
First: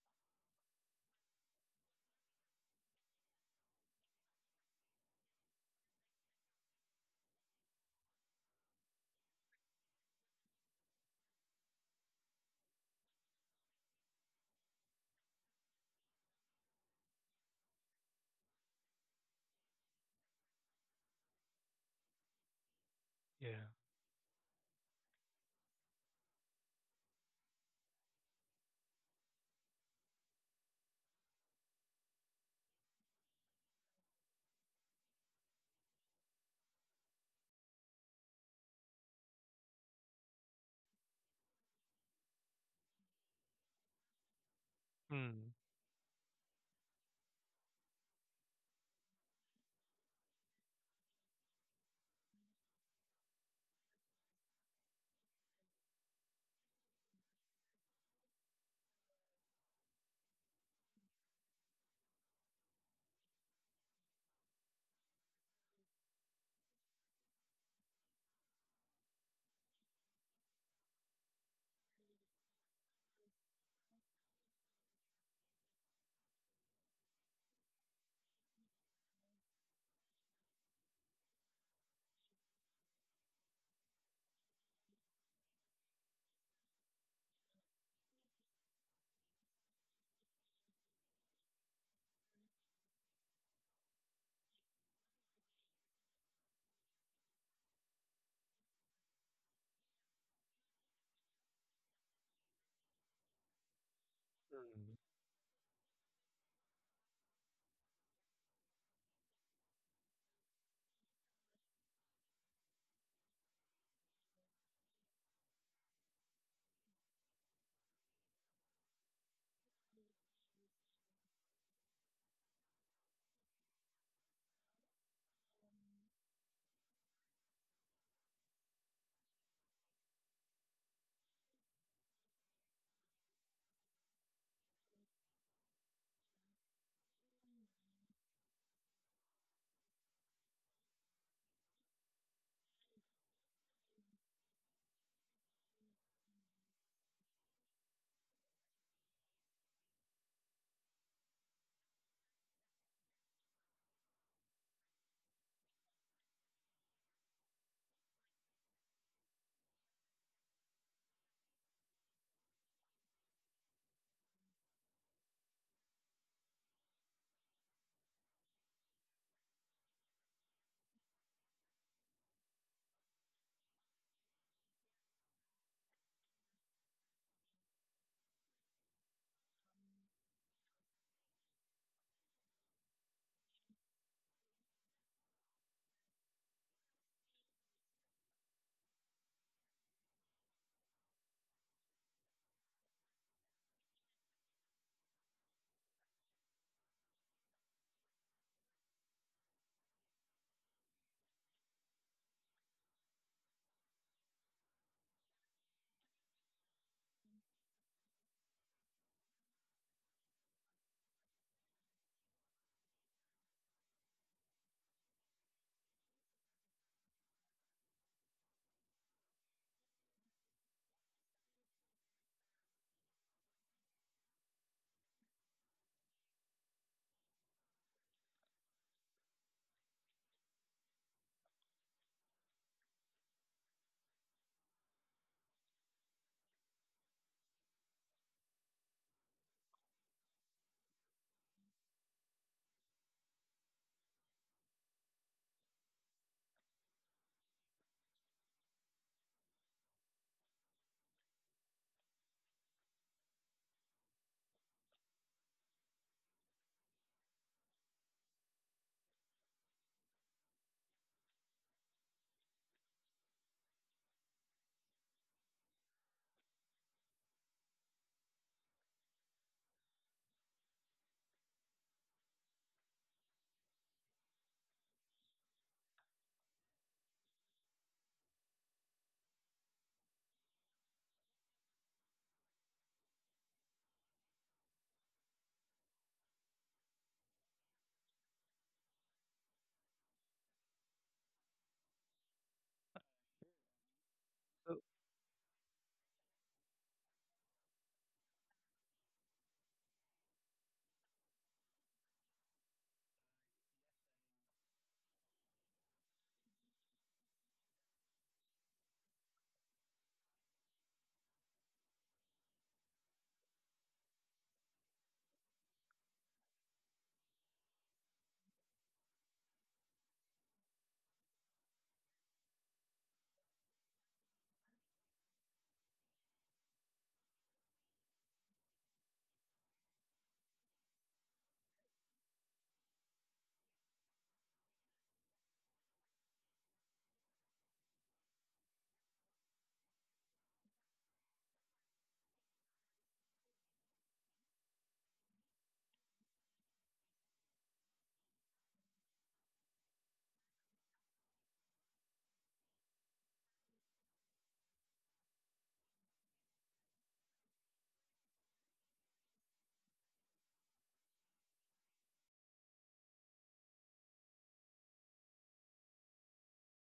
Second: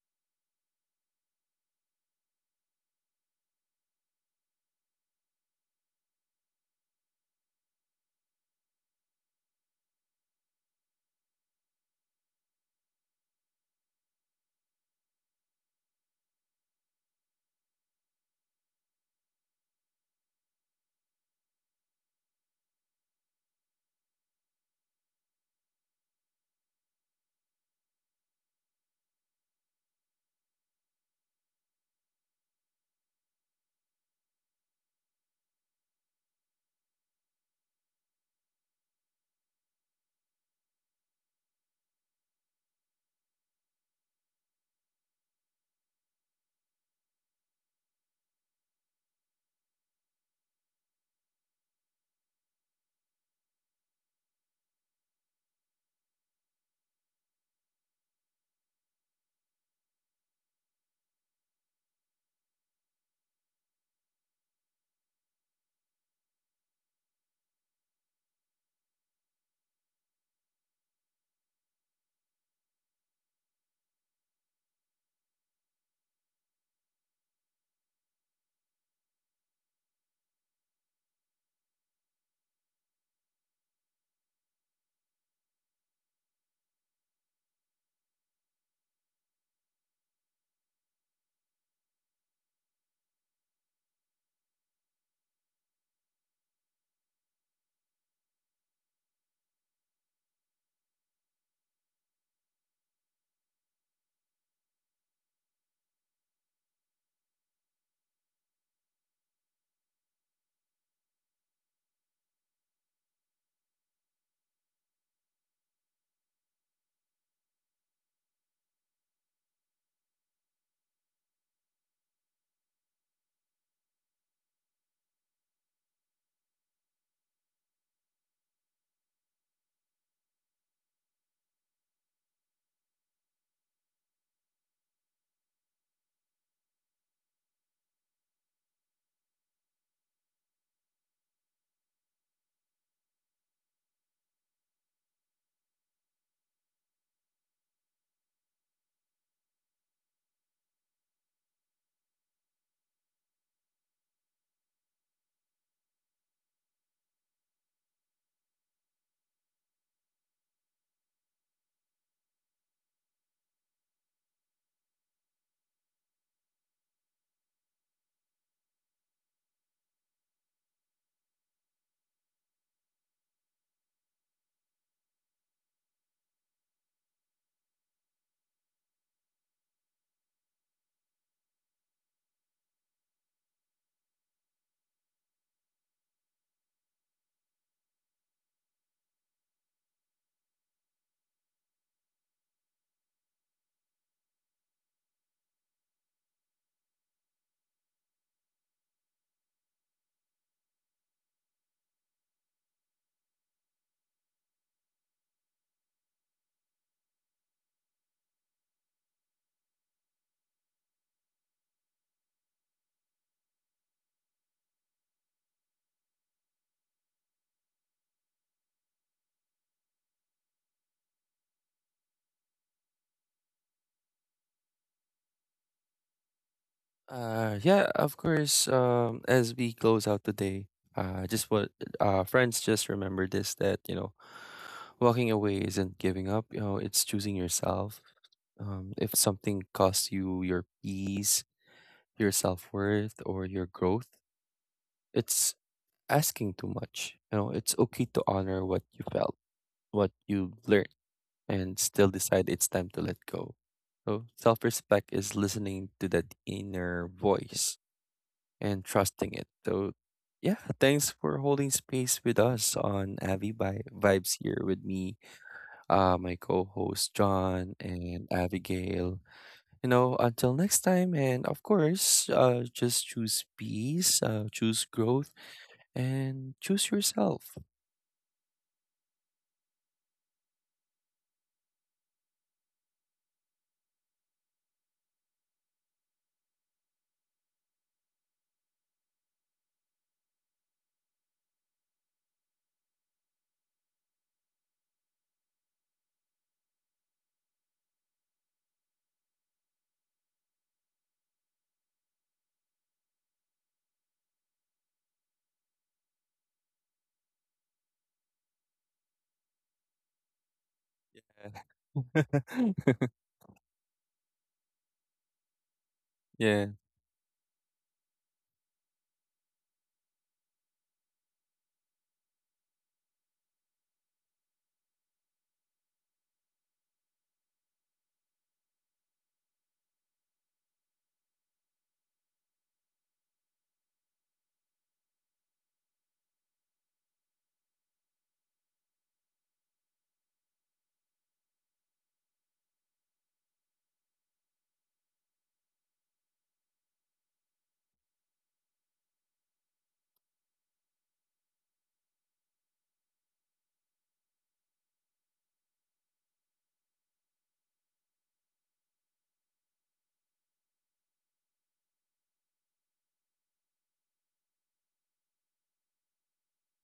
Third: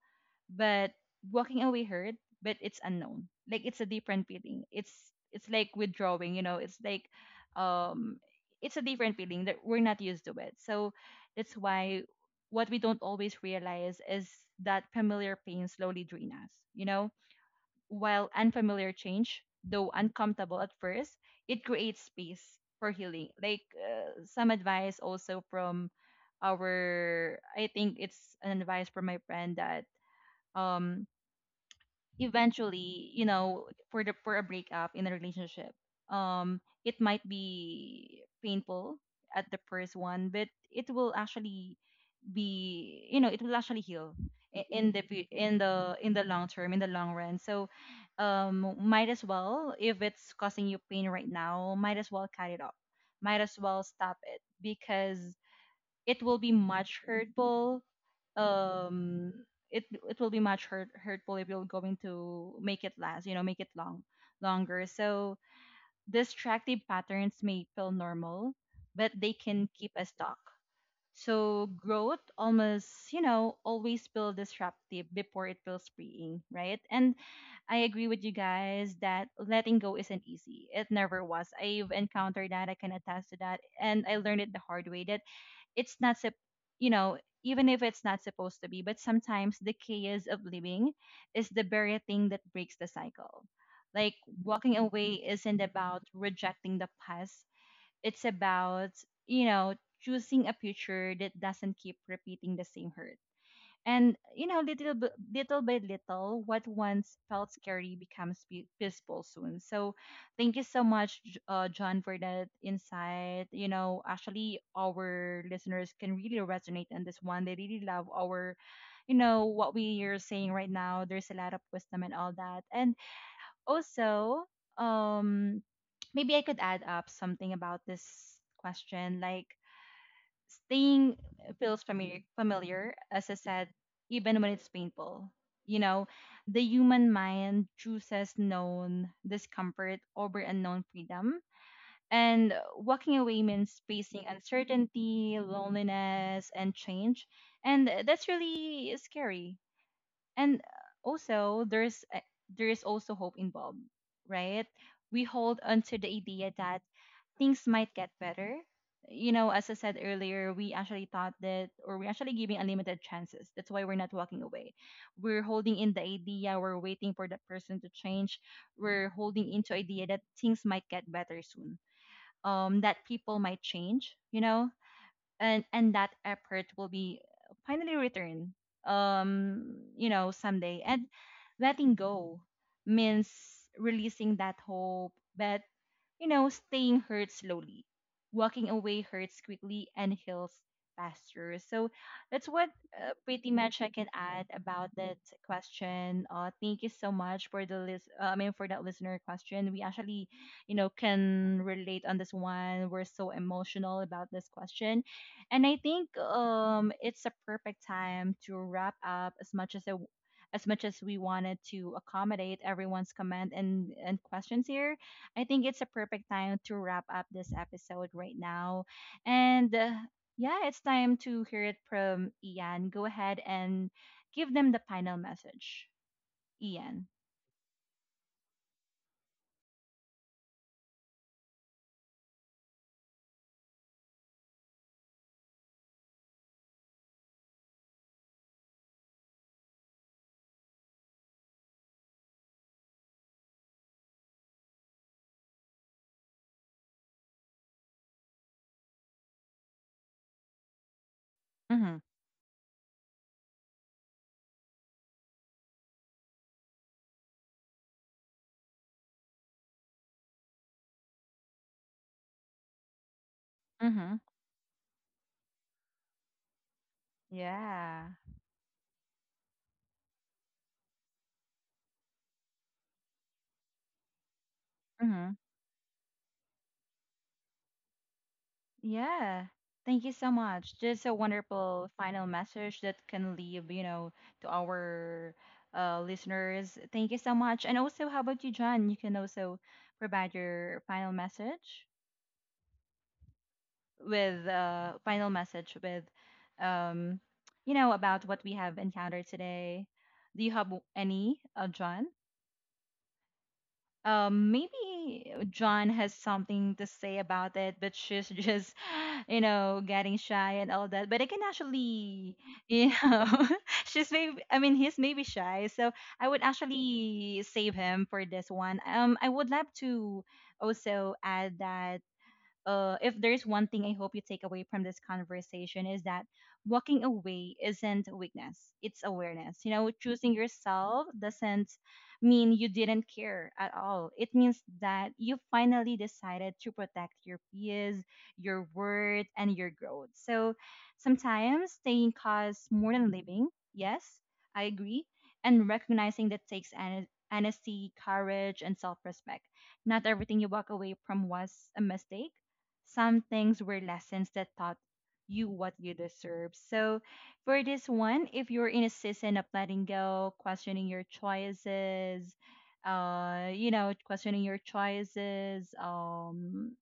But walking away hurt, but it's unknown. Like it's a different feeling. It's like withdrawing, you know, it's like um it's a different feeling that we're not used to it. So that's why what we don't always realize is that familiar pain slowly drain us, you know? While unfamiliar change, though uncomfortable at first, it creates space for healing. Like
Yeah.
some advice also from I think it's an advice from my friend that um eventually, you know, for a breakup in a relationship, it might be painful at the first one, but it will actually be, you know, it will actually heal i- in the fu-
Mm.
in the in the long term, in the long run. So, might as well if it's causing you pain right now, might as well cut it off. Might as well stop it because it will be much hurtful um it it will be much hurtful if you're going to make it last, you know, make it long longer. So distractive patterns may feel normal, but they can keep us stuck. So growth almost, you know, always feels disruptive before it feels freeing, right? And I agree with you guys that letting go isn't easy. It never was. I've encountered that. I can attest to that, and I learned it the hard way that it's not sup- you know, even if it's not supposed to be, but sometimes the chaos of living is the very thing that breaks the cycle. Like walking away isn't about rejecting the past. It's about, you know, choosing a future that doesn't keep repeating the same hurt. And you know,
Mm.
little by little, what once felt scary becomes peaceful soon. So, thank you so much, John, for that insight. You know, actually, our listeners can really resonate on this one. They really love our, you know, what we are saying right now. There's a lot of wisdom and all that. And also, um, maybe I could add up something about this question, like staying feels familiar, familiar, as I said, even when it's painful. You know, the human mind chooses known discomfort over unknown freedom. And walking away means facing uncertainty, loneliness, and change. And that's really scary. And also, there is also hope involved, right? We hold onto the idea that things might get better. You know, as I said earlier, we actually thought that, or we're actually giving unlimited chances. That's why we're not walking away. We're holding in the idea, we're waiting for that person to change. We're holding into idea that things might get better soon. That people might change, you know, and that effort will be finally returned. You know, someday. And letting go means releasing that hope, but you know, staying hurts slowly, walking away hurts quickly, and heals faster. So that's what pretty much I can add about that question. Thank you so much for the list. I mean, for that listener question, we actually, you know, can relate on this one. We're so emotional about this question, and I think it's a perfect time to wrap up. As much as we wanted to accommodate everyone's comment and questions here, I think it's a perfect time to wrap up this episode right now. And yeah, it's time to hear it from Ian. Go ahead and give them the final message, Ian.
Yeah, of course. As we close out the day, just what— friends, just remember this: that, you know, walking away isn't giving up. You know, it's choosing yourself. If something costs you your peace, your self worth, or your growth, it's asking too much. You know, it's okay to honor what you felt, what you learned, and
Mm-hmm.
still decide it's time to let go. So self respect is listening to that inner voice and trusting it. So, yeah, thanks for holding space with us on Avi
Mm-hmm.
Vibes here with me, my co host John
Yeah.
and Abigail. You know, until next time, and of course, just choose peace, choose growth,
Mm-hmm.
and choose yourself.
Yeah. Thank you so much. Just a wonderful final message that can leave, you know, to our listeners. Thank you so much. And also, how about you, John? You can also provide your final message. with
Of
uh, final message with um, you know about what we have encountered today. Do you have any, John? Maybe John has something to say about it, but she's just, you know, getting shy and all that. But I can actually, you know, she's maybe, I mean, he's maybe shy. So I would
Yeah,
actually save him for this one. I would love to also add that if there's one thing I hope you take away from this conversation is that walking away isn't weakness, it's awareness. You know, choosing yourself doesn't mean you didn't care at all. It means that you finally decided to protect your peace, your worth, and your growth. So sometimes staying costs more than living. Yes, I agree. And recognizing that takes honesty, courage, and self respect. Not everything you walk away from was a mistake. Some things were lessons that taught you what you deserve. So for this one, if you're in a season of letting go, questioning your choices, uh, you know, questioning your choices, um,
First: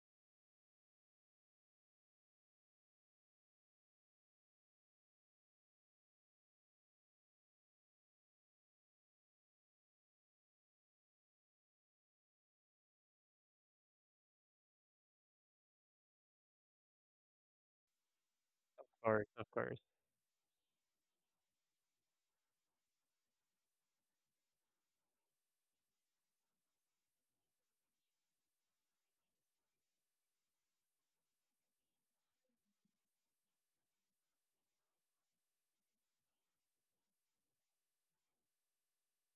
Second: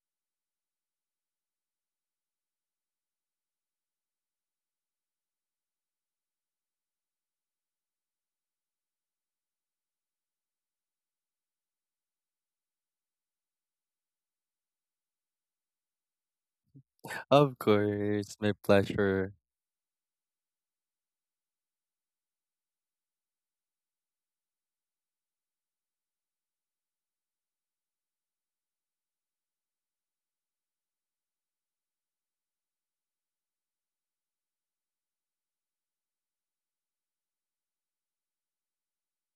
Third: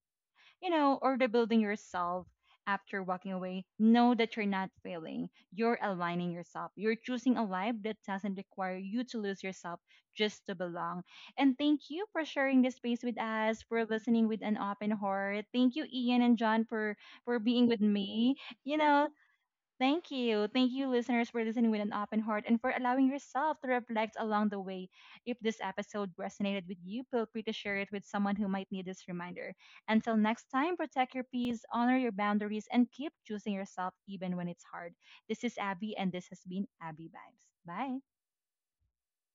you know, or rebuilding yourself after walking away, know that you're not failing. You're aligning yourself. You're choosing a life that doesn't require you to lose yourself just to belong. And thank you for sharing this space with us, for listening with an open heart. Thank you, Ian and John, for
of
being with me.
course, my
You know,
course,
pleasure.
of course.
thank you. Thank you, listeners, for listening with an open heart and for allowing yourself to reflect along the way. If this episode resonated with you, feel free to share it with someone who might need this reminder. Until next time, protect your peace, honor your boundaries, and keep choosing yourself even when it's hard. This is Abby, and this has been Abby Vibes. Bye.